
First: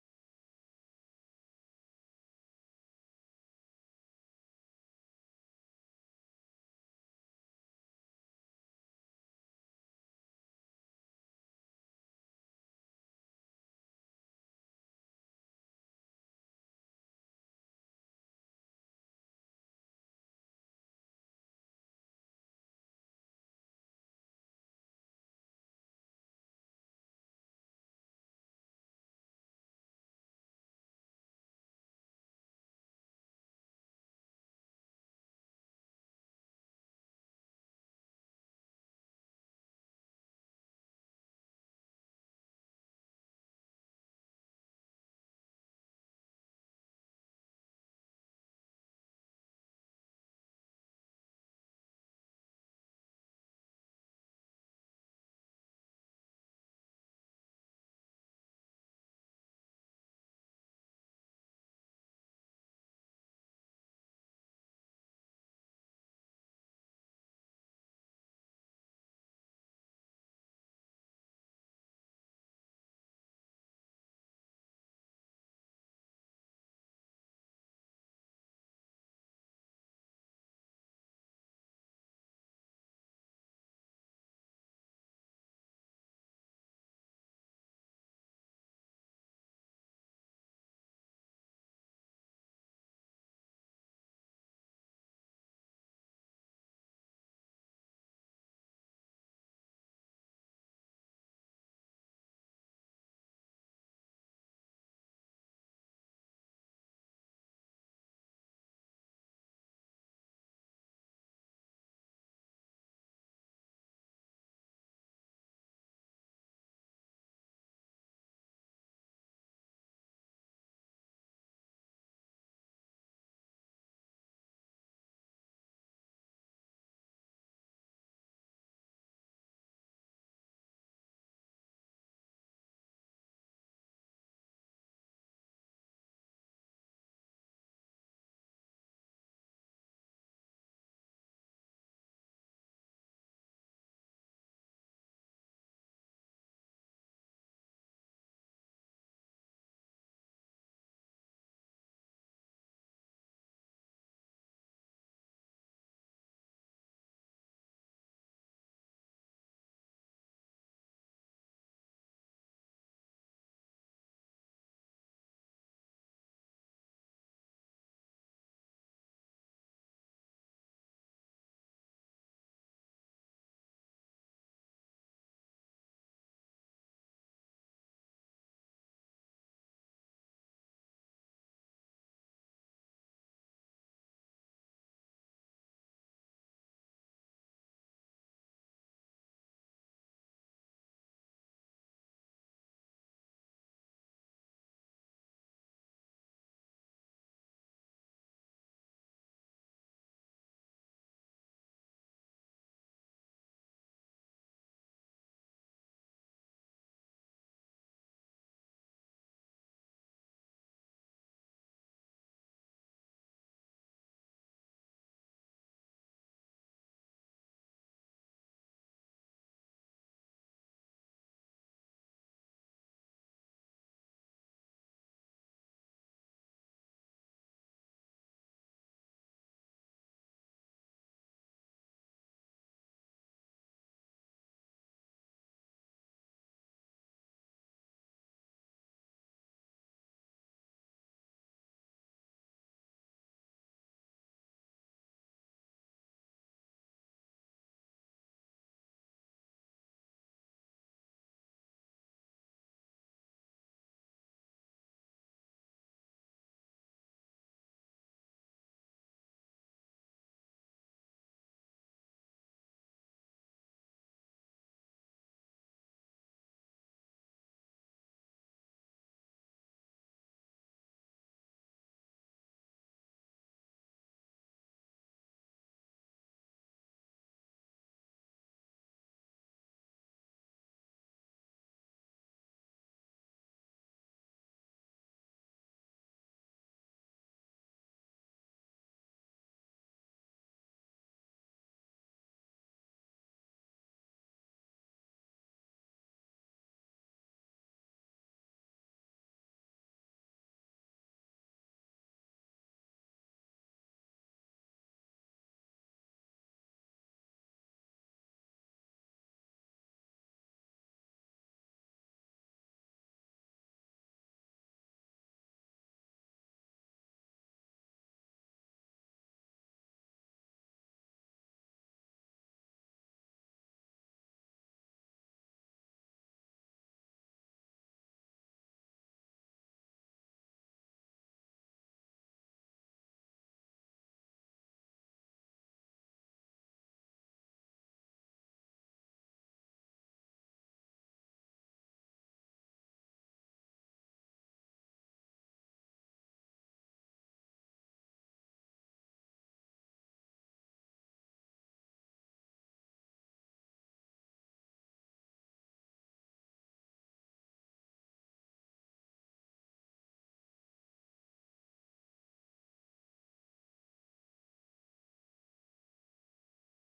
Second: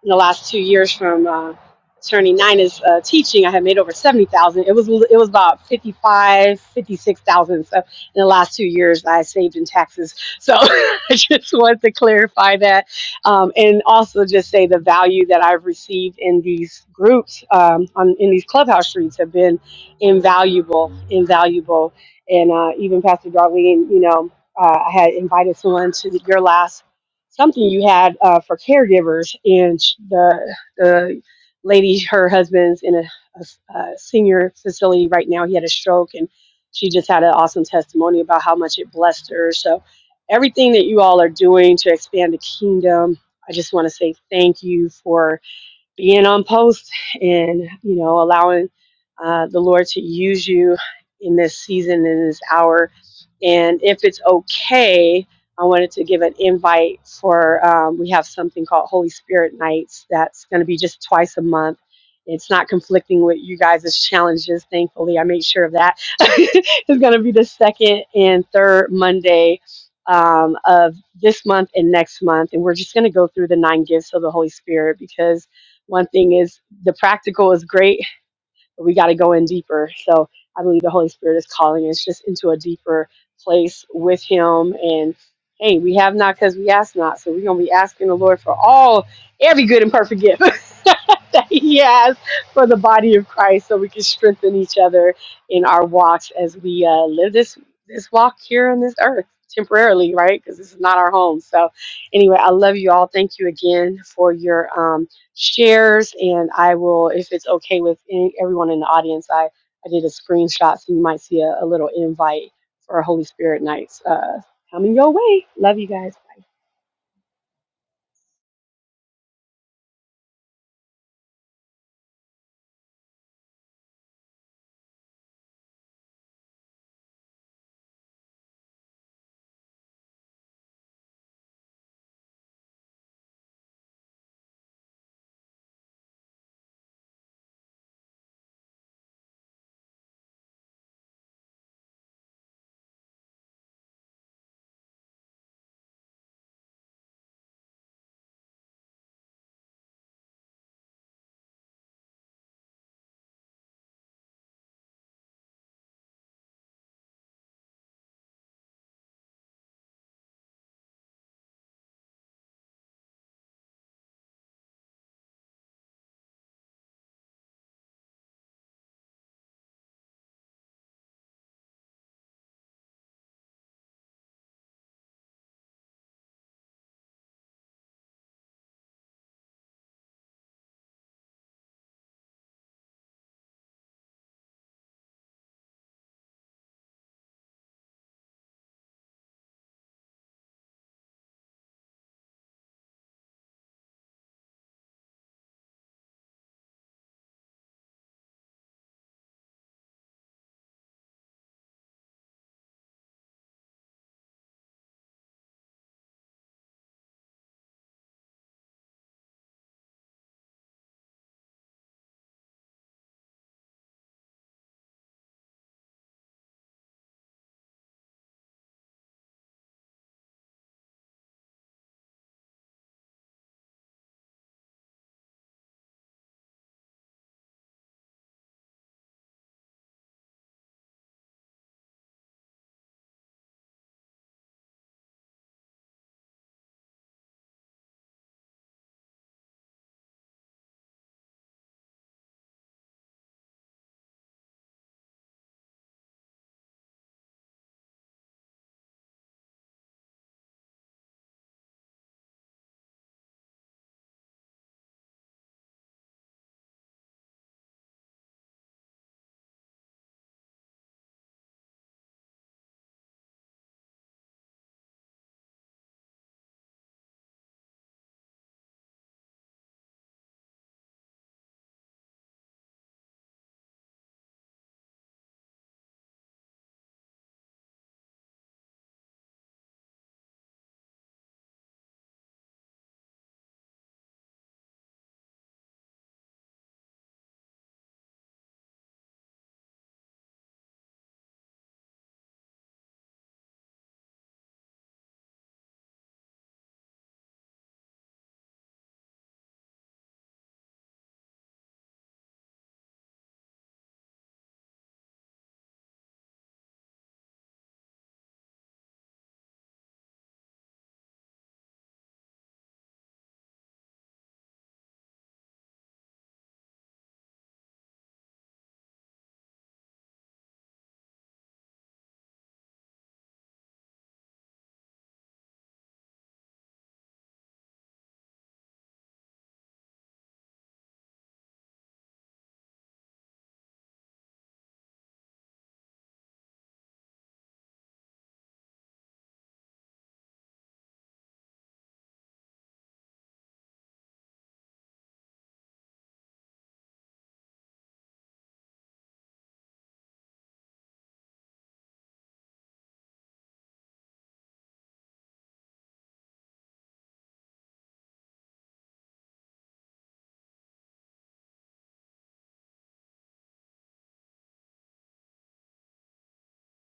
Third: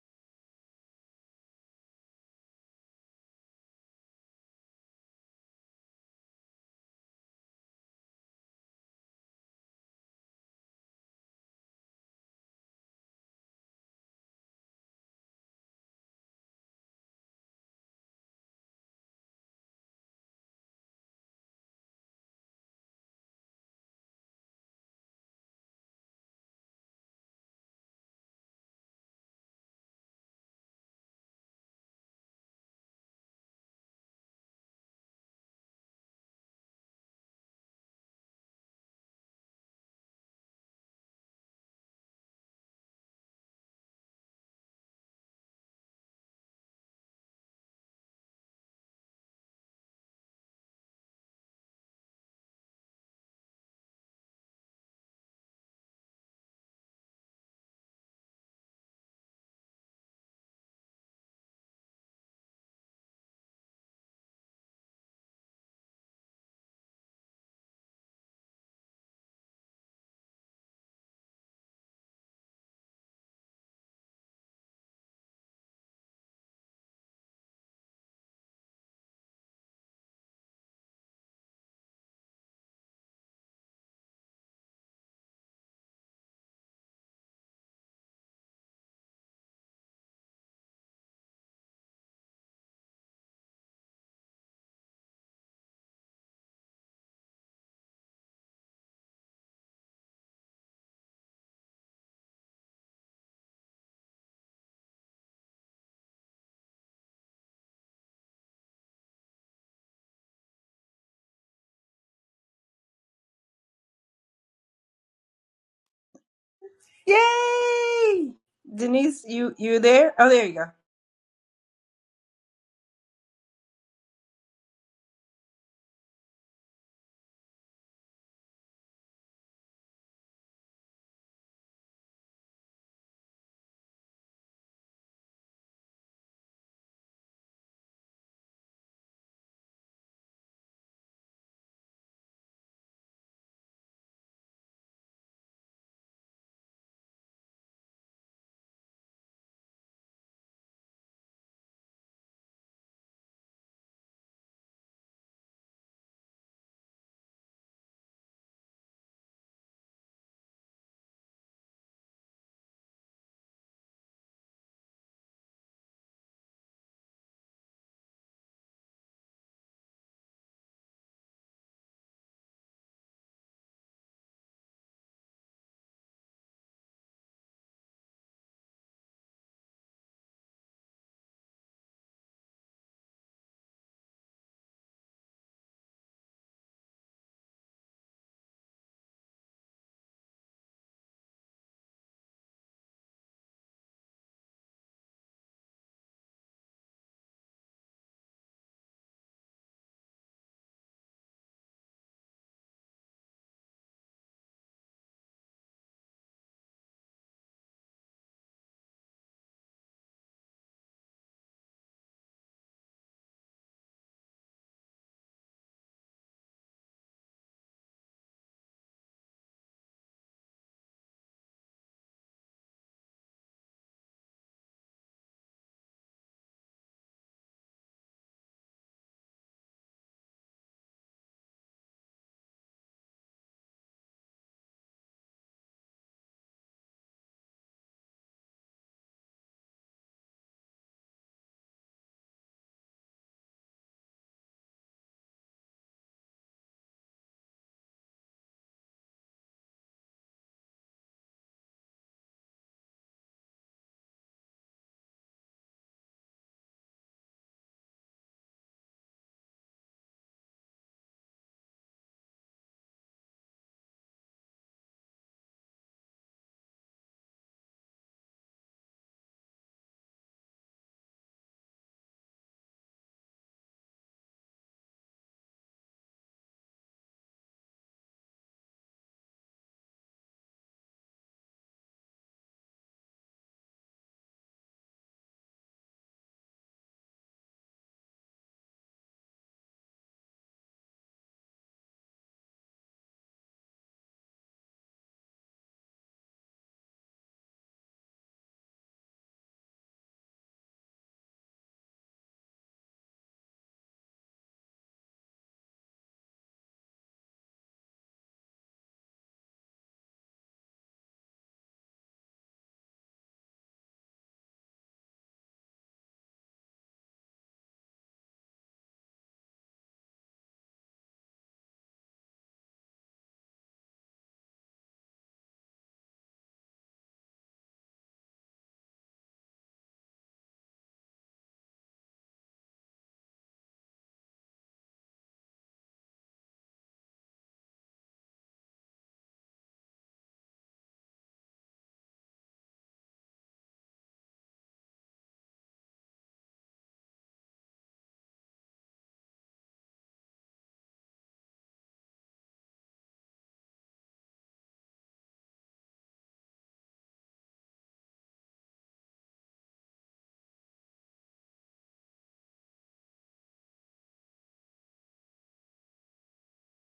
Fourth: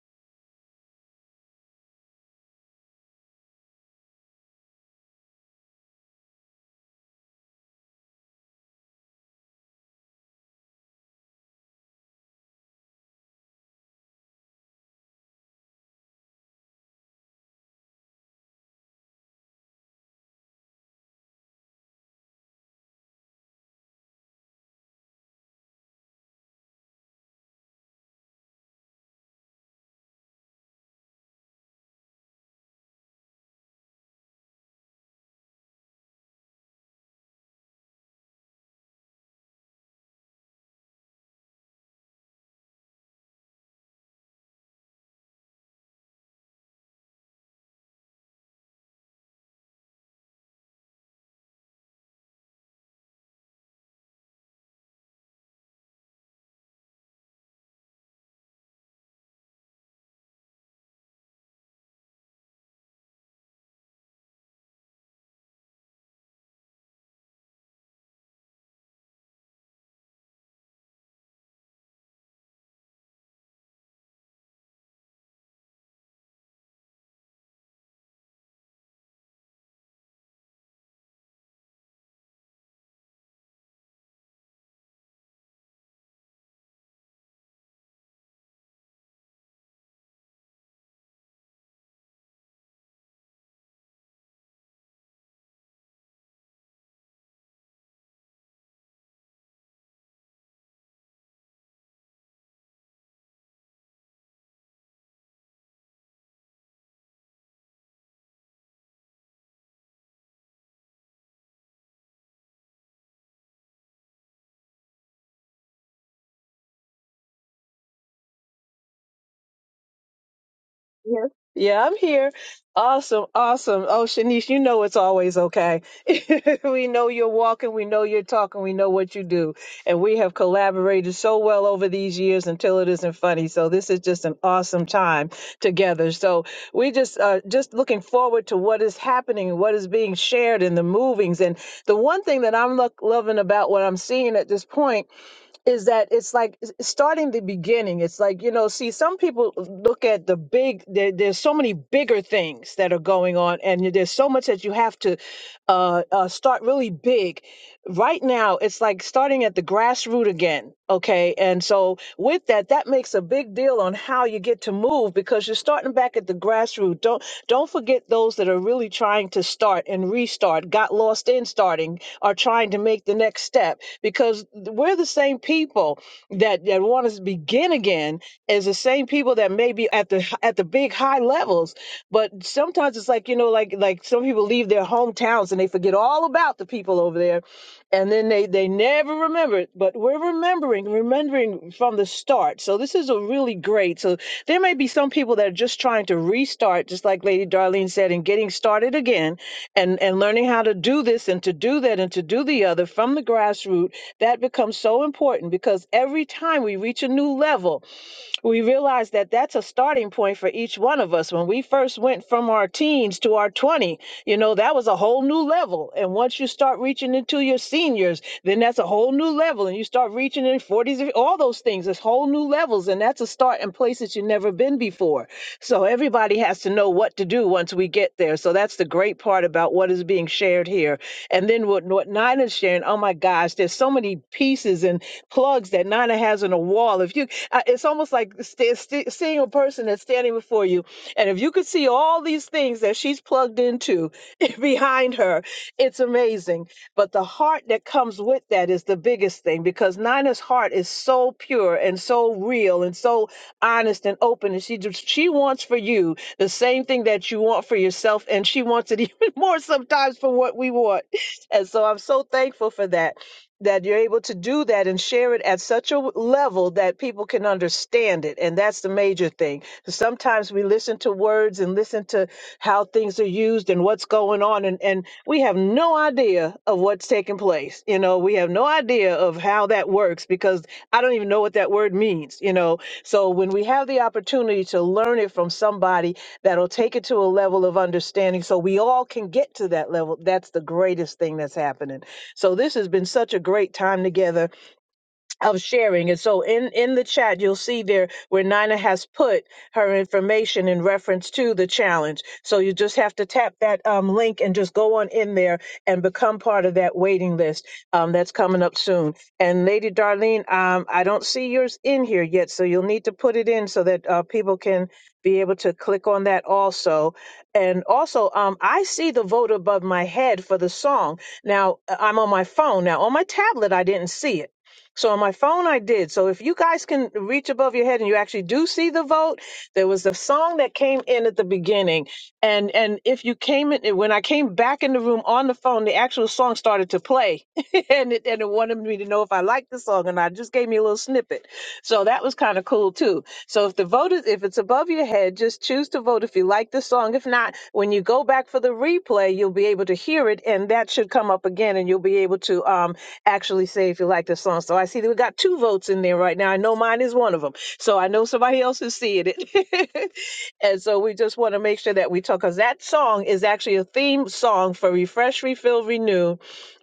S4: in the last two years from uh, attorney Nina's uh, teaching. I had made over seventy thousand. It was it was about 55, 56,000. So in the last two years, I saved in taxes. So <laughs> I just wanted to clarify that, um, and also just say the value that I've received in these groups um, on in these clubhouse streets have been invaluable, invaluable. And uh, even Pastor Darlene, you know, uh, I had invited someone to your last something you had uh, for caregivers, and sh- the the lady, her husband's in a a, a senior facility right now. He had a stroke, and she just had an awesome testimony about how much it blessed her. So, everything that you all are doing to expand the kingdom, I just want to say thank you for being on post and you know allowing uh, the lord to use you in this season in this hour and if it's okay i wanted to give an invite for um, we have something called holy spirit nights that's going to be just twice a month it's not conflicting with you guys' challenges thankfully i made sure of that <laughs> it's going to be the second and third monday um, of this month and next month and we're just going to go through the nine gifts of the holy spirit because one thing is the practical is great, but we got to go in deeper. So I believe the Holy Spirit is calling us just into a deeper place with Him. And hey, we have not because we ask not. So we're going to be asking the Lord for all, every good and perfect gift <laughs> that He has for the body of Christ so we can strengthen each other in our walks as we uh, live this, this walk here on this earth temporarily, right? Because this is not our home. So anyway, I love you all. Thank you again for your. Um, shares and I will, if it's okay with any, everyone in the audience, I, I did a screenshot so you might see a, a little invite for our Holy Spirit nights uh, coming your way. Love you guys.
S1: Yay! Denise, you you there? Oh, there you go.
S2: Yes. Yeah, I'm here. Awesome, awesome. Oh, Shanice, you know it's always okay. <laughs> we know you're walking, we know you're talking, we know what you do. And we have collaborated so well over these years until it isn't funny. So this is just an awesome time together. So we just uh just looking forward to what is happening and what is being shared in the movings. And the one thing that I'm look, loving about what I'm seeing at this point is that it's like s- starting the beginning. It's like, you know, see, some people look at the big, there, there's so many bigger things that are going on, and there's so much that you have to uh, uh, start really big right now it's like starting at the grassroots again okay and so with that that makes a big deal on how you get to move because you're starting back at the grassroots don't don't forget those that are really trying to start and restart got lost in starting are trying to make the next step because we're the same people that that want to begin again as the same people that may be at the at the big high levels but sometimes it's like you know like like some people leave their hometowns and they forget all about the people over there and then they they never remember it but we're remembering remembering from the start so this is a really great so there may be some people that are just trying to restart just like lady darlene said and getting started again and and learning how to do this and to do that and to do the other from the grassroots that becomes so important because every time we reach a new level we realize that that's a starting point for each one of us. When we first went from our teens to our 20, you know, that was a whole new level. And once you start reaching into your seniors, then that's a whole new level. And you start reaching in 40s, all those things, it's whole new levels. And that's a start in places you've never been been before. So everybody has to know what to do once we get there. So that's the great part about what is being shared here. And then what, what Nina's sharing, oh my gosh, there's so many pieces and plugs that Nina has on a wall. If you, I- it's almost like st- st- seeing a person that's standing before you, and if you could see all these things that she's plugged into <laughs> behind her, it's amazing. But the heart that comes with that is the biggest thing because Nina's heart is so pure and so real and so honest and open. And she just, she wants for you the same thing that you want for yourself. And she wants it <laughs> even more sometimes for what we want. <laughs> And so I'm so thankful for that that you're able to do that and share it at such a level that people can understand it and that's the major thing sometimes we listen to words and listen to how things are used and what's going on and, and we have no idea of what's taking place you know we have no idea idea of how that works because I don't even know what that word means, you know. So when we have the opportunity to learn it from somebody that'll take it to a level of understanding so we all can get to that level, that's the greatest thing that's happening. So this has been such a great time together of sharing. And so in, in the chat, you'll see there where Nina has put her information in reference to the challenge. So you just have to tap that um, link and just go on in there and become part of that waiting list um, that's coming up soon. And Lady Darlene, um, I don't see yours in here yet, so you'll need to put it in so that uh, people can be able to click on that also. And also, um, I see the vote above my head for the song. Now, uh, I'm on my phone. Now, on my tablet, I didn't see it so on my phone, I did. So if you guys can reach above your head and you actually do see the vote, there was the song that came in at the beginning, and and if you came in when I came back in the room on the phone, the actual song started to play, <laughs> and it and it wanted me to know if I liked the song, and I just gave me a little snippet. So that was kind of cool too. So if the vote is, if it's above your head, just choose to vote if you like the song. If not, when you go back for the replay, you'll be able to hear it, and that should come up again, and you'll be able to um actually say if you like the song. So I see that we got two votes in there right now. I know mine is one of them. So I know somebody else is seeing it, <laughs> and so we just want to make sure that we talk because that song is actually a theme song for Refresh, Refill, Renew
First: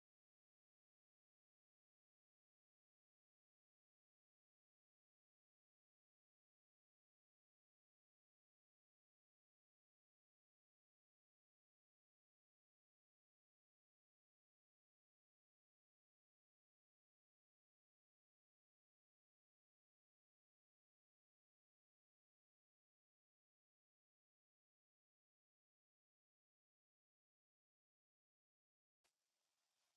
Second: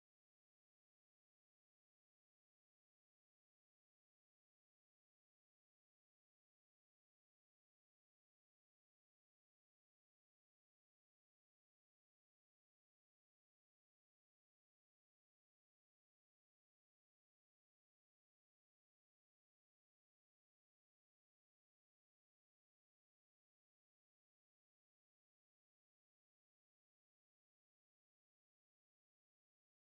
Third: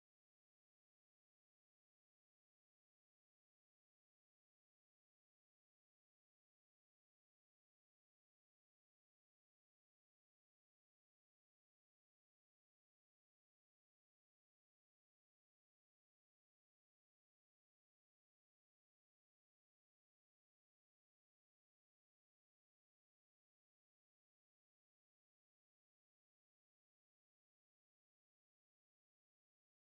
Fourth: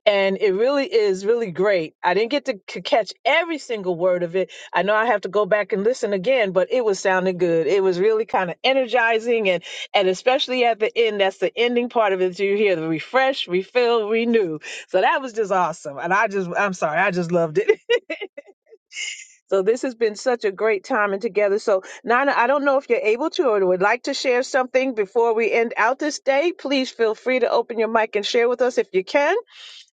S2: and it really is really great. I didn't get to c- catch every single word of it. I know I have to go back and listen again, but it was sounding good. It was really kind of energizing, and and especially at the end, that's the ending part of it. You hear the refresh, refill, renew. So that was just awesome, and I just I'm sorry, I just loved it. <laughs> so this has been such a great time and together. So Nana, I don't know if you're able to or would like to share something before we end out this day. Please feel free to open your mic and share with us if you can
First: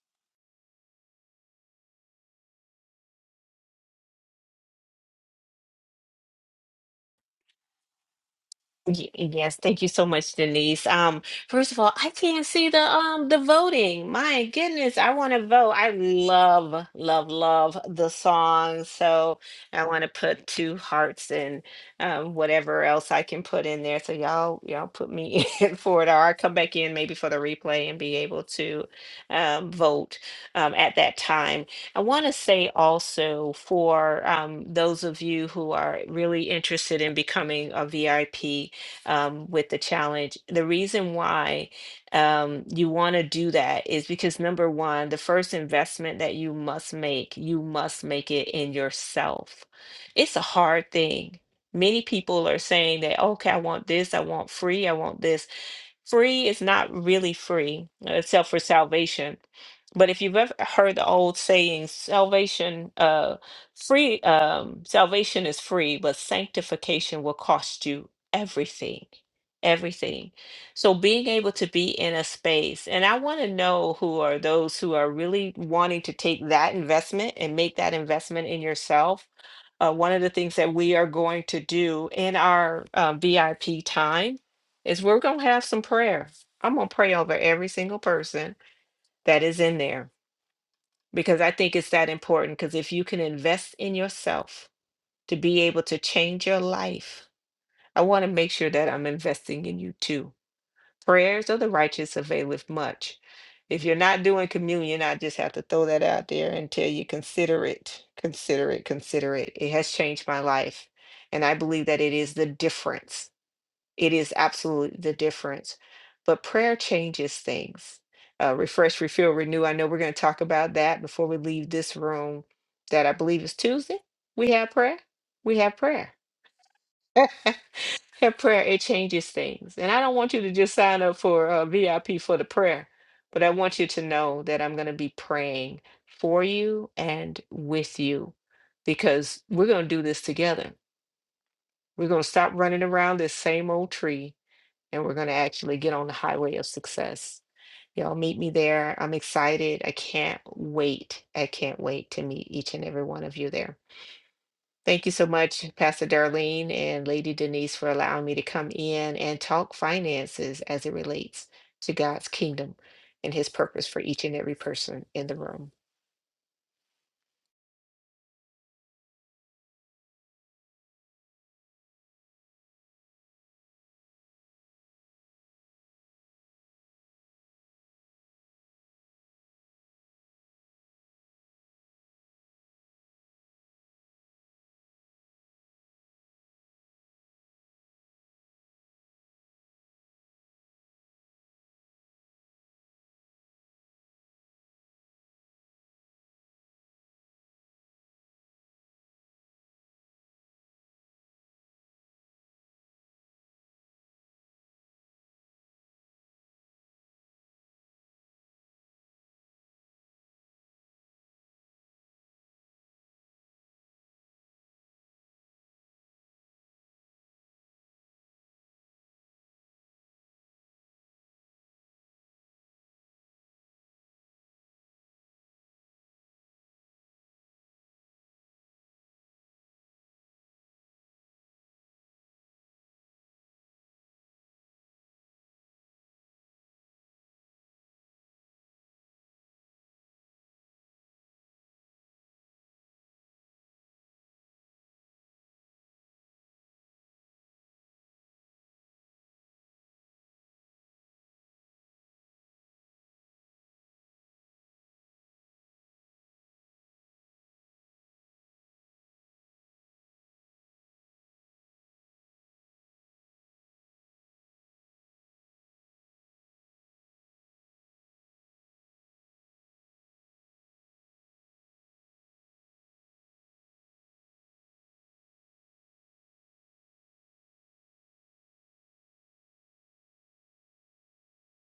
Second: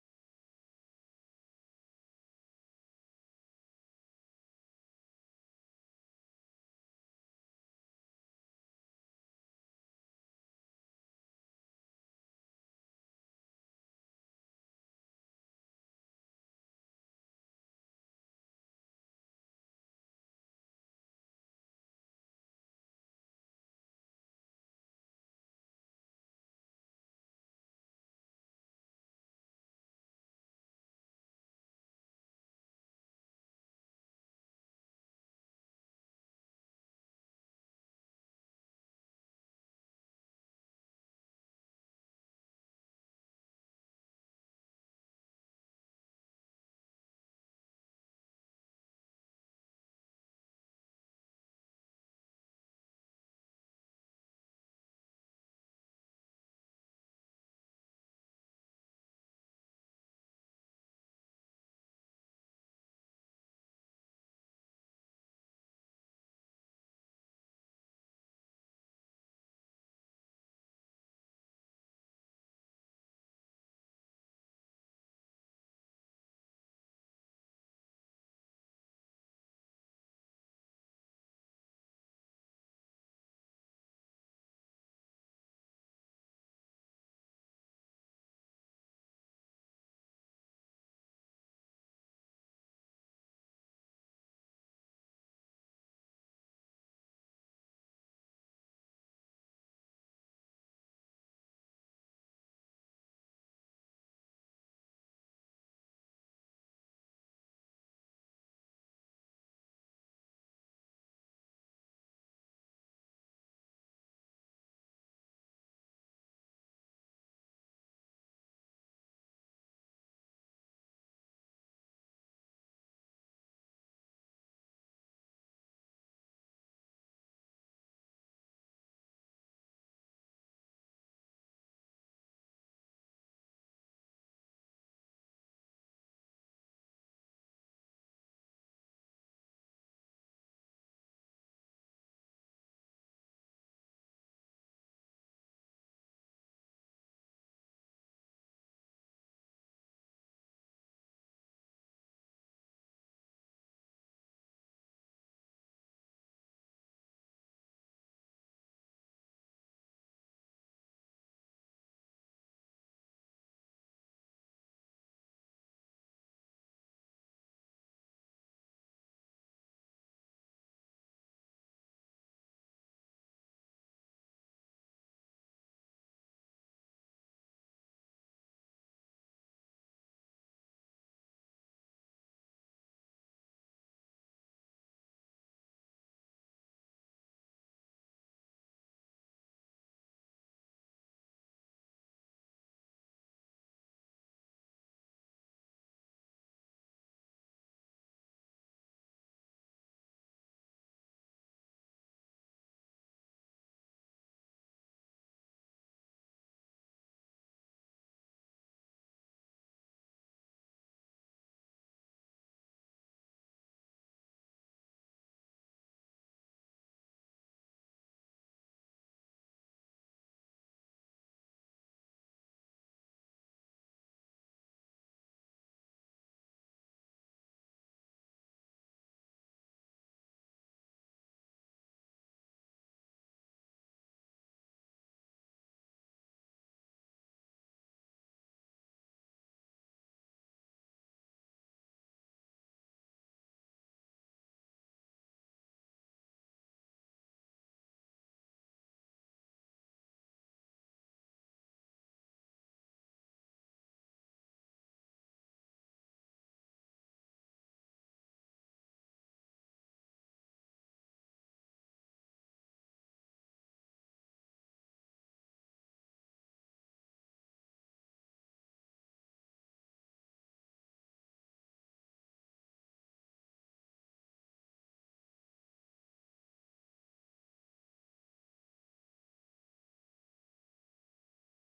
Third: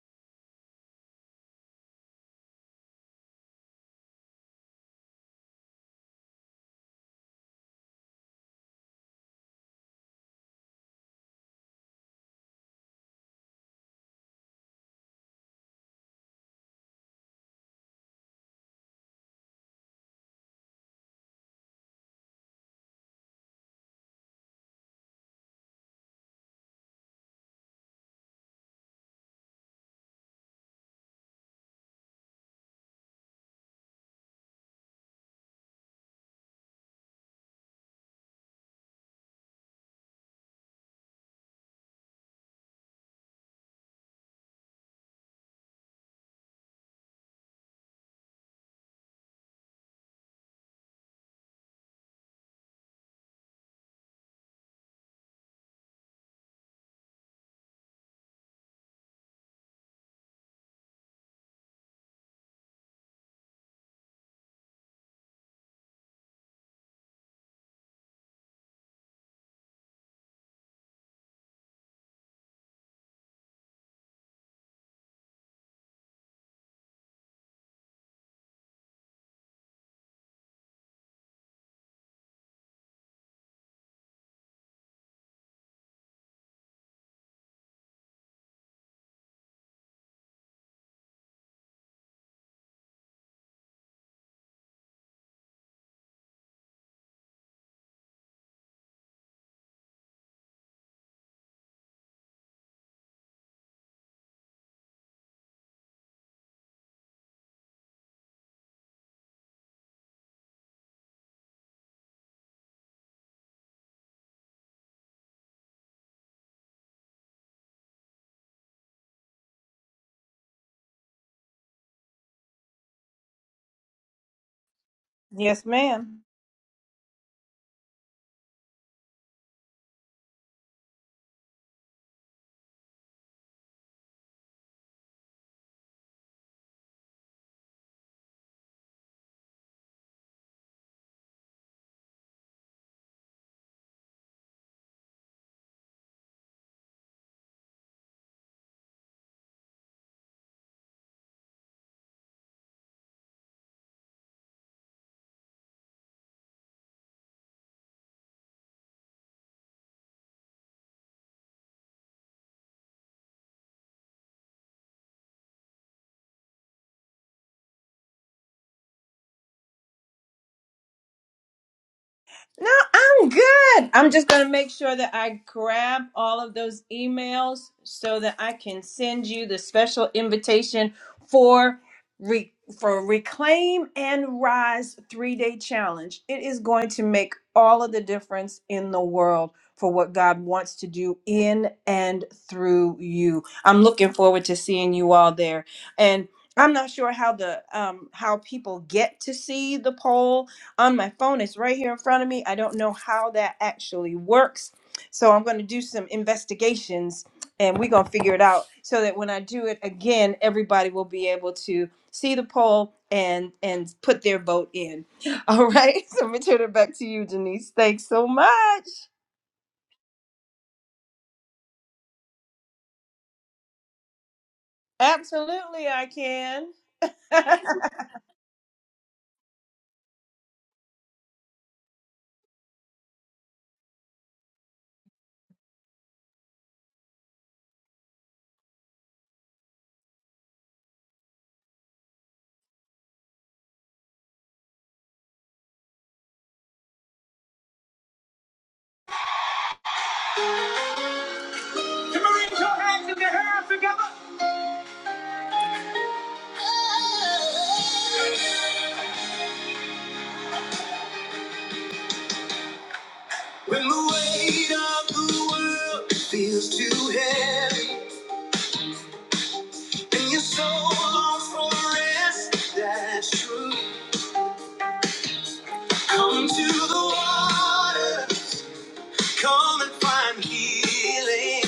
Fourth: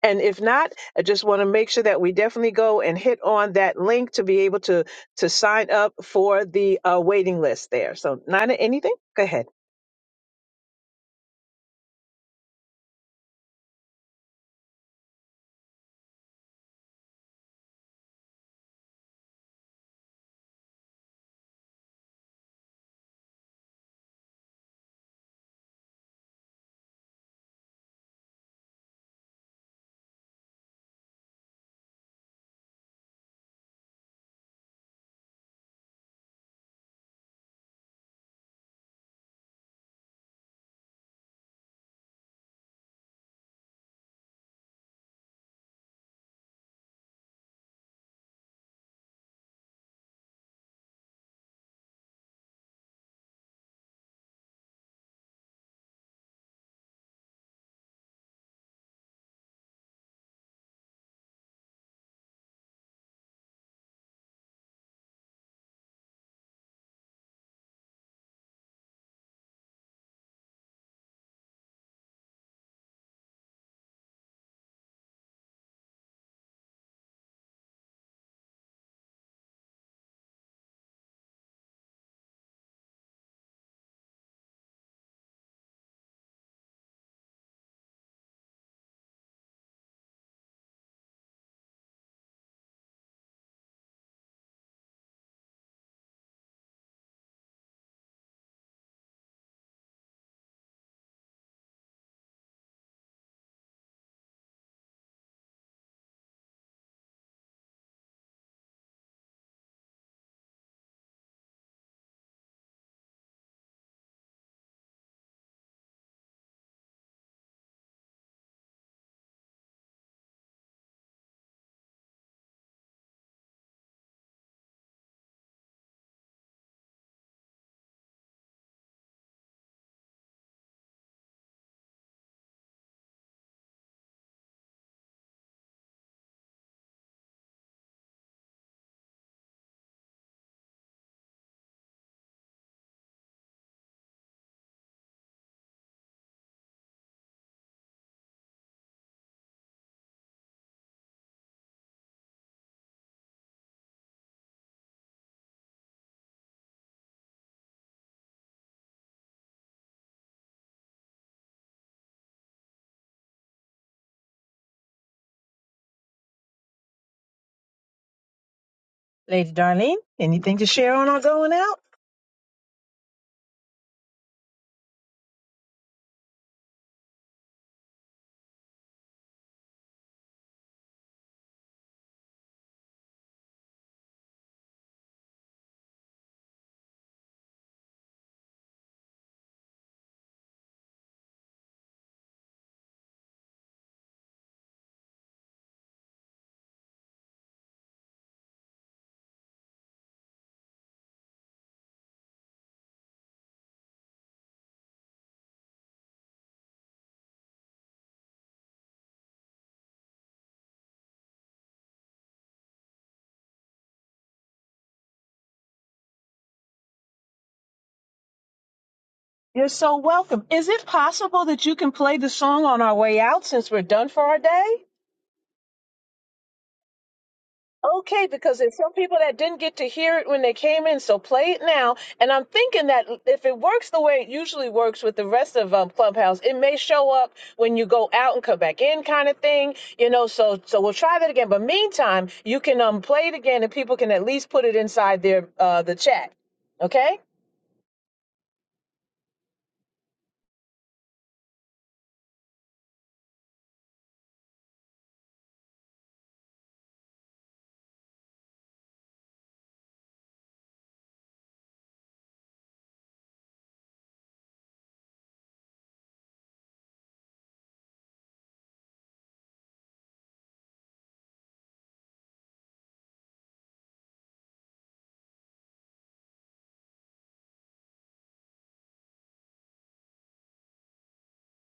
S2: and if not i just want to make sure that we definitely go and hit on that link to be able to to sign up for the uh, waiting list there so nina anything
S3: Y-
S2: go ahead
S3: Yes, thank you so much, Denise. Um, first of all, I can't see the um the voting. My goodness, I want to vote. I love, love, love the song. So I want to put two hearts and um whatever else I can put in there. So y'all, y'all put me <laughs> in for it, or I come back in maybe for the replay and be able to um vote um at that time. I want to say also for um, those of you who are really interested in becoming a VIP, um, with the challenge. The reason why um, you want to do that is because number one, the first investment that you must make, you must make it in yourself. It's a hard thing. Many people are saying that, okay, I want this, I want free, I want this. Free is not really free, uh, except for salvation. But if you've ever heard the old saying, salvation, uh, free, um, salvation is free, but sanctification will cost you everything, everything. So being able to be in a space, and I want to know who are those who are really wanting to take that investment and make that investment in yourself uh, one of the things that we are going to do in our uh, VIP time is we're going to have some prayer. I'm going to pray over every single person that is in there because I think it's that important. Because if you can invest in yourself to be able to change your life, I want to make sure that I'm investing in you too Prayers of the righteous availeth much. If you're not doing communion, I just have to throw that out there and tell you consider it, consider it, consider it. It has changed my life. And I believe that it is the difference. It is absolutely the difference. But prayer changes things. Uh, refresh, refill, renew. I know we're going to talk about that before we leave this room. That I believe is Tuesday. We have prayer. We
S1: Yes,
S3: have prayer.
S1: ma'am.
S3: <laughs> Her prayer, it changes things. And I don't want you to just sign up for a VIP for the prayer, but I want you to know that I'm going to be praying for you and with you because we're going to do this together. We're going to stop running around this same old tree and we're going to actually get on the highway of success. Y'all meet me there. I'm excited. I can't wait. I can't wait to meet each and every one of you there. Thank you so much, Pastor Darlene and Lady Denise, for allowing me to come in and talk finances as it relates to God's kingdom and his purpose for each and every person in the room.
S2: lady darlene anything to share on our going out
S1: No, I'm good. I'm just going to make sure that I grab all of those emails so that I can send you the special invitation for re- for Reclaim and Rise 3-day challenge. It is going to make all of the difference in the world for what God wants to do in and through you. I'm looking forward to seeing you all there. And I'm not sure how the um how people get to see the poll on my phone. It's right here in front of me. I don't know how that actually works. So I'm going to do some investigations and we're going to figure it out so that when I do it again, everybody will be able to see the poll and and put their vote in. <laughs> All right. <laughs> So I'm going to turn it back to you, Denise. Thanks so much.
S2: you're so welcome is it possible that you can play the song on our way out since we're done for our day
S1: Absolutely, I can. <laughs> Come
S2: Okay, because there's some people that didn't get to hear it when they came in, so play it now. And I'm thinking that if it works the way it usually works with the rest of um, Clubhouse, it may show up when you go out and come back in, kind of thing. You know, so so we'll try that again. But meantime, you can um play it again, and people can at least put it inside their uh the chat. Okay.
S1: on, raise your hands in the air together. When the weight of the world feels too heavy. And you're so long for rest, that's true. Come to the water, come and find healing.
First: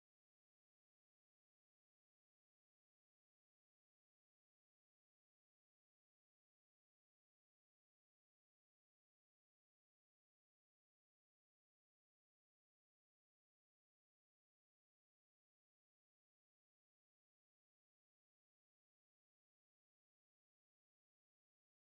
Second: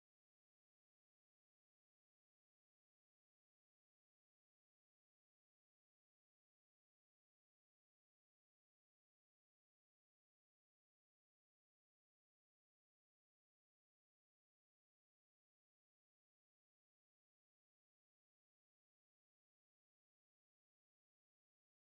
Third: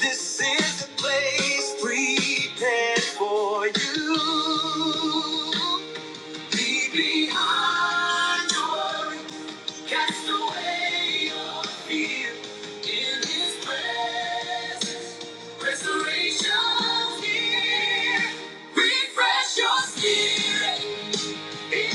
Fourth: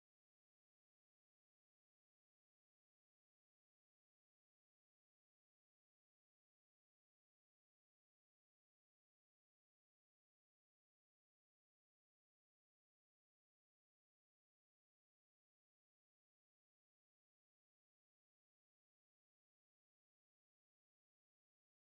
S1: This is the place prepared for you. Leave behind your worry, cast away your fear. In His presence, restoration's here. Refresh your spirit. When you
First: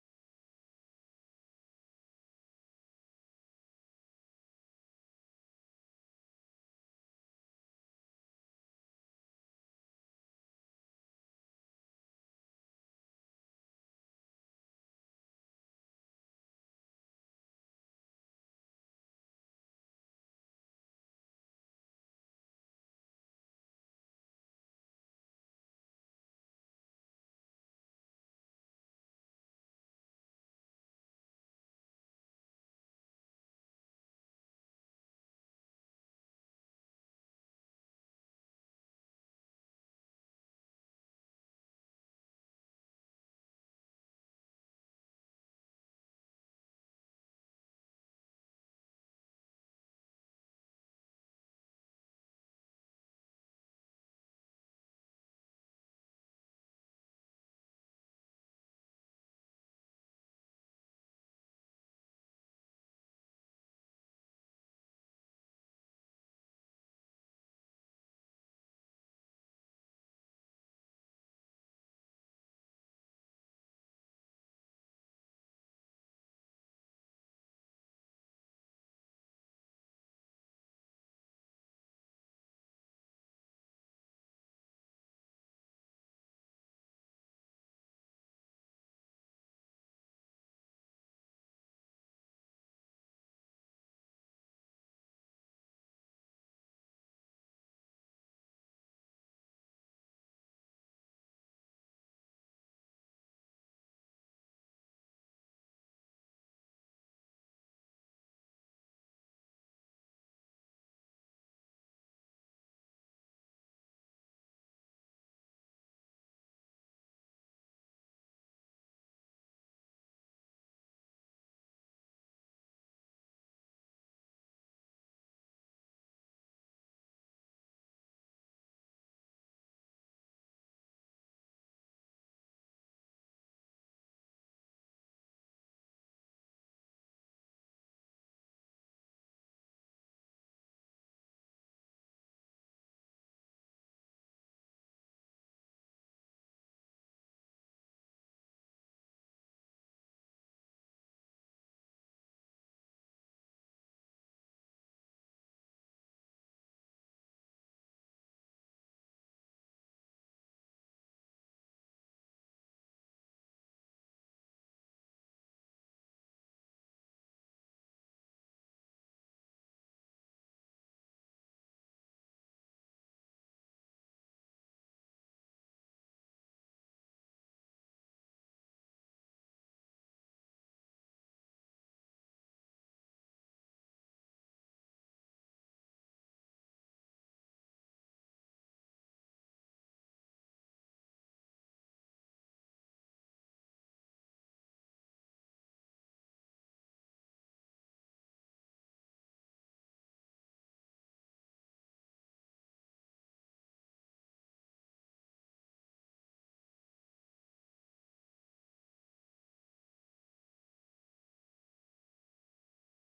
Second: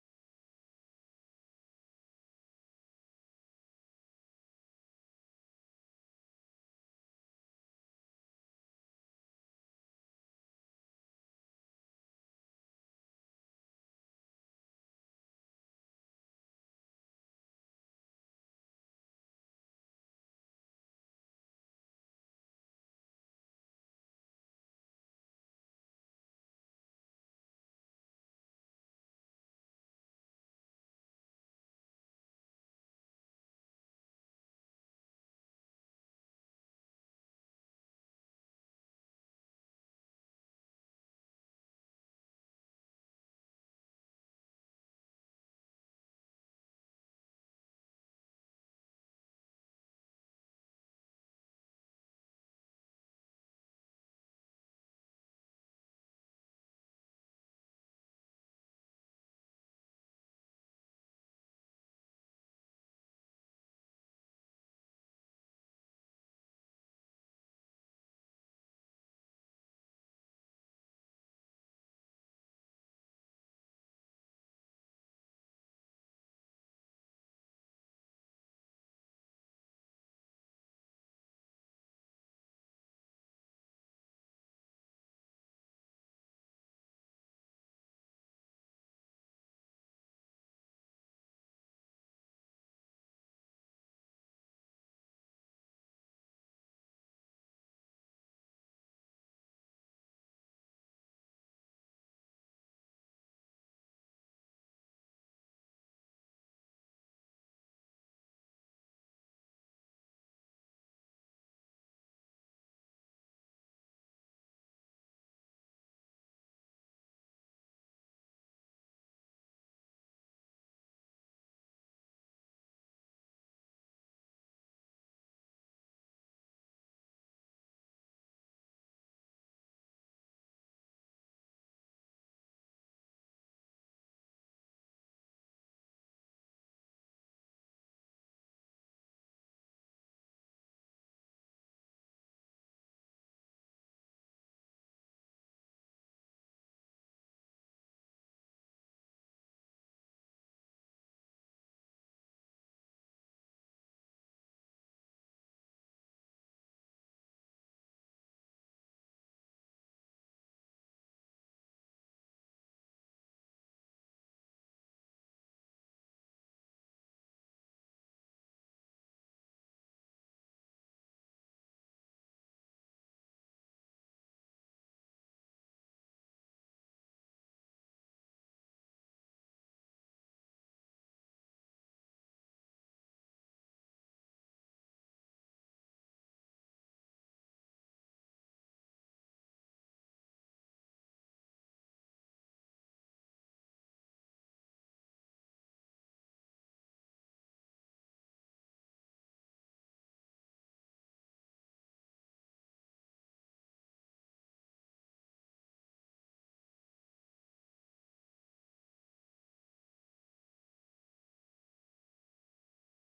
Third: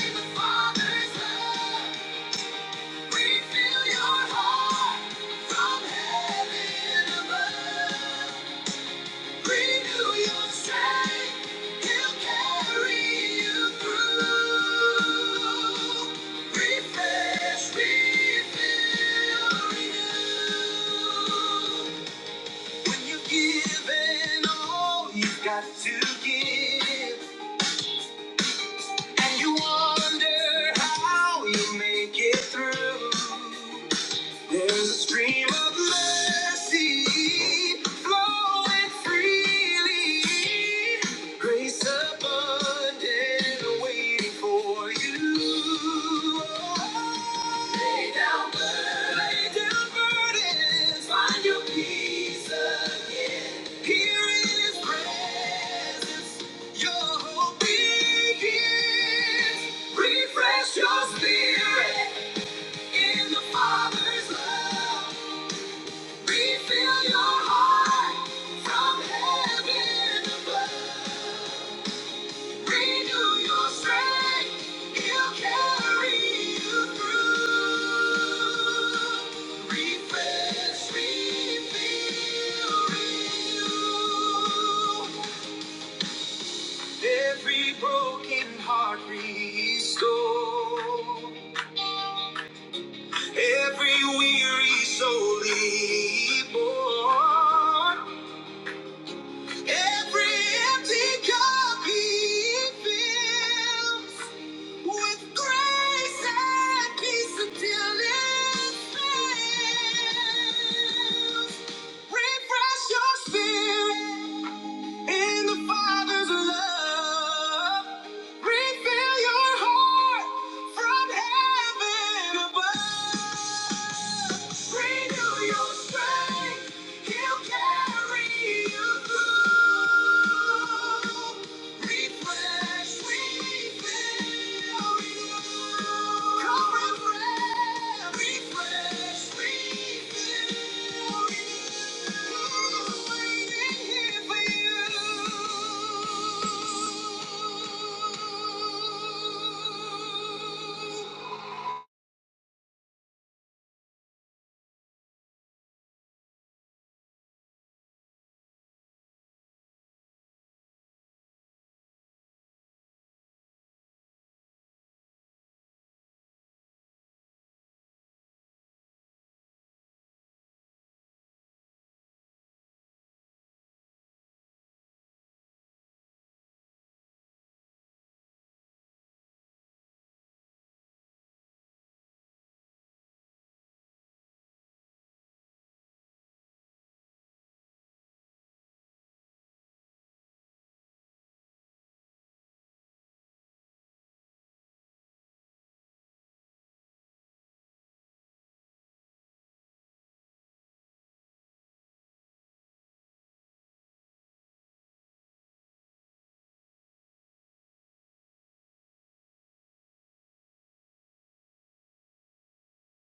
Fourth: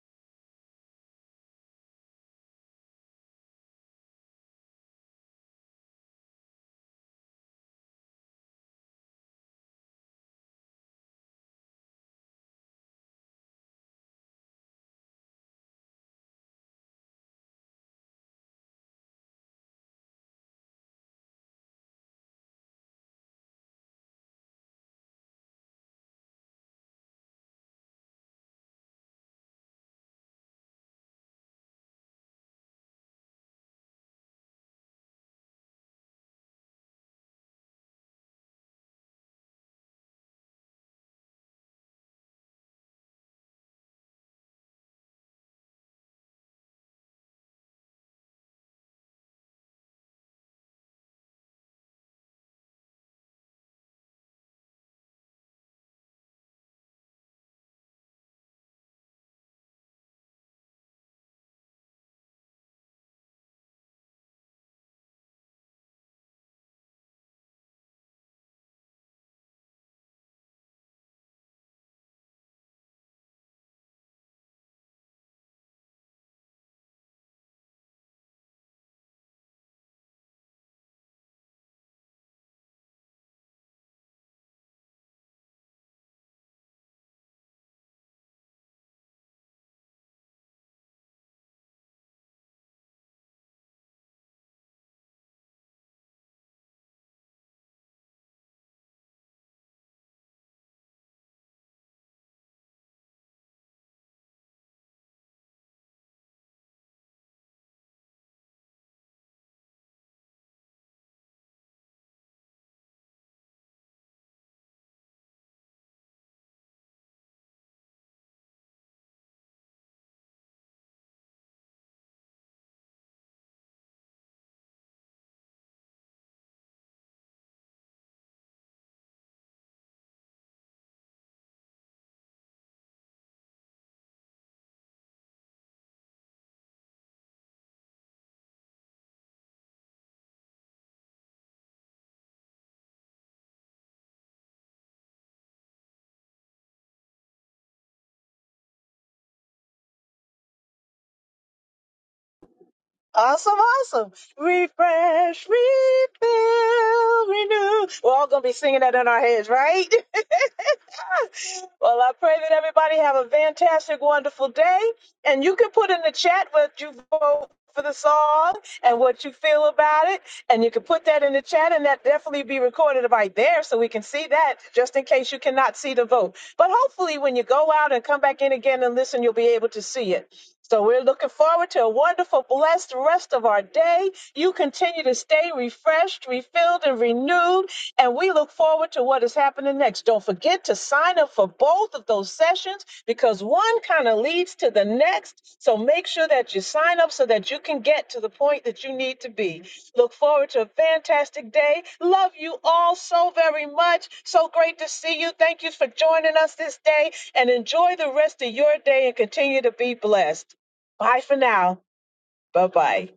S1: give and all you've got to give. And you wonder how you make it through. There's a stream of mercy flowing freely. Grace abundant waiting for you. Lay down burdens. Lay down burdens. Find your peace again. Here in His presence, your hope begins. Refresh your spirit. In the Father's love, refill your heart from heaven above. Renew your strength, He'll carry you through. Refresh, refill, renew. Every broken heart restored. Every weary soul he borne, every empty cup he fills with grace and peace until it fills. Refresh your spirit. In the Father's love, refill your heart from heaven above. Renew your strength, He'll carry you through.
S2: Awesome, awesome. Refresh, refill, renew. We're all going to be singing that in our heads, right? <laughs> well, I pray that everybody have a fantastic, wonderful day. And you can put in the chat what you vote for the song and what you feel about it. And you can put that in the chat, and that definitely be recorded right there so we can see that just in case you cannot see the vote. But hopefully, when you go out and come back in again and listen, you'll be able to see it. So we're looking forward to a wonderful, blessed rest of our day. You continue to stay refreshed, refilled, and renewed. And we look forward to what is happening next. Don't forget forget to sign up for both of those sessions because one kind of leads to the next. So make sure that you sign up so that you can get to the point that you need to be. Look forward to a fantastic day. Love you all so very much. So great to see you. Thank you for joining us this day and enjoy the rest of your day and continue to be blessed. Bye for now. Bye bye.